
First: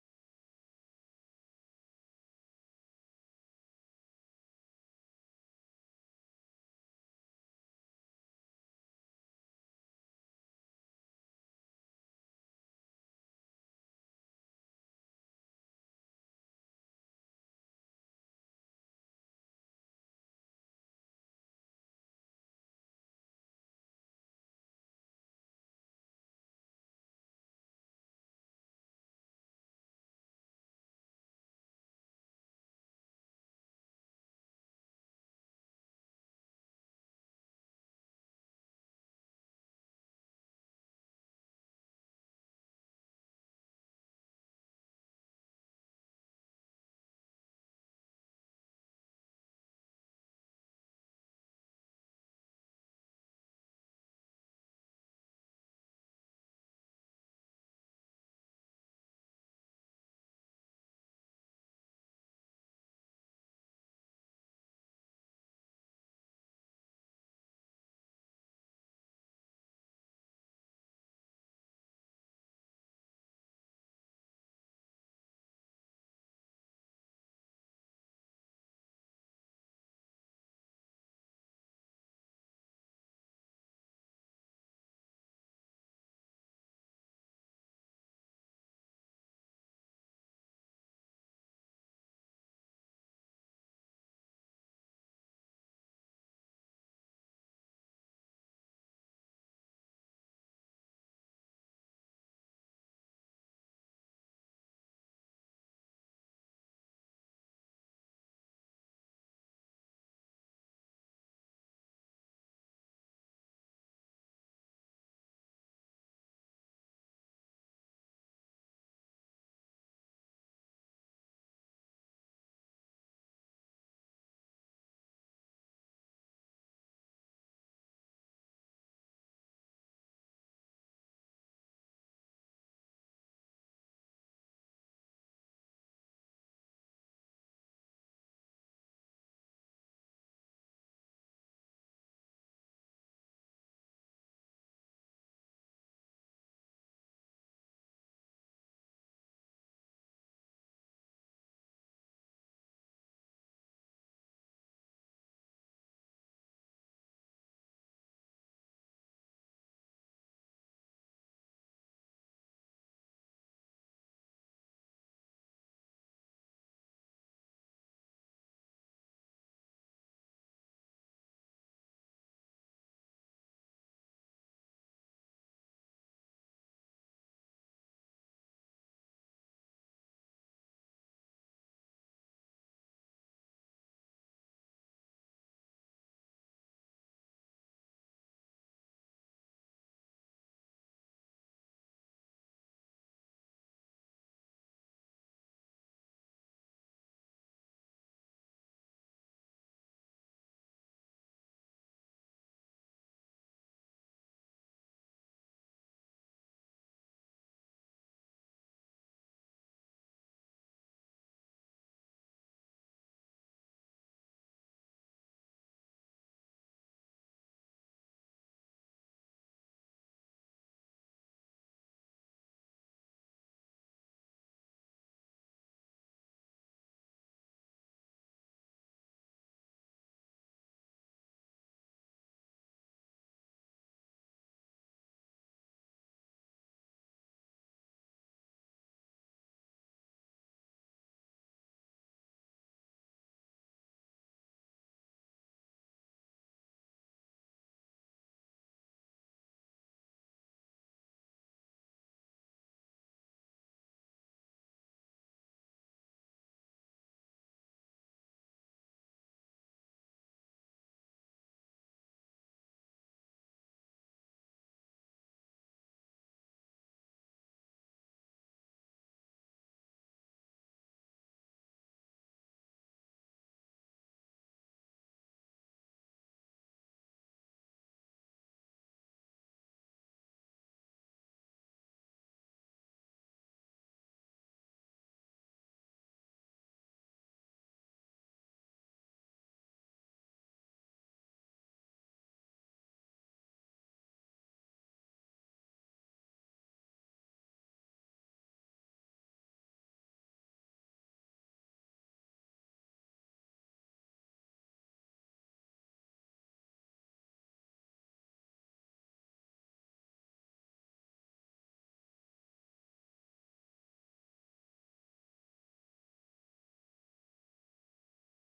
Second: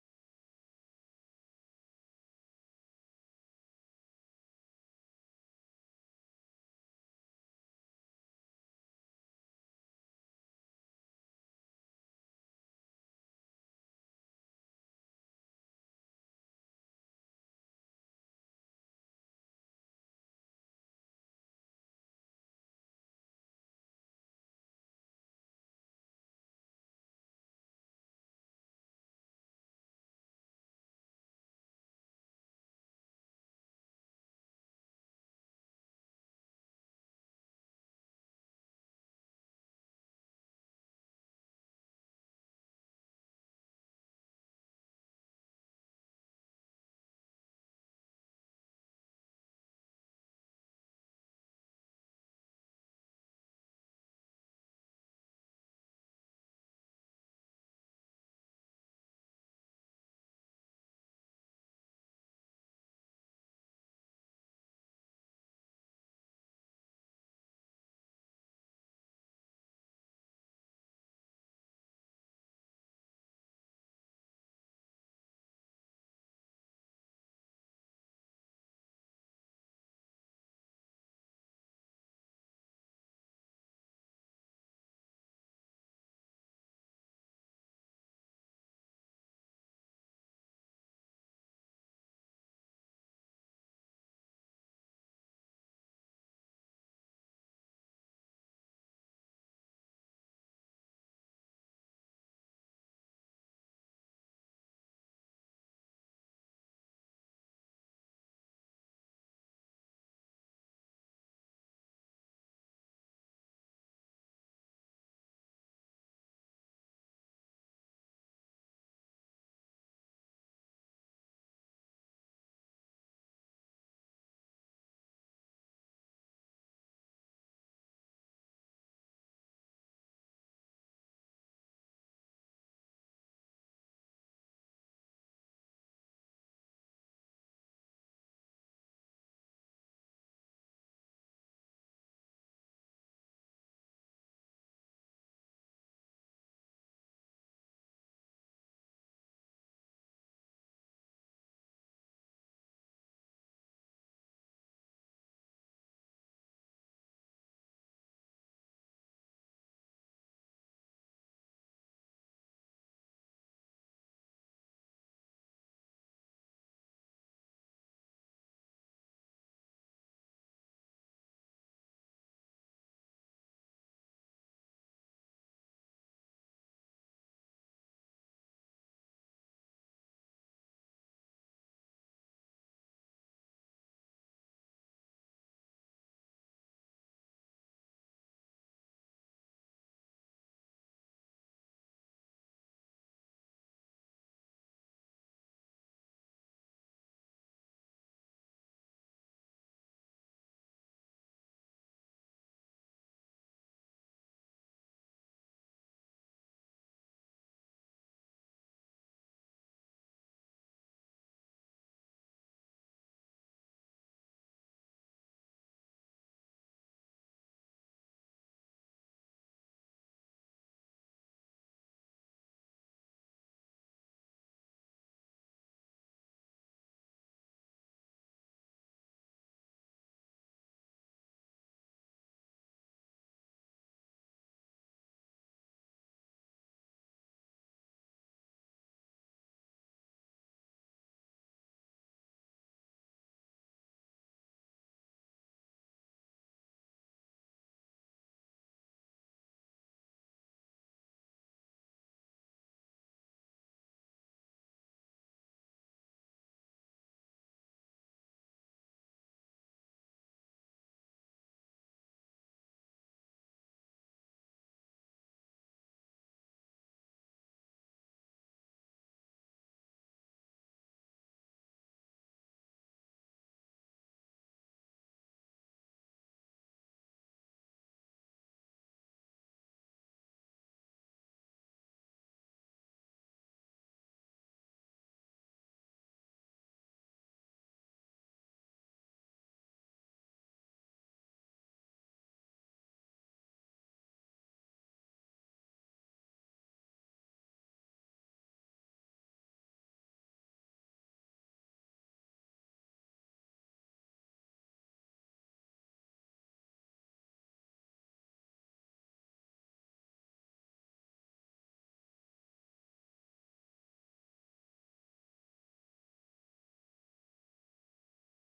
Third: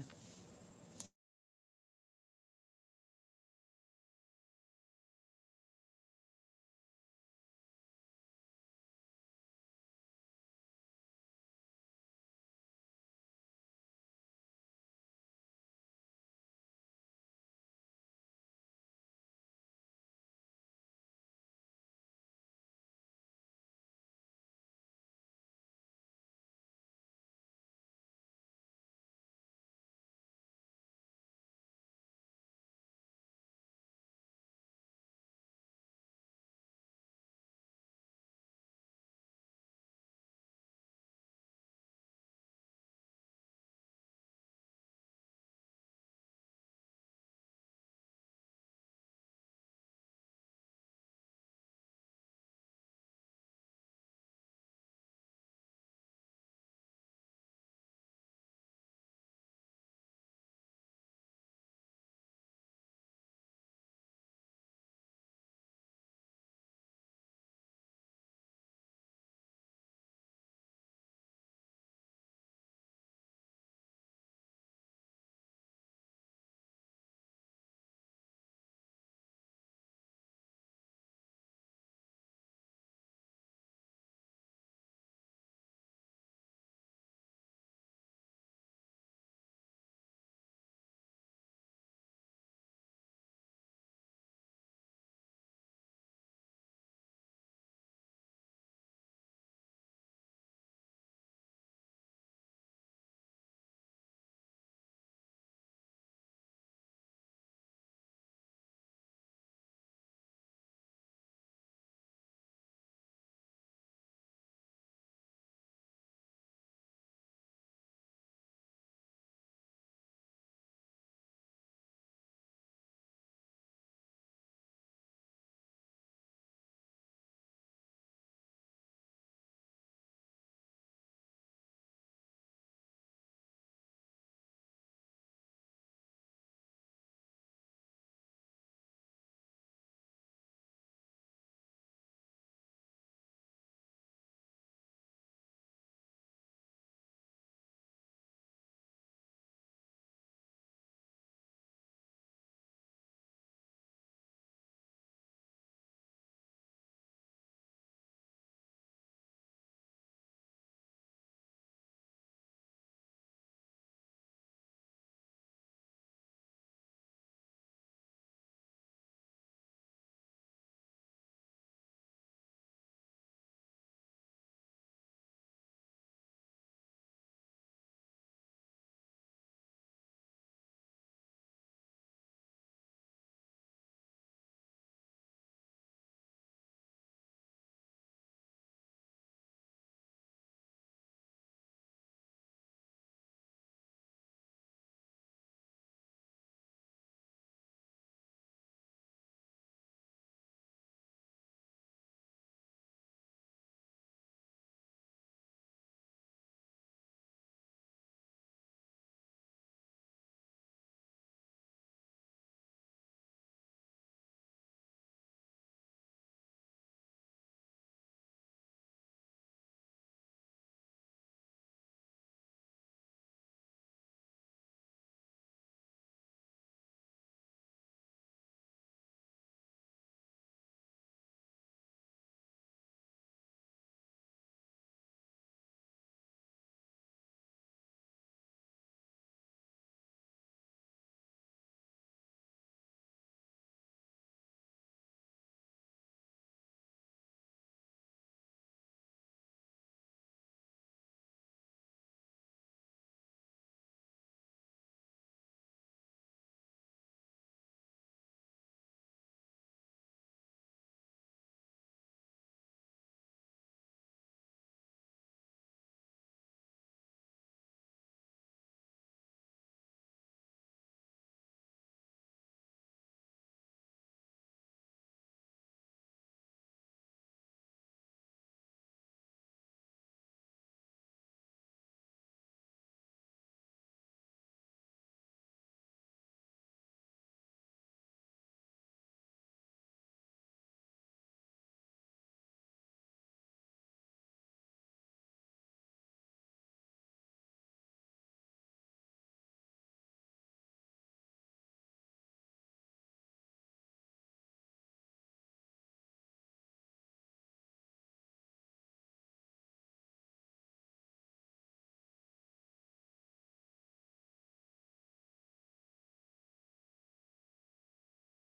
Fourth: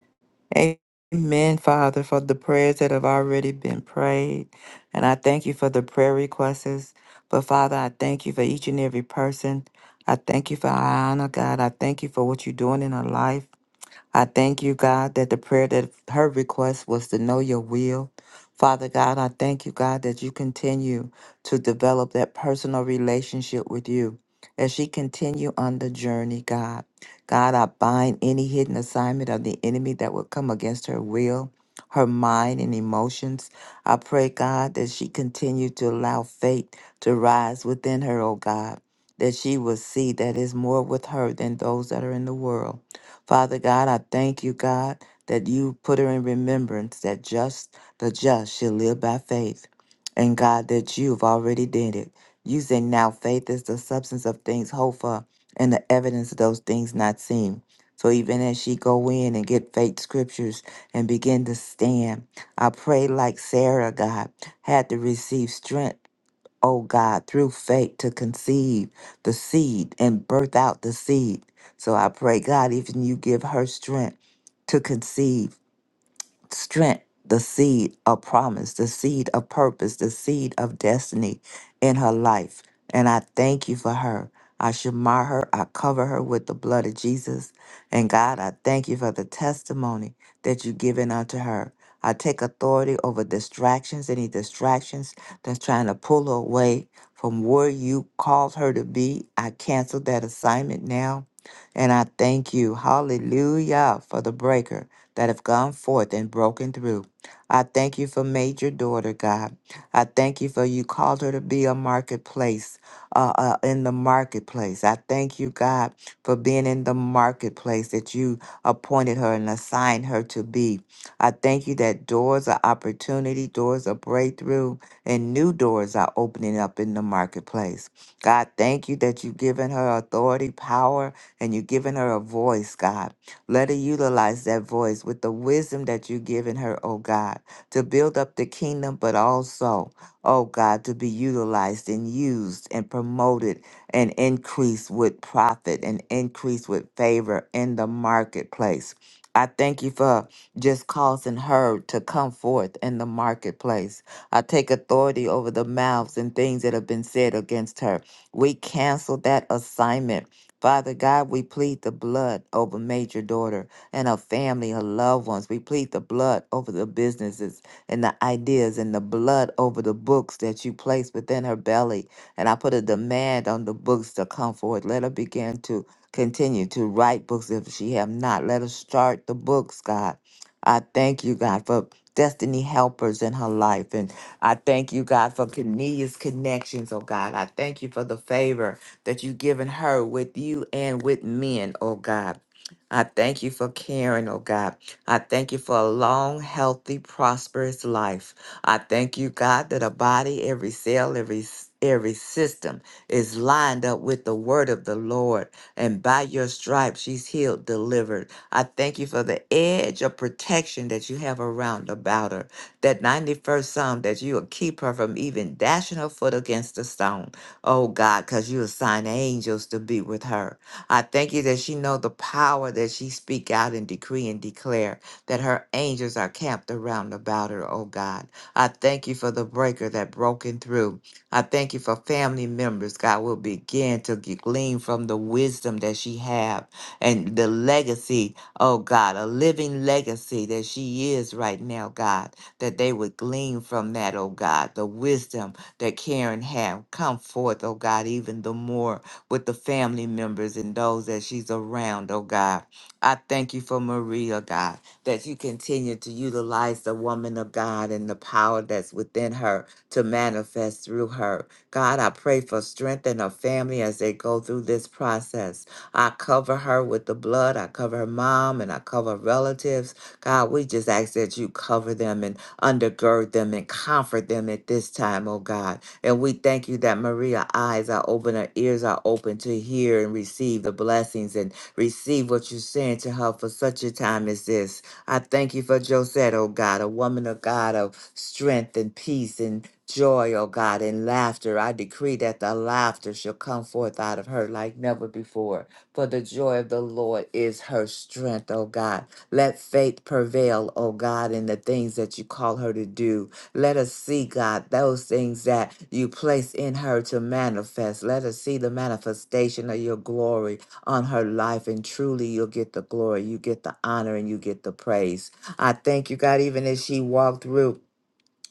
Amen, Father, for the prayers that have already been prayed. And I thank you for the prayer requests. But Father, I thank you for each and every person. I thank you for Ayana, God. I thank you for what you're doing in her life. I thank you, God, that the prayer that her request was to know your will. Father God, I thank you, God, that you continue to develop that personal relationship with you as she continue on the journey, God. God, I bind any hidden assignment of the enemy that would come against her will, her mind, and emotions. I pray, God, that she continue to allow faith to rise within her, oh God, that she will see that is more with her than those that are in the world Father God, I thank you, God, that you put her in remembrance that just the just shall live by faith. And God, that you've already did it. You say now faith is the substance of things hoped for and the evidence of those things not seen. So even as she go in and get faith scriptures and begin to stand, I pray like Sarah, God, had to receive strength O God, through faith to conceive the seed and birth out the seed. So I pray, God, even you give her strength to conceive strength, the seed of promise, the seed of purpose, the seed of destiny in her life. And I thank you for her. I shamar her. I cover her with the blood of Jesus. And God, I thank you for the testimony that you've given unto her. I take authority over distractions, any distractions that's trying to pull her away from where you called her to be. I cancel that assignment now. And I thank you, hallelujah, for the breaker that have gone forth and broken through. I thank you for Major Daughter, God. I thank you for you called her to be a marketplace, uh, uh, in the marketplace. I thank you, God, for being in the marketplace that you appointed her and assigned her to be. I thank you that doors of opportunity, doors of breakthrough, and new doors are opening up in the marketplace. God, thank you that you've given her authority, power, and you've given her a voice, God. Let her utilize that voice with the wisdom that you've given her, oh God, to build up the kingdom, but also, oh God, to be utilized and used and promoted and increased with profit and increased with favor in the marketplace. I thank you for just causing her to come forth in the marketplace. I take authority over the mouths and things that have been said against her. We cancel that assignment Father God, we plead the blood over Major Daughter and her family, her loved ones. We plead the blood over the businesses and the ideas and the blood over the books that you place within her belly. And I put a demand on the books to come forward. Let her begin to continue to write books if she have not. Let her start the books, God. I thank you, God, for destiny helpers in her life. And I thank you, God, for Kenea's connections, oh God. I thank you for the favor that you've given her with you and with men, oh God. I thank you for Karen, oh God. I thank you for a long, healthy, prosperous life. I thank you, God, that a body, every cell, every s- every system is lined up with the word of the Lord. And by your stripes, she's healed, delivered. I thank you for the edge of protection that you have around about her. That 91st Psalm that you will keep her from even dashing her foot against a stone. Oh God, because you assign angels to be with her. I thank you that she know the power that she speak out and decree and declare that her angels are camped around about her, oh God. I thank you for the breaker that broken through. I thank you for family members, God, will begin to g- glean from the wisdom that she have and the legacy, oh God, a living legacy that she is right now, God, that they would glean from that, oh God, the wisdom that Karen have. Come forth, oh God, even the more with the family members and those that she's around, oh God. I thank you for Maria, God, that you continue to utilize the woman of God and the power that's within her to manifest through her. God, I pray for strength in her family as they go through this process. I cover her with the blood. I cover her mom and I cover relatives. God, we just ask that you cover them in undergird them and comfort them at this time, oh God. And we thank you that Maria eyes are open, her ears are open to hear and receive the blessings and receive what you're saying to her for such a time as this. I thank you for Josette, oh God, a woman of God of strength and peace and joy, oh God, and laughter. I decree that the laughter shall come forth out of her like never before. For the joy of the Lord is her strength, oh God. Let faith prevail, oh God, in the things that you call her to do. Let us see, God, those things that you place in her to manifest. Let us see the manifestation of your glory on her life. And truly, you'll get the glory, you get the honor, and you get the praise. I thank you, God, even as she walked through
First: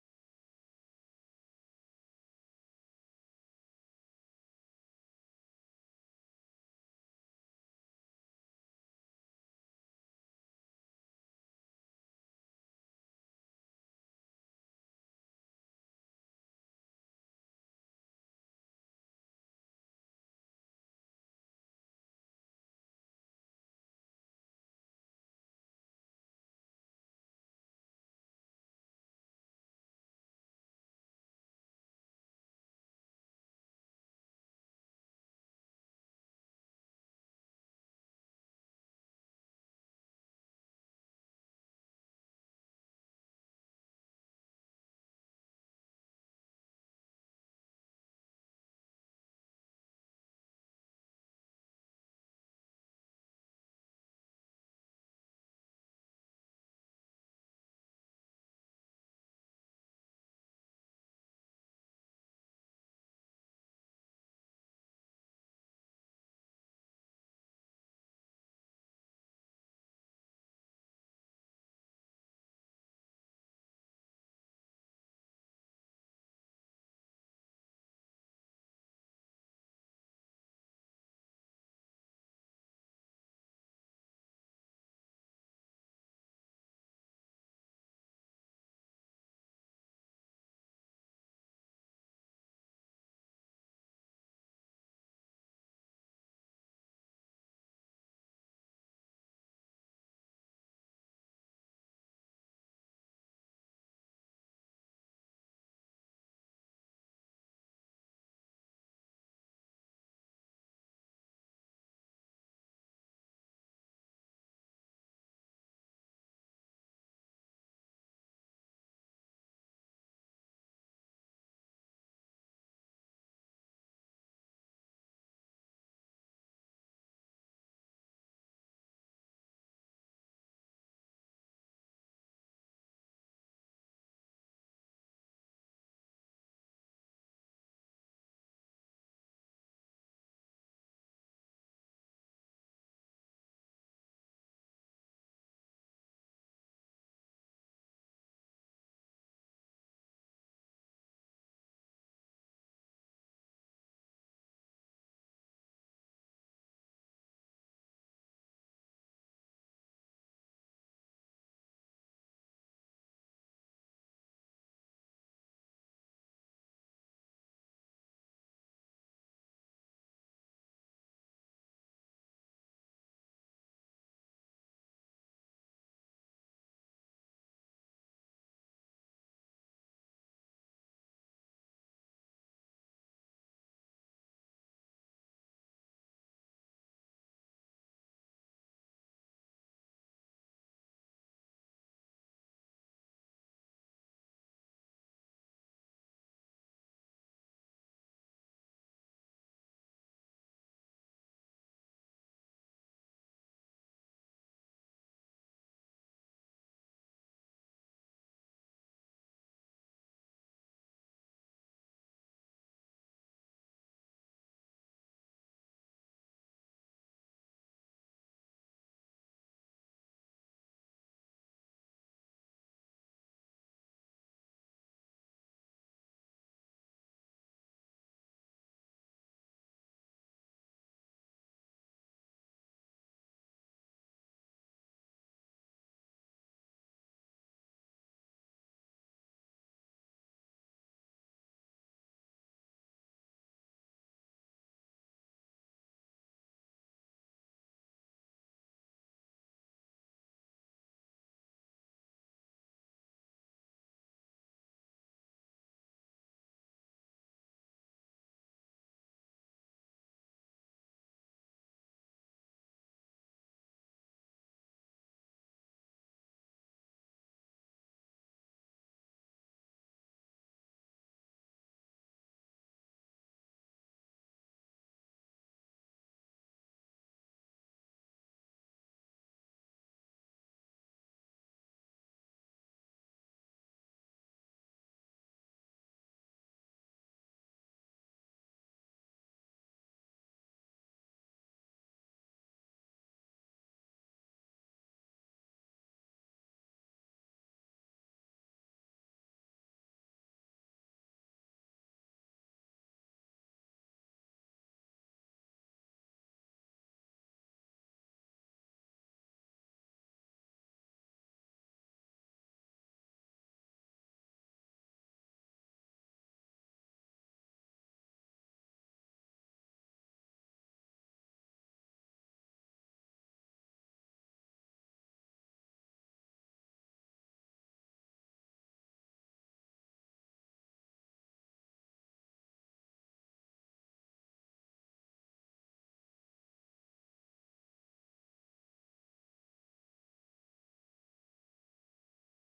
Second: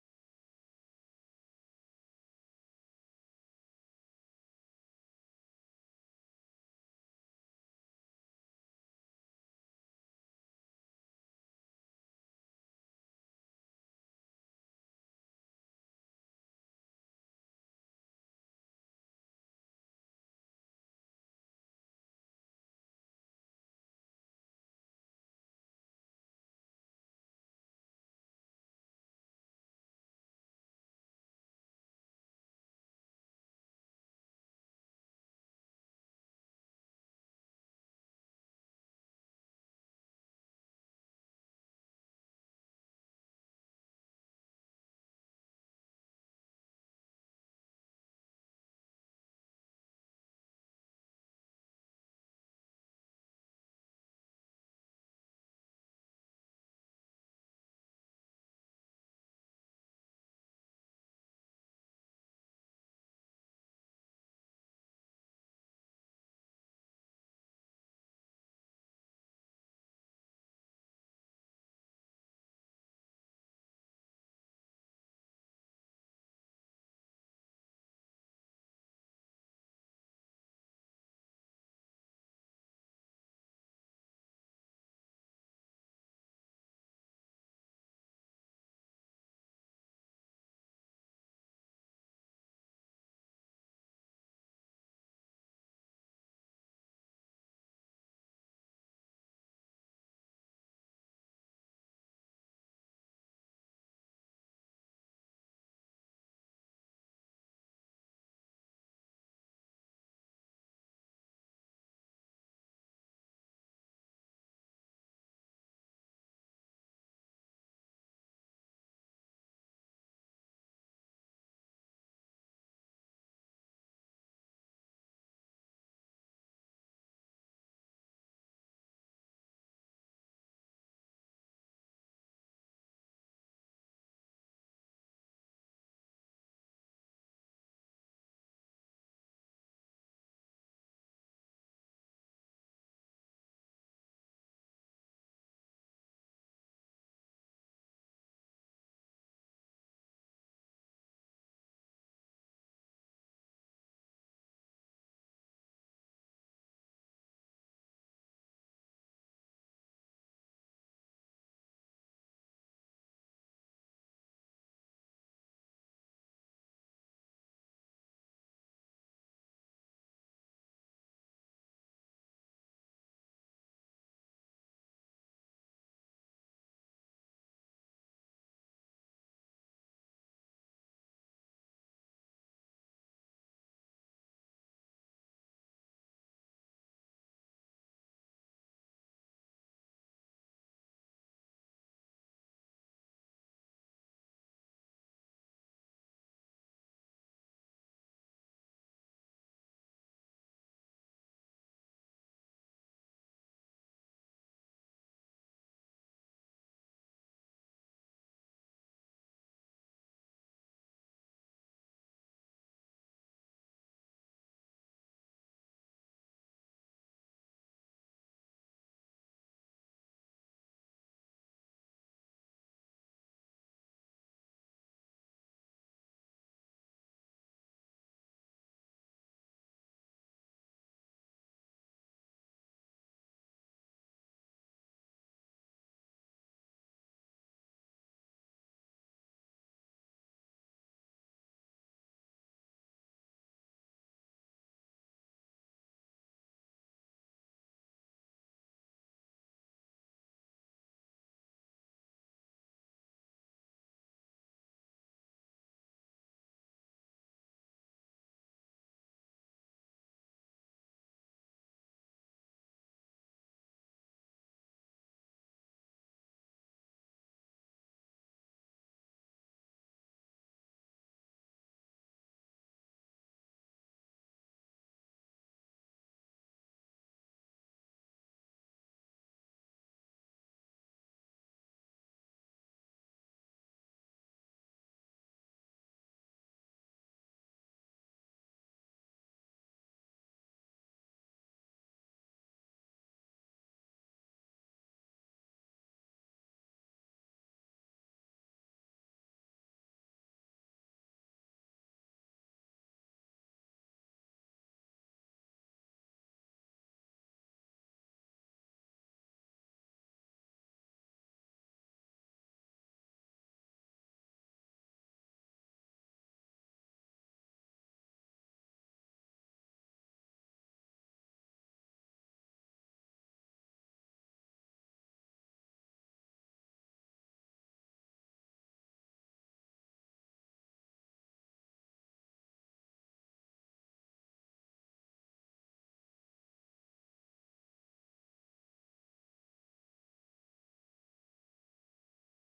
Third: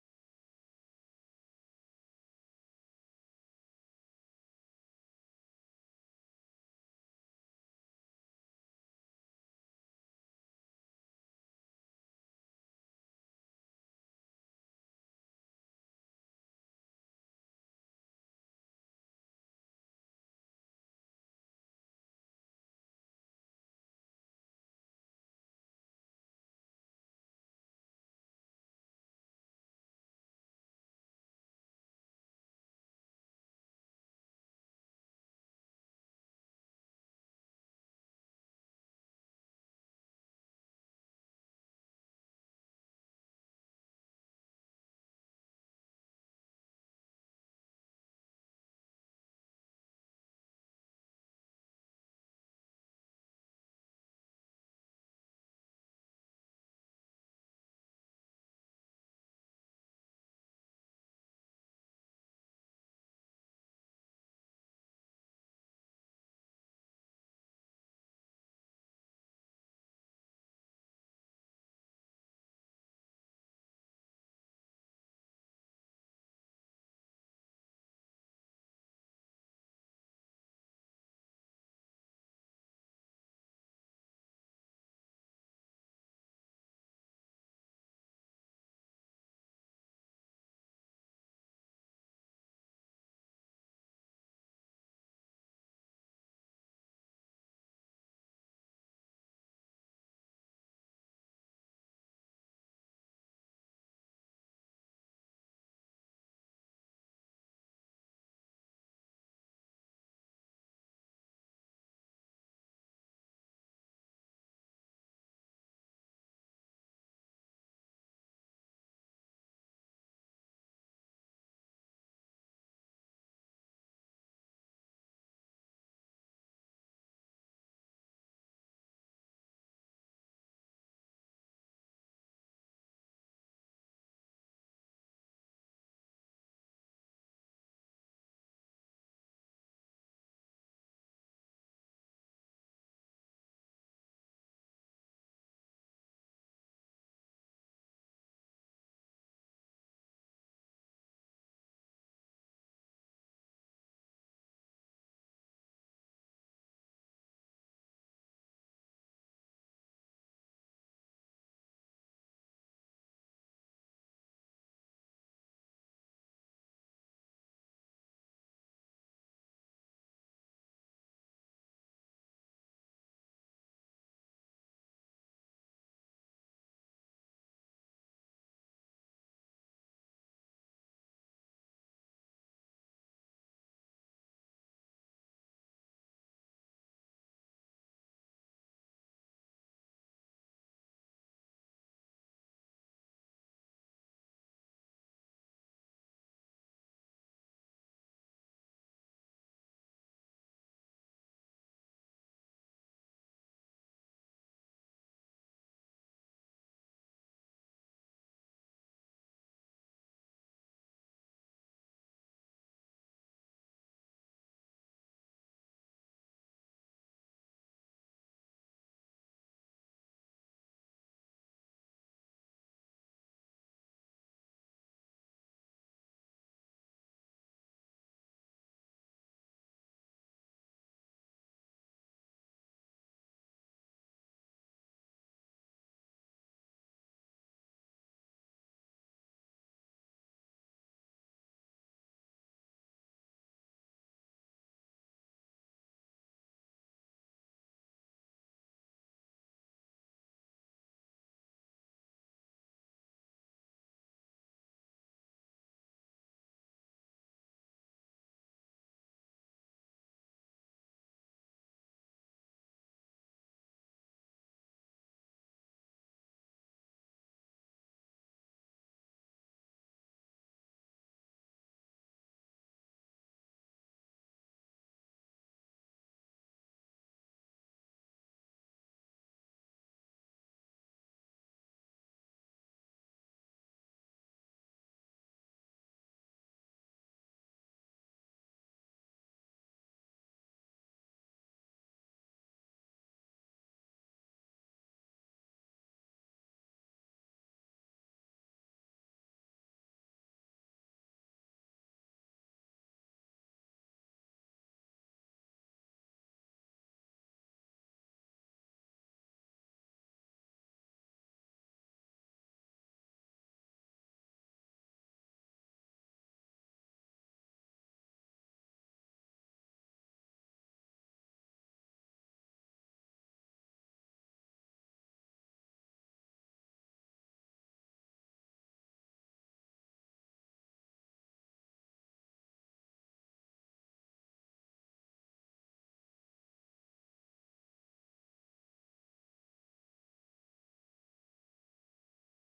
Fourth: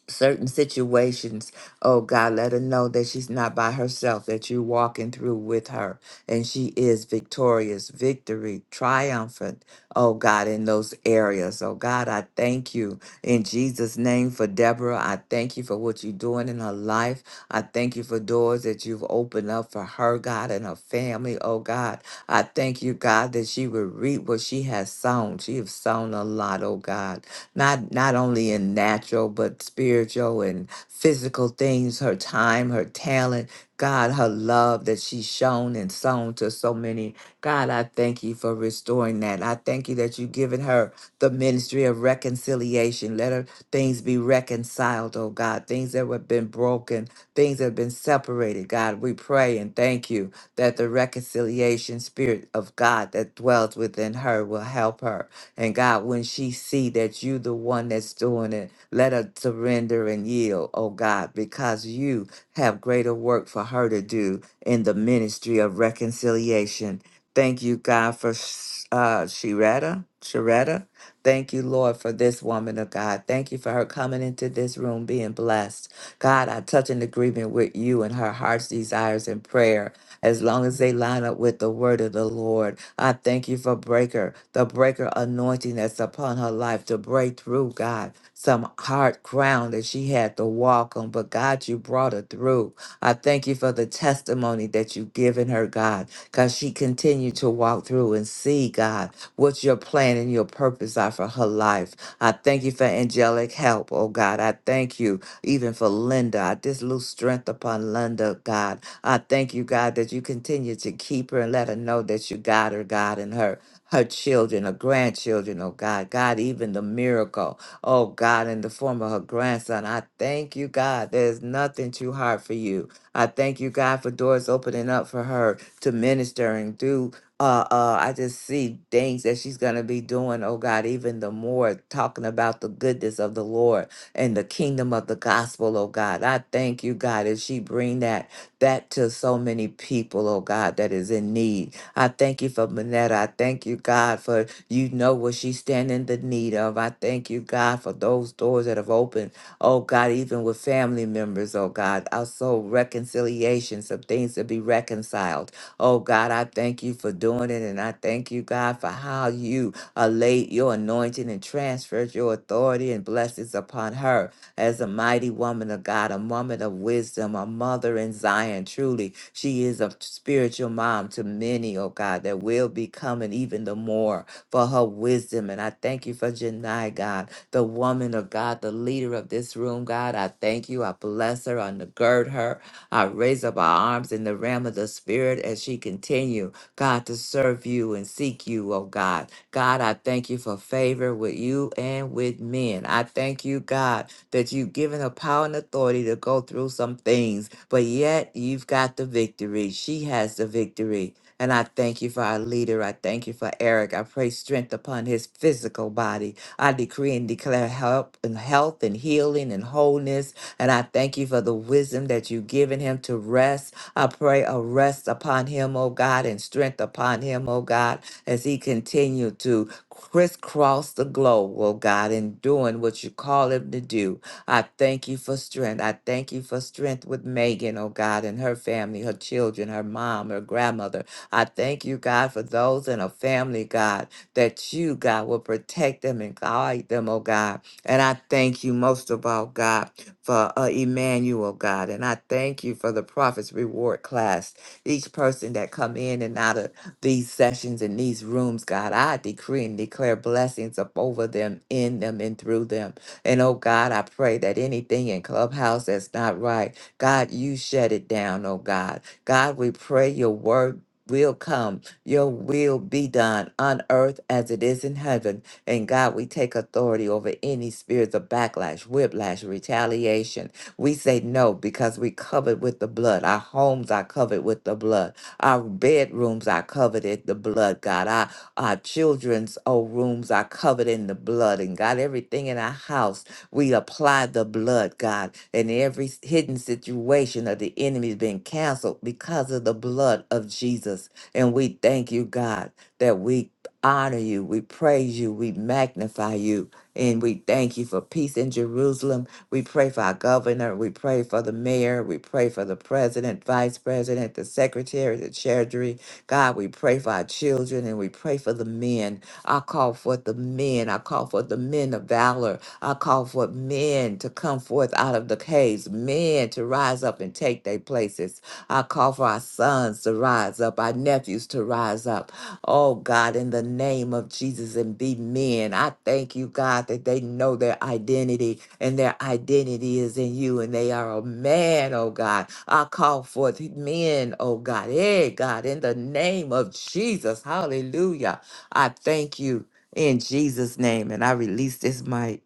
certain situations, oh God, let her know that she's not by herself, that you're walking through with her, and she is victorious, victory, triumphant, oh God, in those areas. Oh God, I thank you in Jesus' name for Deborah. I thank you for what you're doing in her life. I thank you for doors that you've opened up for her, God, and her family, oh God. I thank you, God, that she will reap what she has sown. She has sown a lot, oh God not not only in natural but spiritual and physical things, her time, her talent, God, her love that she's shown and sown to so many. God, I thank you for restoring that. I thank you that you've given her the ministry of reconciliation. Let her things be reconciled, oh God. Things that have been broken, things that have been separated. God, we pray and thank you that the reconciliation spirit of God that dwells within her will help her. And God, when she see that you the one that's doing it, let her surrender and yield, oh God, because you have greater work for her to do in the ministry of reconciliation. Thank you, God, for Sh- uh, Sharetta. Sharetta, thank you, Lord, for this woman of God. Thank you for her coming into this room being blessed. God, I touch an agreement with you and her heart's desires and prayer as long as they line up with the word of the Lord. I thank you for breaker, the breaker anointing that's upon her life to break through, God, some hard ground that she had to walk on, but God, you brought her through. I thank you for the testimony that you've given her, God, because she continued to walk through and see, God, what your plan and your purpose are for her life. I thank you for angelic help, oh God. I thank you even for Linda. I just lose strength upon Linda, God I thank you, God, that you continue to keep her and let her know that you got her, God, and her her children, her grandchildren, oh God, God, even the miracle, oh God, in the form of her grandson. I thank you, God. There's nothing too hard for you. I thank you, God, for doors opening up for her to minister and do. Uh, uh, I just see things that she's gonna be doing, oh God, even the more talking about the goodness of the Lord and the kingdom of the gospel, oh God. I thank you, God, as she bring that that to so many people, oh God, that is in need. I thank you for Manetta. I thank you, God, for you know what she's standing in the need of. I thank you, God, for those doors that have opened, oh God, even with family members, oh God. Also, reconciliations of things to be reconciled. Oh God, I thank you for doing it. And I thank you, God, for how you allayed your anointing and transferred your authority and blessings upon her as a mighty woman of God, a woman of wisdom, a mother in Zion. Truly, she is a spiritual mom to many, oh God, that will be coming even the more for her wisdom. And I thank you for Janai, God, the woman of God, the leader of this room, God. I thank you. I bless her. I gird her. I raise up our arms in the realm of the spirit as she continue, God, to serve you and seek you, oh God. God, I thank you for favor with you and with men. I thank you, God, that you've given her power and authority to go through some things, but yet you've got the victory. She has the victory. And I thank you for our leader. I thank you for Eric. I pray strength upon his physical body. I decree and declare help and health and healing and wholeness. And I thank you for the wisdom that you've given him to rest. I pray a rest upon him, oh God, and strength upon him, oh God, as he continue to crisscross the globe, oh God, and doing what you call him to do. I thank you for strength. I thank you for strength with Megan, oh God, and her family, her children, her mom, her grandmother. I thank you, God, for those in her family, God, that you, God, will protect them and guide them, oh God. And I thank you most of all, God, for uh, Emmanuel, God. And I thank you for the prophet's reward class. Each person that come in and out of these sessions in these rooms, God, I decree and declare blessings up over them, in them, and through them. And oh God, I pray that anything in Clubhouse that's not right, God, you shut it down, oh God. God, we pray your word will come, your will be done on earth as it is in heaven. And God, we take authority over any spirits of backlash, whiplash, retaliation. We say no because we covered with the blood. Our homes are covered with the blood. Our bedrooms are covered in the blood, God. Our children's oh, rooms are covered in the blood. And God, everything in our house, we apply the blood, God. And every s- hidden situation of the enemy has been canceled because of the blood of Jesus. And we thank you, God, that we honor you, we praise you, we magnify you. And we thank you for peace in Jerusalem. We pray for our governor. We pray for the mayor. We pray for the president, vice president, the secretary, the treasury. God, we pray for our children and we pray for the men. I call forth the men. I call forth the men of valor. I call forth men to come forth out of the caves, men to rise up and take their places. I call for our sons to rise up, our nephews to rise up. Oh God, in the name of Jesus and be men. I thank you, God, that they know their identity and their identity is in you and they are a man, oh God. I call forth men, oh God. Hey, God, in the name of Jesus. Hallelujah. I thank you in Jesus' name and I release this mic.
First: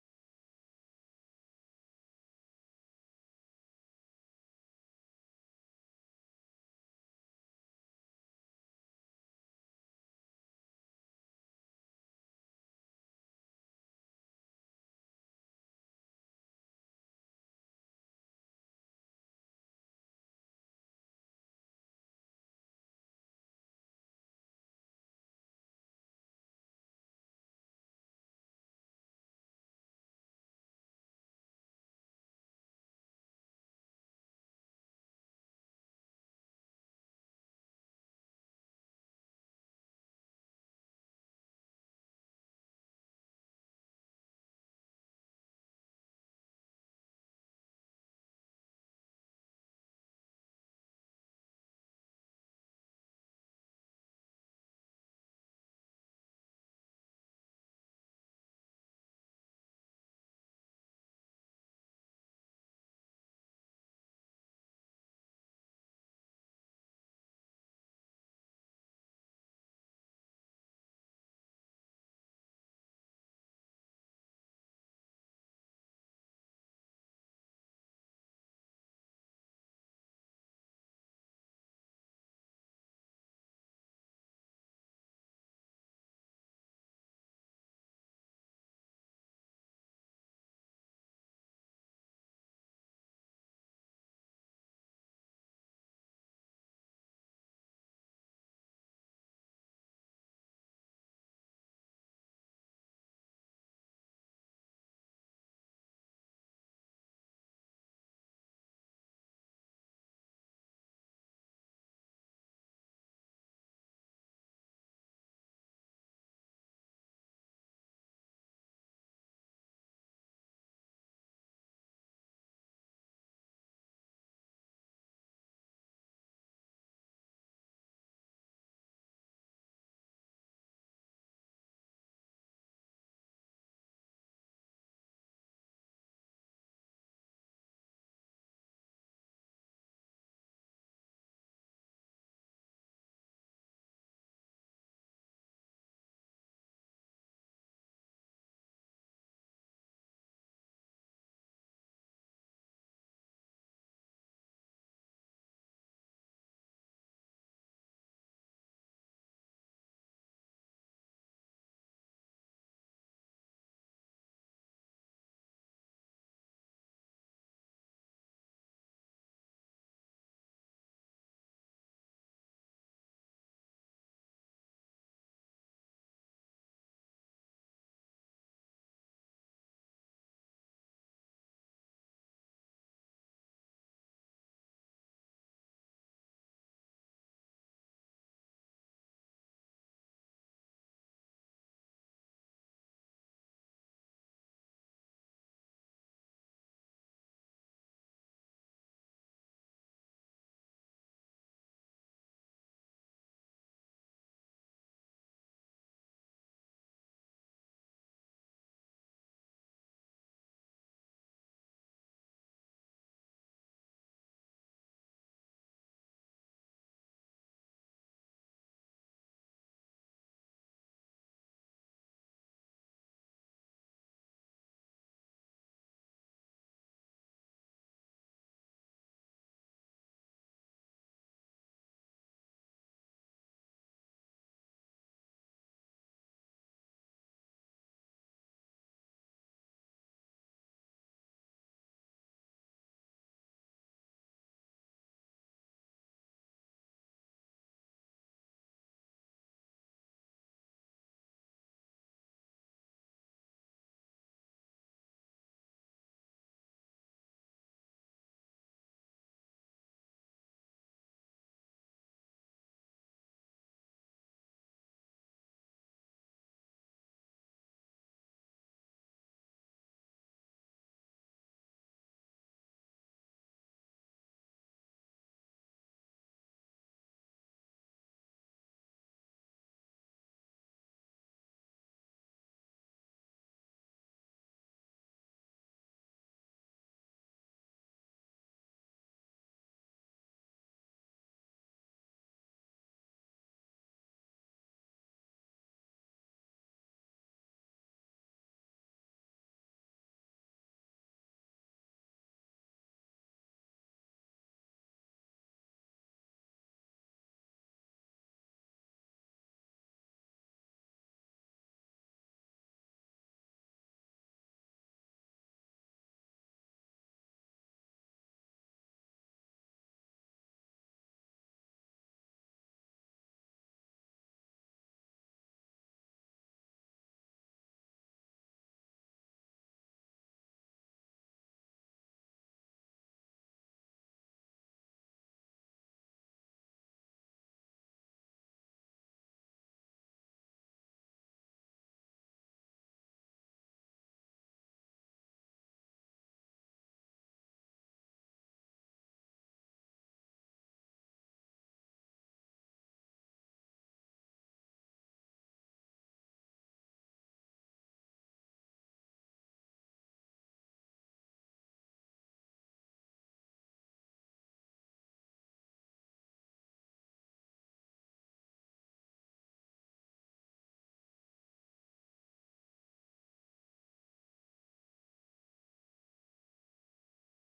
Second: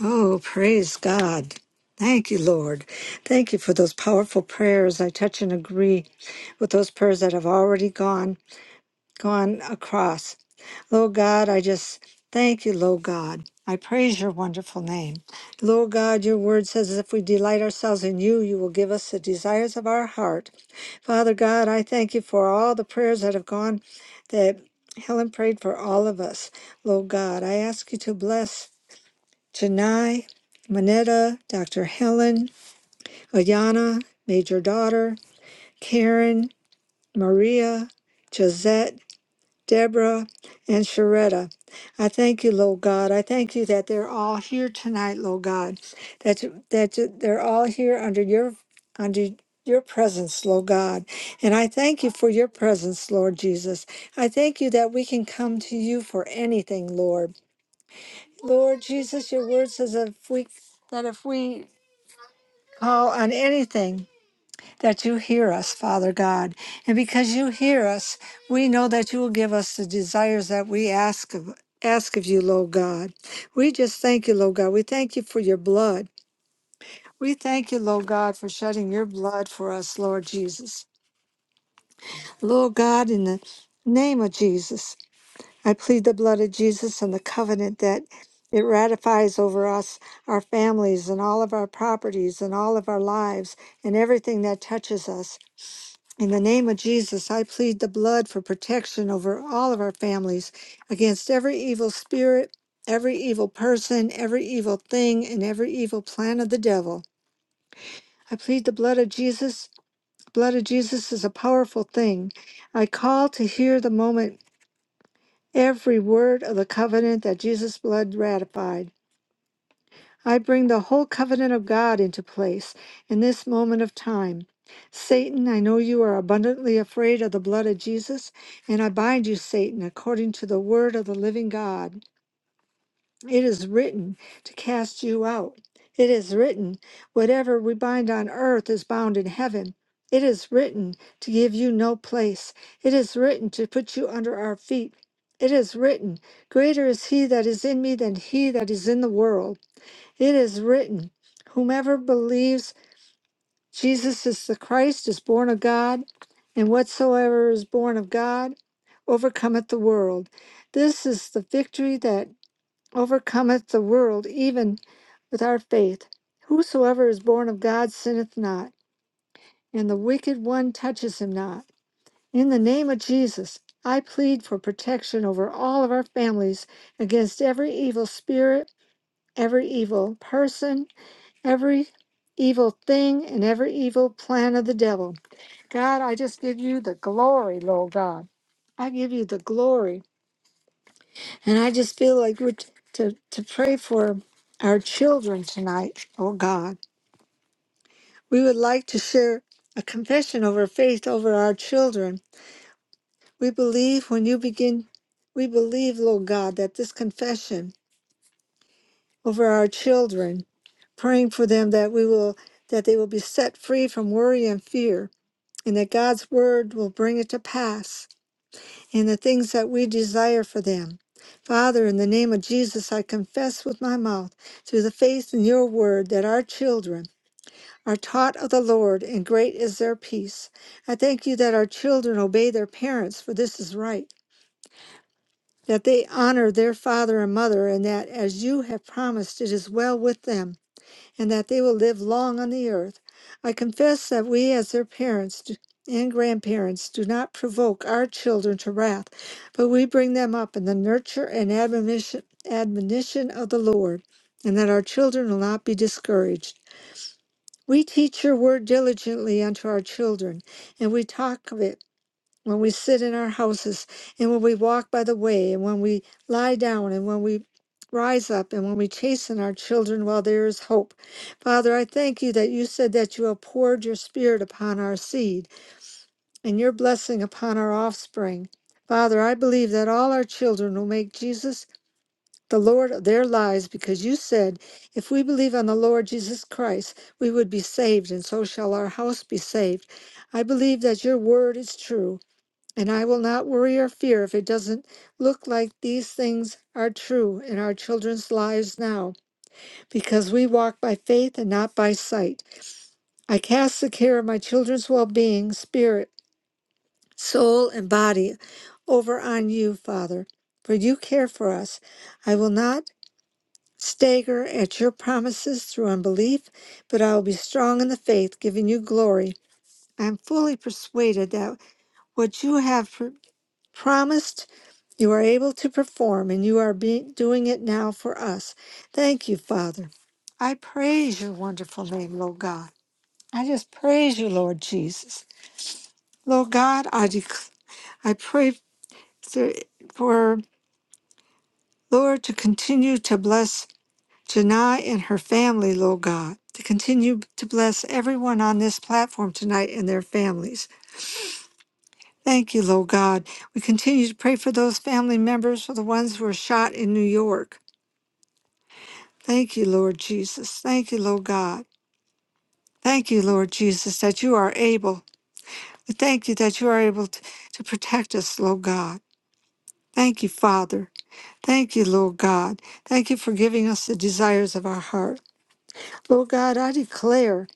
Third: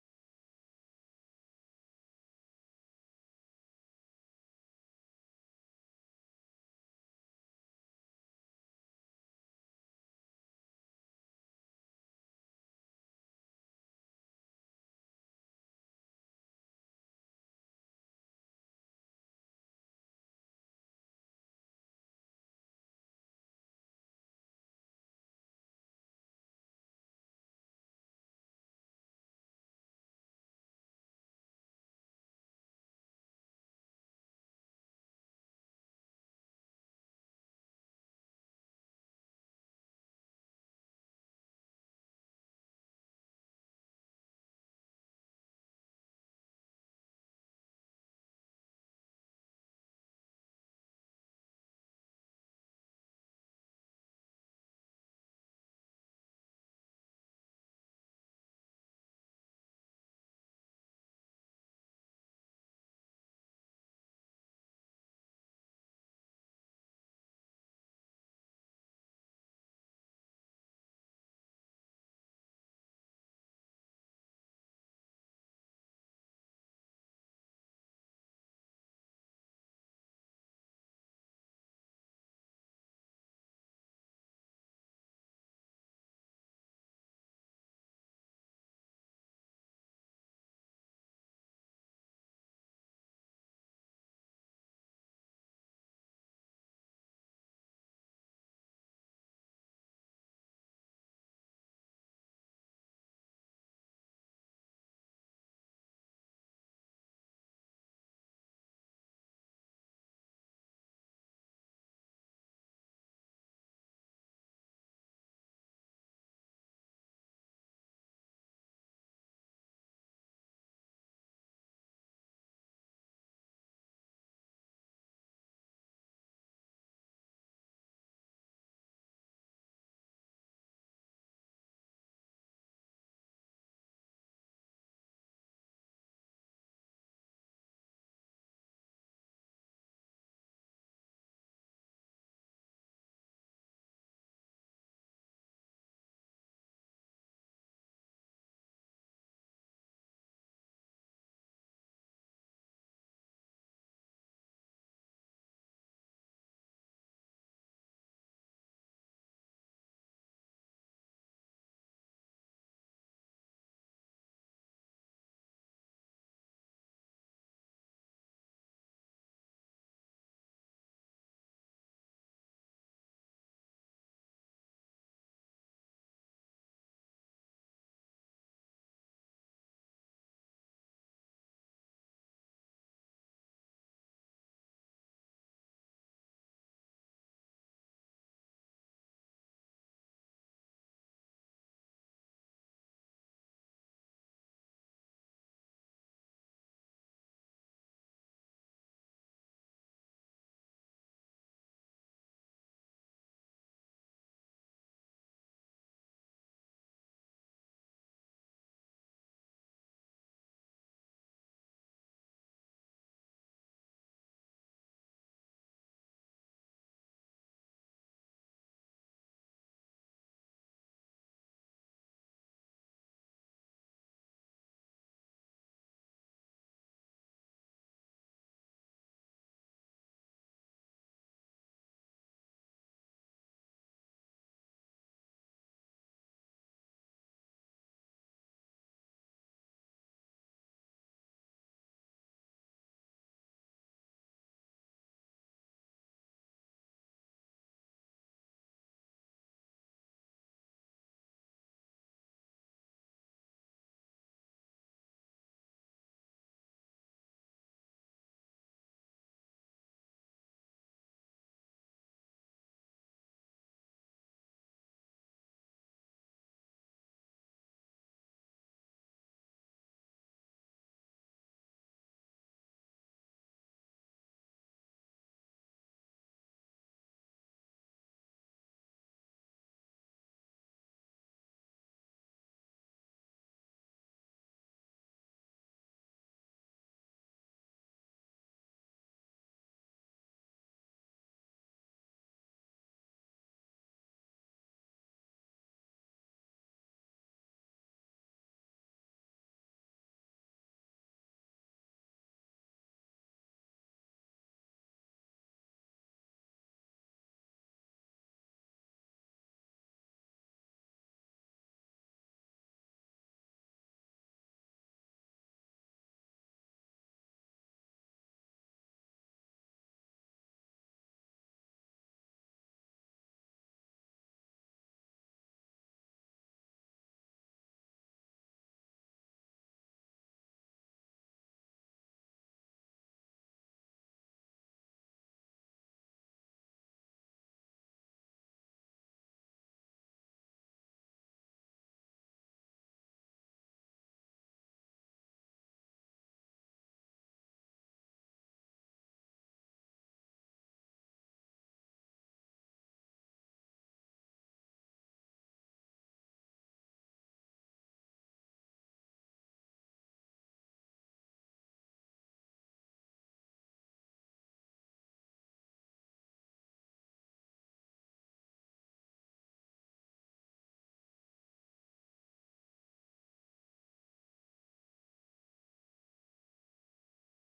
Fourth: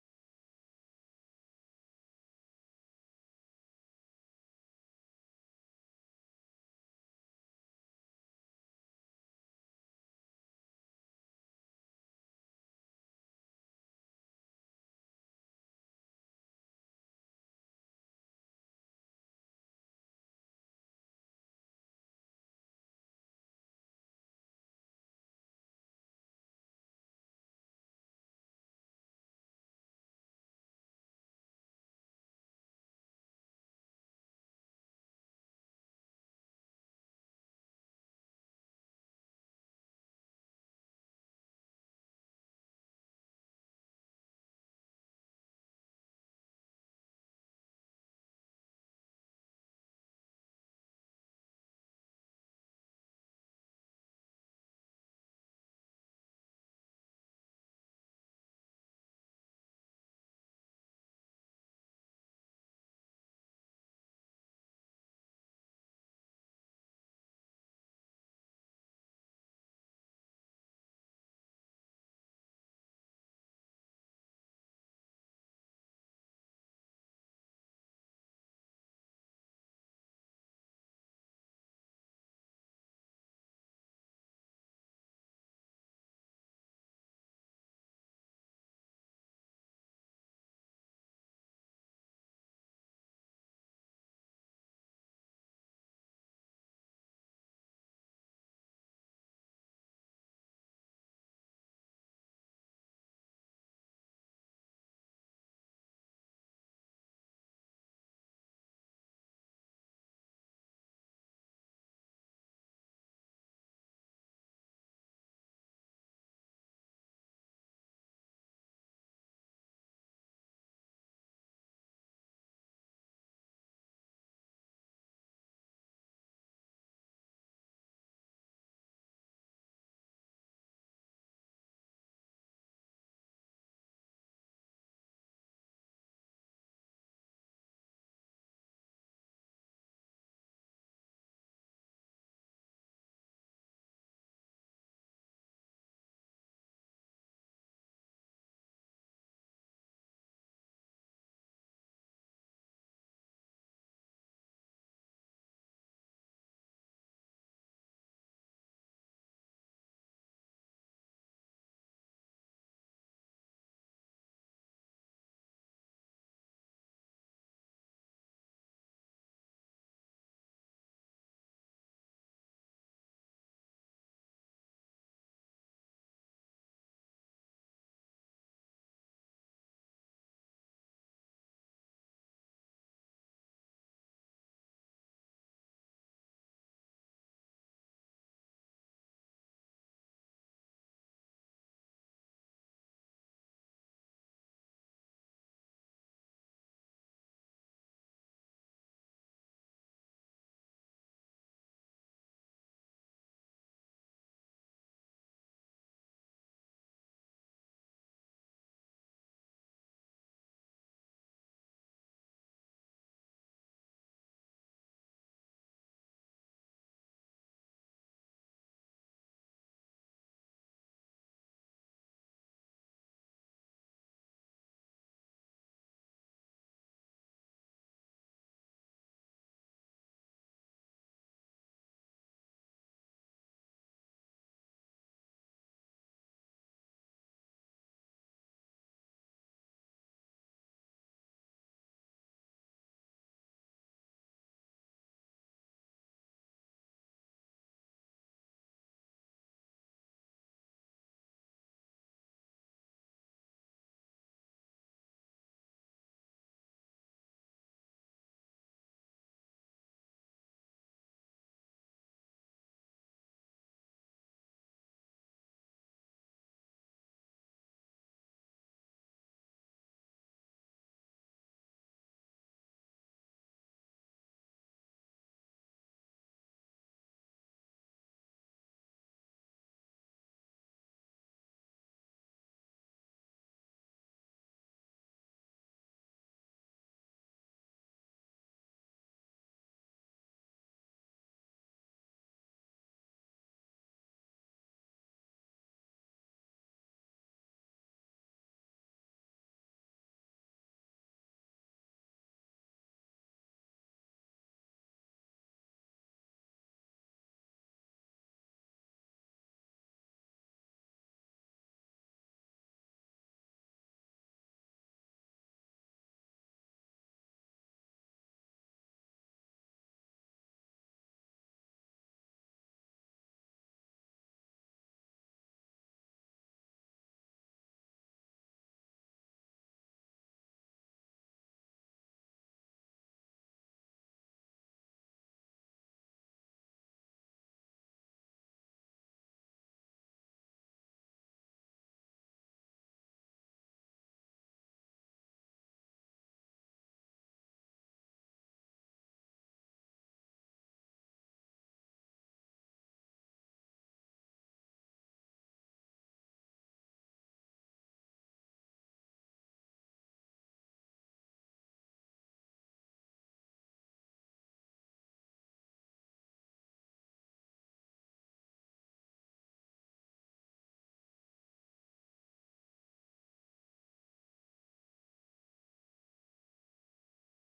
Oh, praise God. Thank you, Lord. Thank you for those powerful prayers. I touch and agree with those prayers that have already gone gone across. Lord God, I just thank you, Lord God. I praise your wonderful name. Lord God, your word says if we delight ourselves in you, you will give us the desires of our heart. Father God, I thank you for all the prayers that have gone that Helen prayed for all of us. Lord God, I ask you to bless Janai, Manetta, Dr. Helen, Ayana, Major Daughter, Karen, Maria, Josette. Deborah, and Sharetta. I thank you, Lord God. I thank you that they're all here tonight, Lord God. That that they're all here under your under your presence, Lord God. And I thank you for your presence, Lord Jesus. I thank you that we can come to you for anything, Lord. Lord Jesus, your word says that if we that if we call on anything that you hear us, Father God. And because you hear us, we know that you will give us the desires that we ask of ask of you, Lord God. We just thank you, Lord God. We thank you for your blood. We thank you, Lord God, for shedding your blood for us, Lord Jesus. Lord God, in the name of Jesus, I plead the blood of Jesus and the covenant that it ratifies over us, our families, and all of our properties, and all of our lives, and everything that touches us. In the name of Jesus, I plead the blood for protection over all of our families against every evil spirit, every evil person, every evil thing, and every evil plan of the devil. I plead the blood of Jesus. The blood of Jesus is a powerful thing. I call to hear the moment every word of the covenant that Jesus' blood ratified. I bring the whole covenant of God into place in this moment of time. Satan, I know you are abundantly afraid of the blood of Jesus, and I bind you, Satan, according to the word of the living God. It is written to cast you out. It is written, whatever we bind on earth is bound in heaven. It is written to give you no place. It is written to put you under our feet. It is written, Greater is he that is in me than he that is in the world. It is written, Whomever believes Jesus is the Christ is born of God, and whatsoever is born of God overcometh the world. This is the victory that overcometh the world, even with our faith. Whosoever is born of God sinneth not, and the wicked one touches him not. In the name of Jesus, I plead for protection over all of our families against every evil spirit, every evil person, every evil thing and every evil plan of the devil. God, I just give you the glory, Lord God. I give you the glory. And I just feel like we're t- to, to pray for our children tonight, oh God. We would like to share a confession over faith over our children. We believe when you begin, we believe, Lord God, that this confession over our children, praying for them that we will, that they will be set free from worry and fear and that God's word will bring it to pass and the things that we desire for them. Father, in the name of Jesus, I confess with my mouth through the faith in your word that our children are taught of the Lord, and great is their peace. I thank you that our children obey their parents, for this is right. That they honor their father and mother, and that as you have promised, it is well with them and that they will live long on the earth. I confess that we, as their parents do- and grandparents, do not provoke our children to wrath, but we bring them up in the nurture and admonition, admonition of the Lord, and that our children will not be discouraged. We teach your word diligently unto our children, and we talk of it when we sit in our houses and when we walk by the way and when we lie down and when we rise up and when we chasten our children while there is hope. Father, I thank you that you said that you have poured your spirit upon our seed and your blessing upon our offspring. Father, I believe that all our children will make Jesus the Lord of their lives because you said, if we believe on the Lord Jesus Christ, we would be saved, and so shall our house be saved. I believe that your word is true and I will not worry or fear if it doesn't look like these things are true in our children's lives now, because we walk by faith and not by sight. I cast the care of my children's well being, spirit, soul, and body over on you, Father, for you care for us. I will not stagger at your promises through unbelief, but I will be strong in the faith, giving you glory. I am fully persuaded that what you have pr- promised You are able to perform, and you are be- doing it now for us. Thank you, Father. I praise your wonderful name, Lord God. I just praise you, Lord Jesus. Lord God, I, dec- I pray for, for, Lord, to continue to bless Janai and her family, Lord God, to continue to bless everyone on this platform tonight and their families. Thank you, Lord God. We continue to pray for those family members, for the ones who were shot in New York. Thank you, Lord Jesus. Thank you, Lord God. Thank you, Lord Jesus, that you are able. Thank you that you are able to, to protect us, Lord God. Thank you, Father. Thank you, Lord God. Thank you for giving us the desires of our heart. Lord God, I declare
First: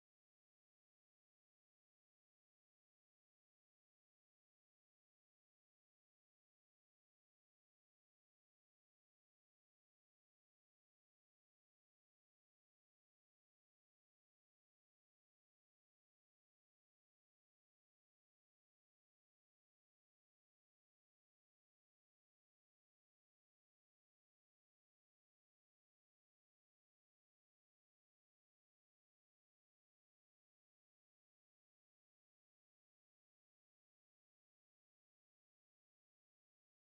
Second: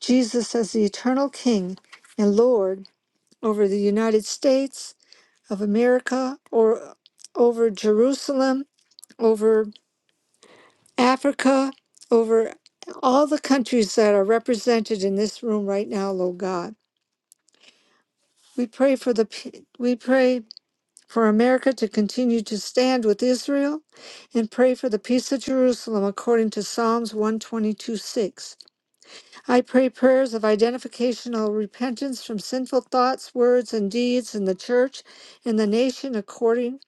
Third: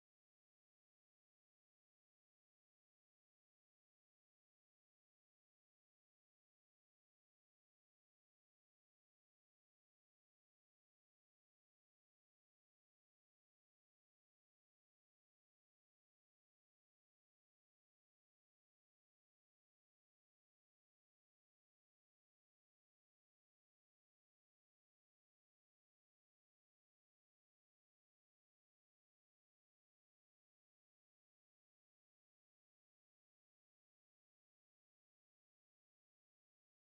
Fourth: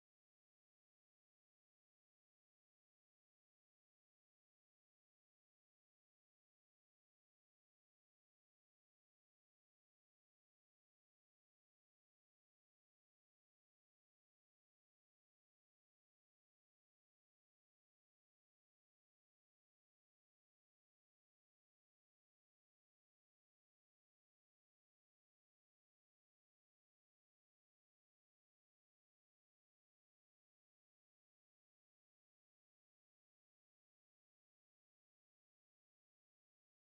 Jesus as the eternal King and Lord over the United States of America or over Jerusalem, over. Africa, over all the countries that are represented in this room right now, Lord God. We pray for the pe- we pray for America to continue to stand with Israel and pray for the peace of Jerusalem according to Psalms one twenty two six. I pray prayers of identificational repentance from sinful thoughts, words, and deeds in the church and the nation according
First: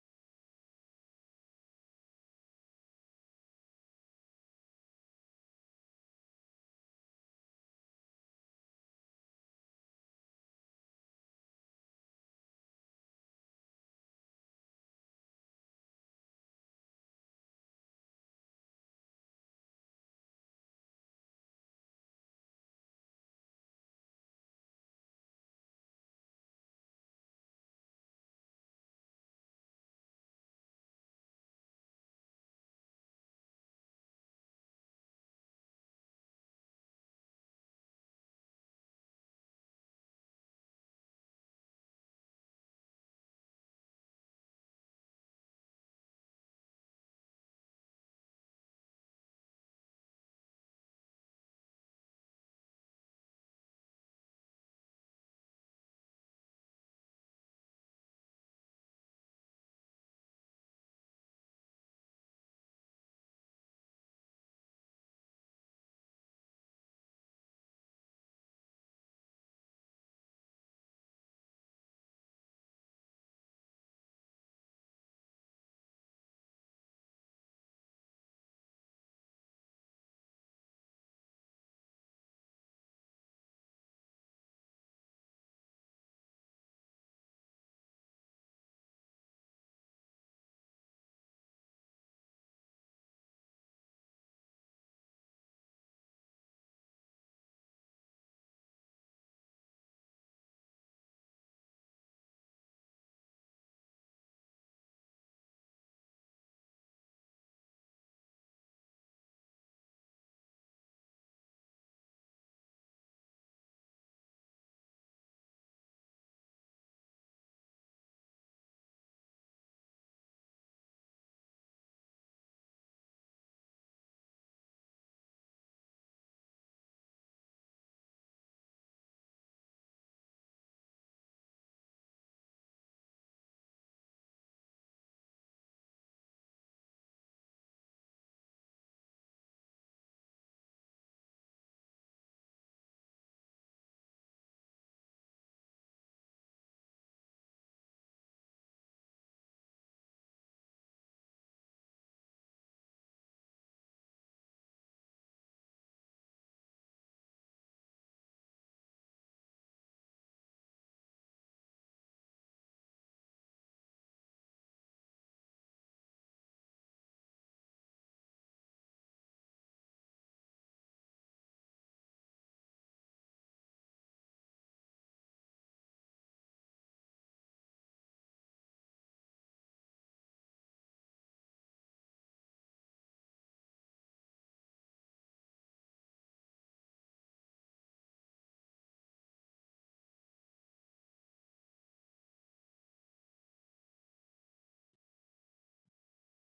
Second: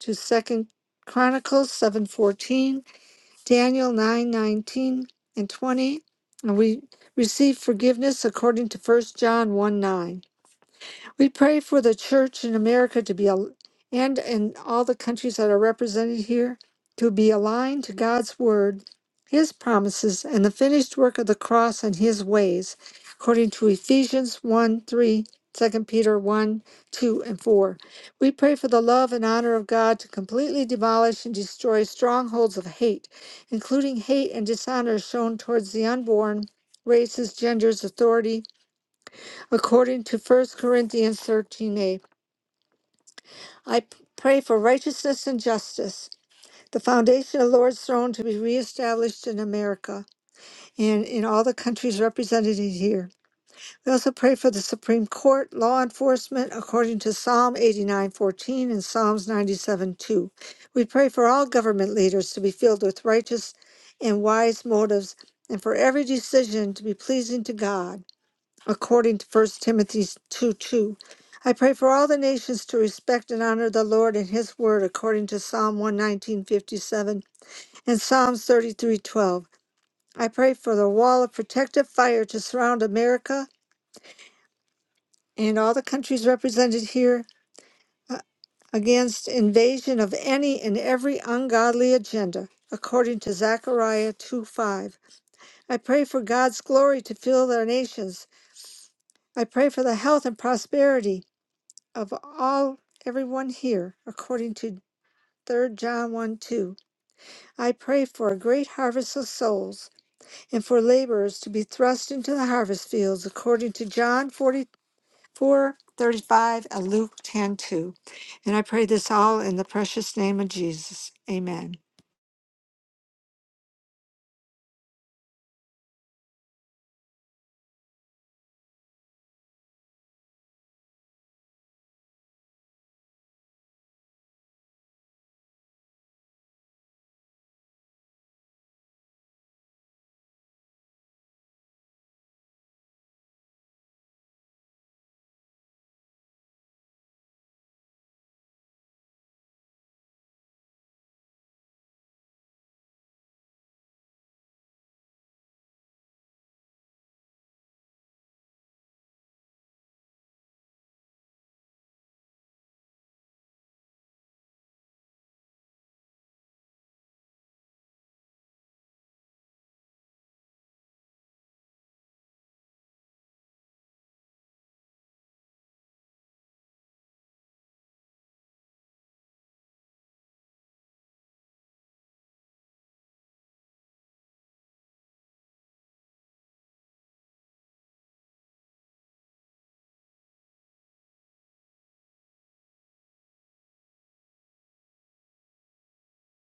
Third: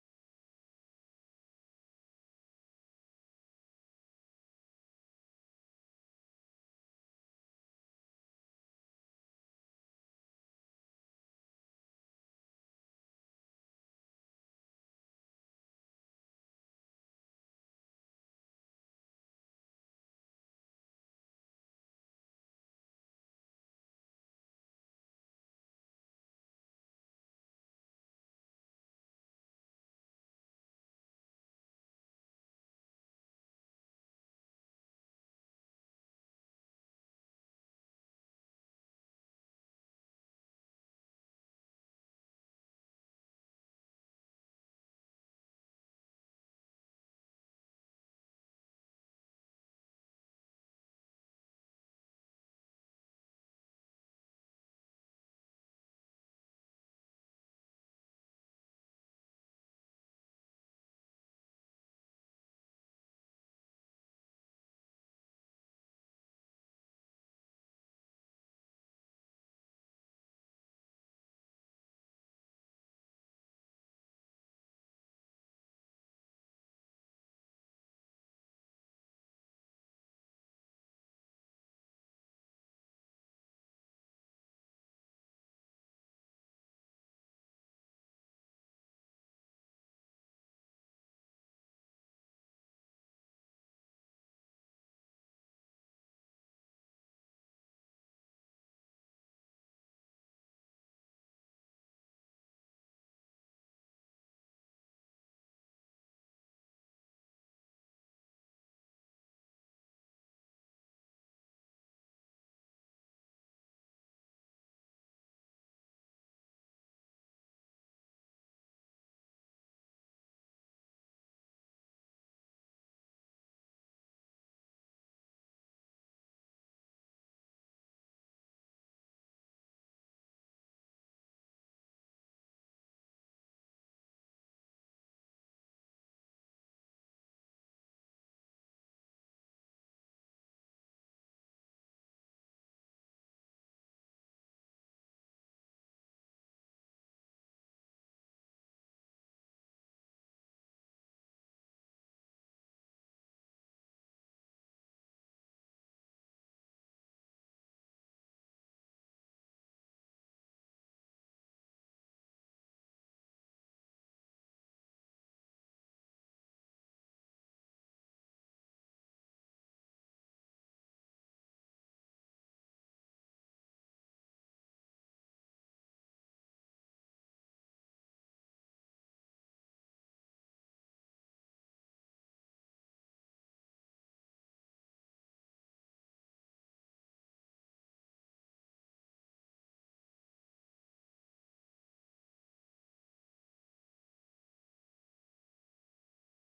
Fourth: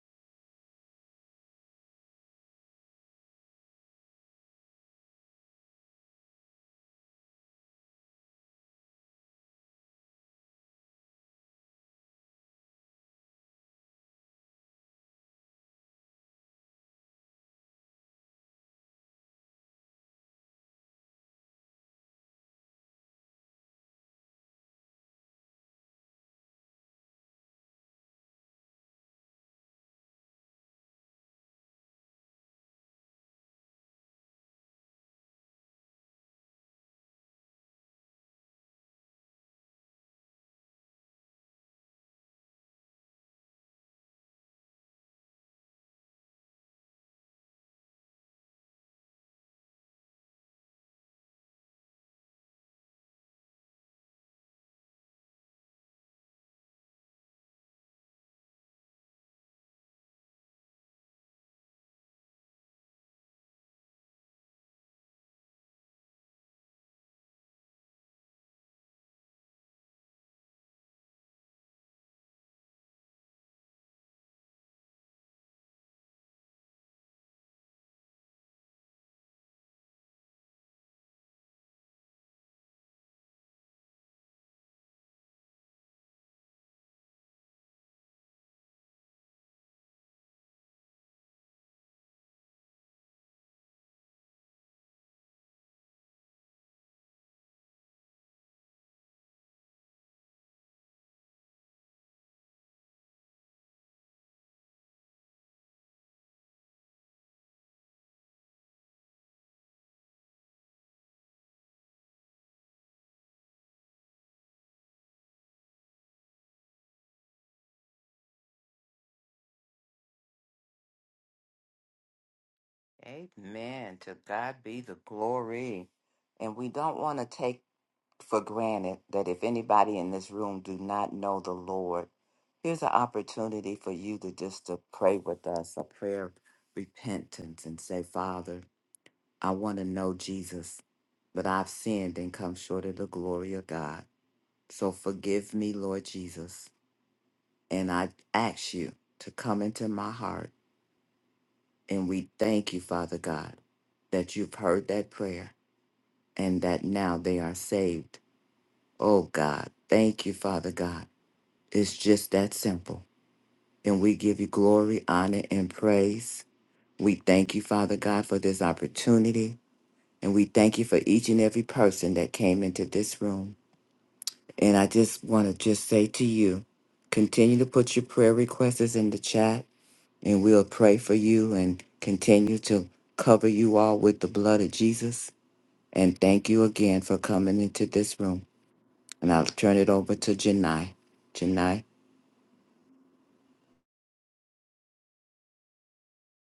to Second Chronicles 7:14 Daniel 9 19 and 20. And we receive forgiveness according to First John 1 9. We pray for the church in America to be, al- and in all the countries that are represented here, to be aligned to God's word, his promises, and the finished work of the cross and his ways, according to Ephesians 1 3, two Peter 1 2, and 4. We pray for the love and honor of God to completely demolish and destroy strongholds of hate, including hate and dishonor shown towards the unborn, races, genders, authority according to First Corinthians 13:8. I p- pray for righteousness and justice, the foundation of the Lord's throne to be reestablished in America and in all the countries represented here. We also pray for the Supreme Court, law enforcement, according to Psalm 89:14 and Psalms ninety seven two, We pray for all government leaders to be filled with righteous and wise motives, and for every decision to be pleasing to God. according to First Timothy 2 2. I pray for all the nations to respect and honor the Lord and his word according to Psalm 119.57 and Psalms 33.12. I pray for the wall of protective fire to surround America and all the countries represented here uh, against invasion of any and every ungodly agenda according to Zechariah two five, I pray for God's glory to fill their nations. I pray for the health and prosperity of all everyone here according to 3 John 1 2. I pray for a great harvest of souls and for laborers to be thrust into the harvest fields according to John 44:35 and Luke ten two. And I pray this all in the precious name of Jesus. Amen.
Amen. To God be the glory. And we don't want to take for granted that if anybody in this room do not know the Lord, here's an opportunity for you to just to pray with us a prayer of repentance and say, Father, I want to know Jesus, but I've sinned and come short of the glory of God. So forgive me, Lord Jesus, and I ask you to come into my heart. And we thank you, Father God, that you've heard that prayer and that now they are saved. Oh God, thank you, Father God It's just that simple. And we give you glory, honor, and praise. We thank you, Father God, for this opportunity. And we thank you for each and every person that came into this room. And I just want to just say to you, continue to put your prayer requests in the chat, and we'll pray for you and continue to cover you all with the blood of Jesus. And thank you again for coming into this room. And I'll turn it over to Janai. Janai.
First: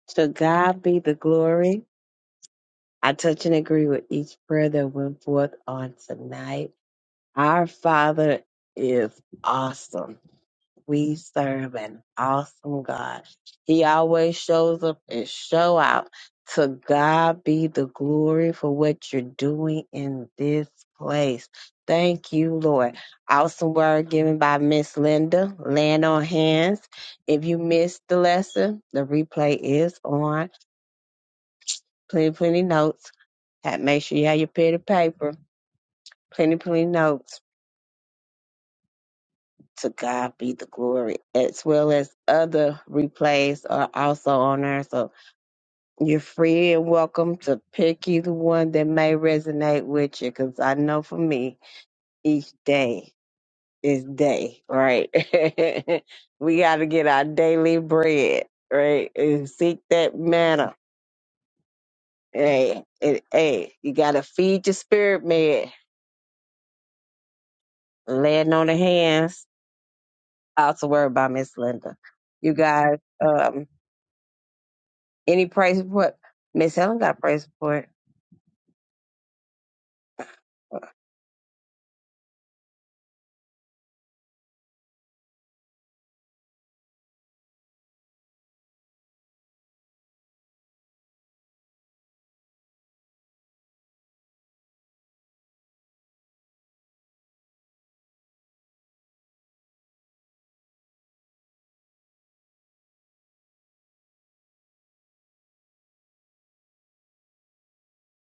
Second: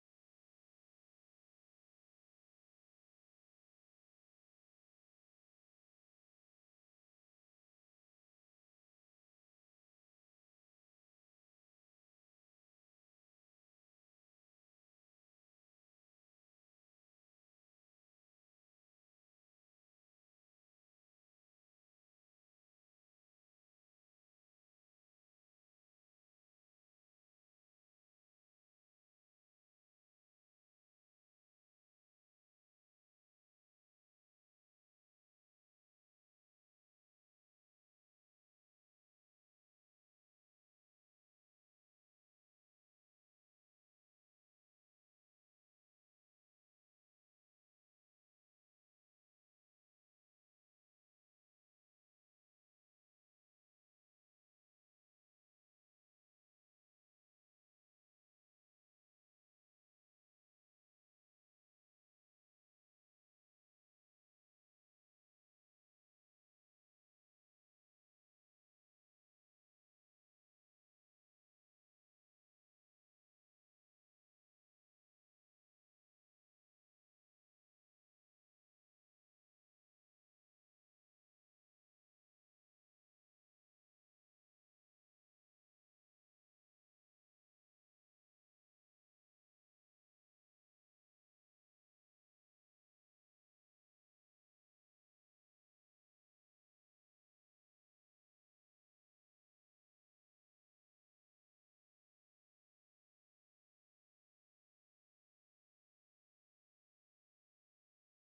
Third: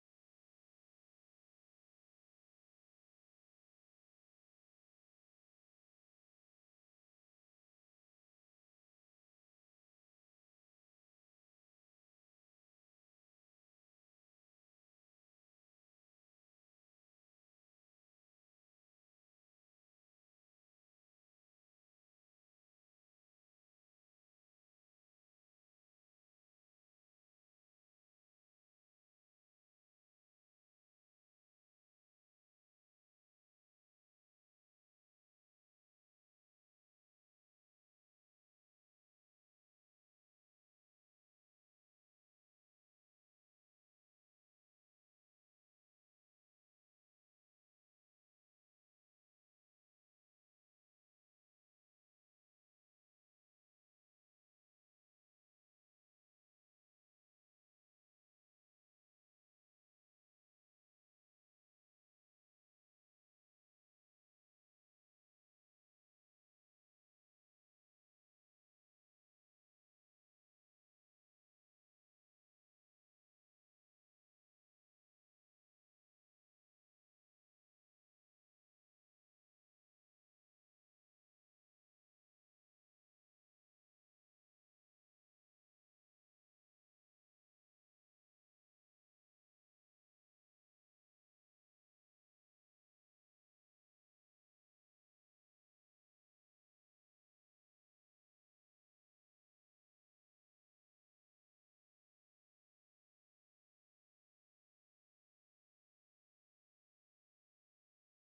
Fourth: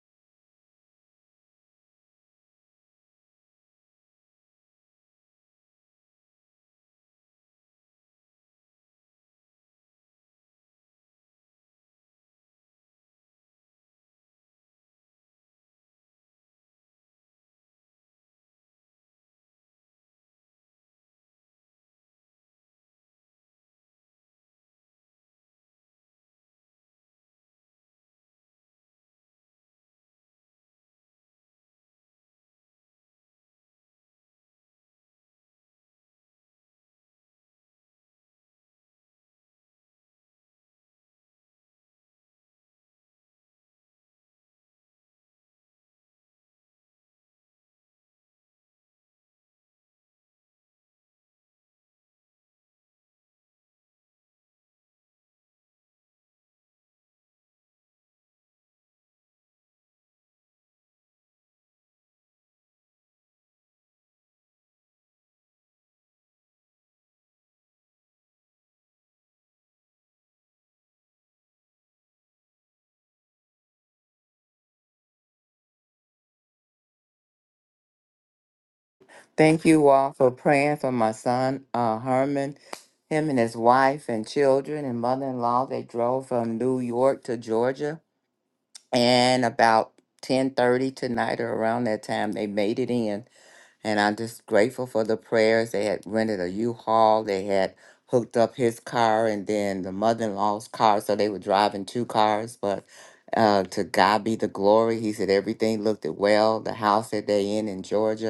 To God be the glory. I touch and agree with each prayer that went forth on tonight. Our Father is awesome. We serve an awesome God. He always shows up and show out. To God be the glory for what you're doing in this place. Thank you, Lord. Awesome word given by Miss Linda. Land on hands. If you missed the lesson, the replay is on. Plenty, plenty notes. Ha- Make sure you have your pen and paper. Plenty, plenty notes To God be the glory, as well as other replays are also on there. So you're free and welcome to pick either one that may resonate with you. Because I know for me, each day is day, right? we got to get our daily bread, right? And seek that manna. Hey, it, hey, you got to feed your spirit, man. Laying on the hands. Also worried about Miss Linda. You guys. um. Any praise report? Miss Helen got a praise report.
Thank you all for praying for my son, uh, Herman, him and his wife and children and mother-in-law. They drove from New York to Georgia, and about ten thirty tonight or around that time, they made it in. And I'm just grateful for the prayers. They had rented a U-Haul. They had hooked up his car and then the mother-in-law's car, so they were driving two cars. But uh, to God be the glory. He said everything looked well. The house that they in in Georgia.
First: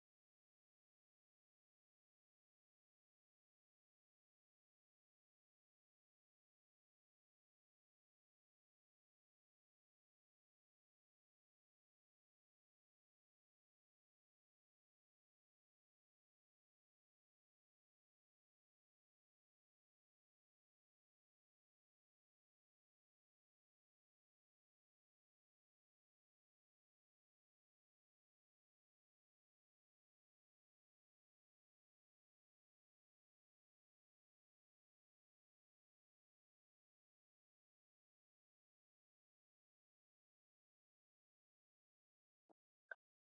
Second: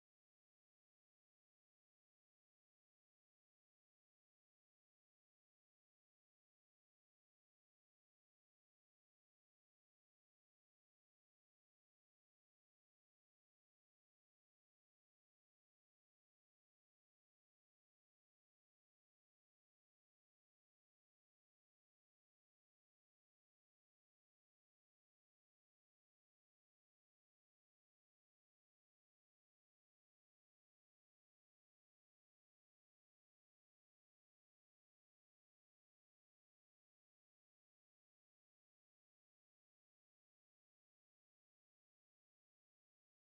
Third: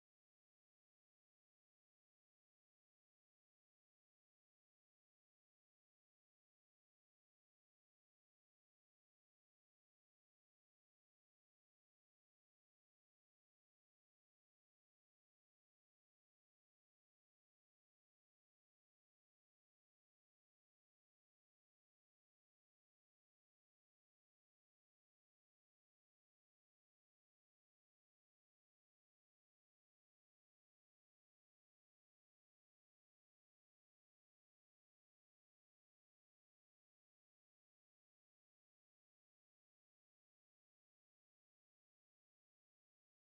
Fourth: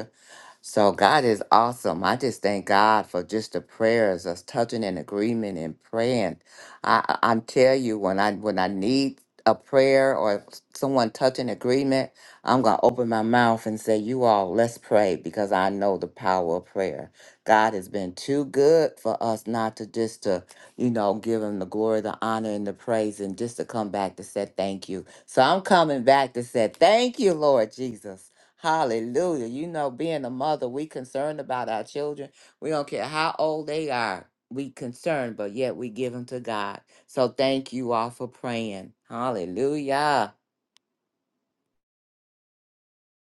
So God is awesome. I just thank God for just the prayers, us touching in agreement and praying. I I- I'm tell you when I when I need a prayer or someone touching agreement, I'm gonna open my mouth and say, "You all, let's pray," because I know the power of prayer. God has been too good for us not to just to you know give Him the glory, the honor, and the praise, and just to come back to say thank you. So I'm coming back to say thank you, Lord Jesus. Hallelujah. You know, being a mother, we concerned about our children. We don't care how old they are. We concerned, but yet we give them to God. So thank you all for praying. Hallelujah.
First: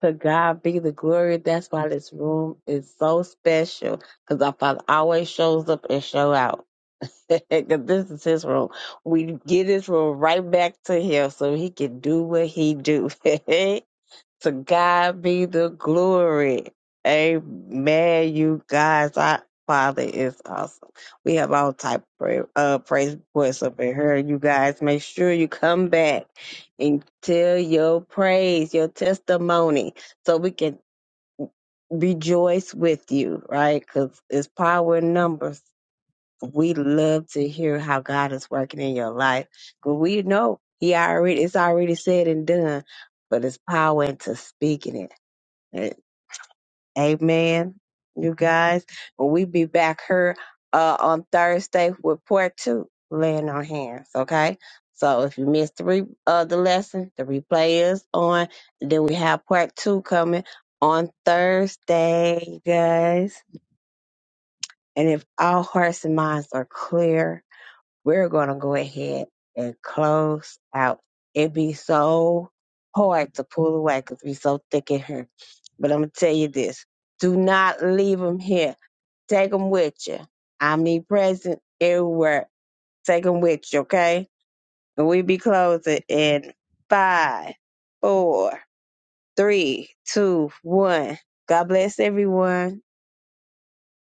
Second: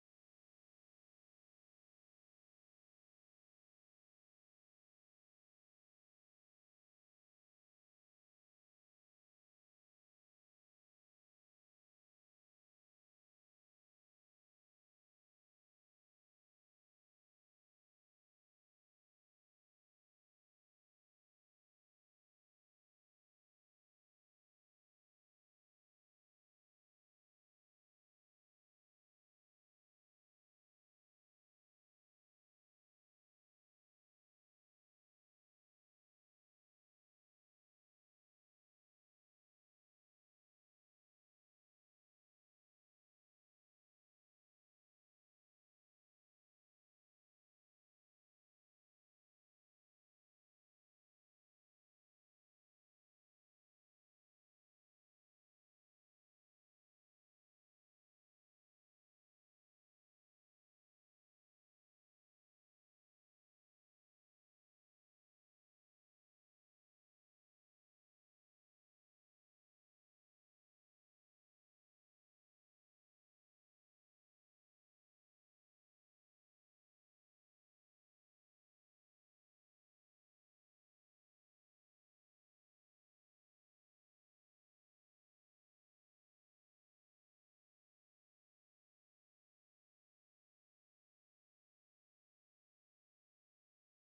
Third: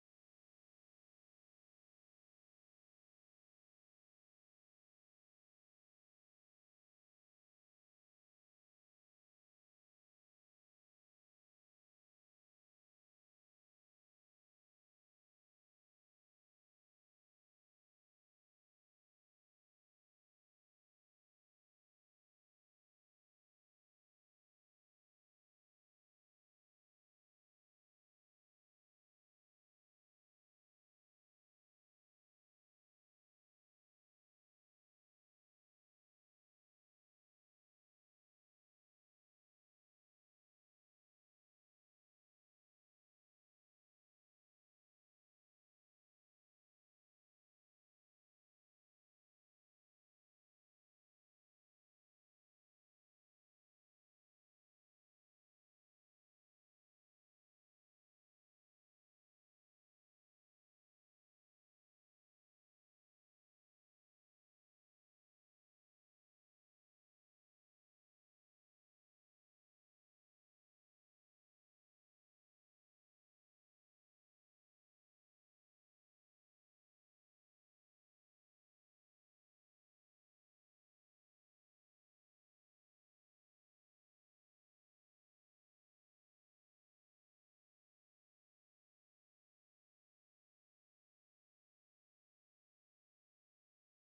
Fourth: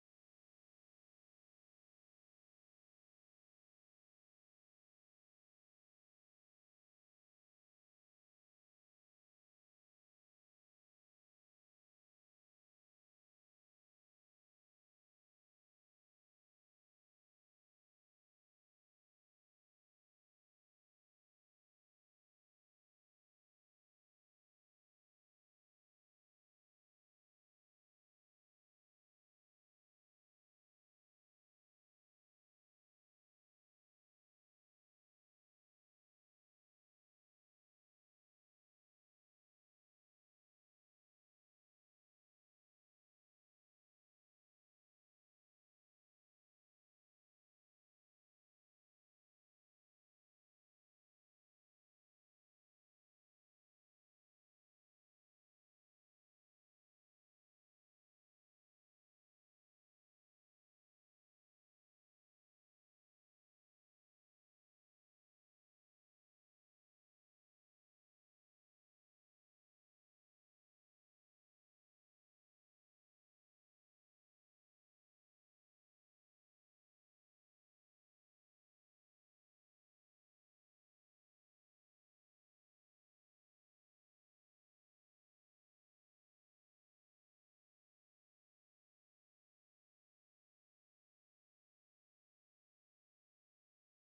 To God be the glory. That's why this room is so special. Because our Father always shows up and show out. 'Cause this is his room. We get his room right back to him so he can do what he do. to God be the glory. Amen. You guys, our Father is awesome. We have all type of prayer, uh, praise reports up in here. You guys, make sure you come back and tell your praise, your testimony, so we can rejoice with you, right? Because it's power in numbers we love to hear how God is working in your life. But we know He already it's already said and done, but it's power into speaking it. Eh, Amen. You guys. When we be back here uh on Thursday with part two, laying on hands, okay? So if you missed three uh the lesson, the replay is on. Then we have part two coming on Thursday, you guys. And if all hearts and minds are clear, we're gonna go ahead and close out. It'd be so hard to pull away because we so thick in here. But I'm gonna tell you this: do not leave them here. Take them with you. Omnipresent everywhere. Take them with you, okay? And we be closing in five, four, three, two, one. God bless everyone.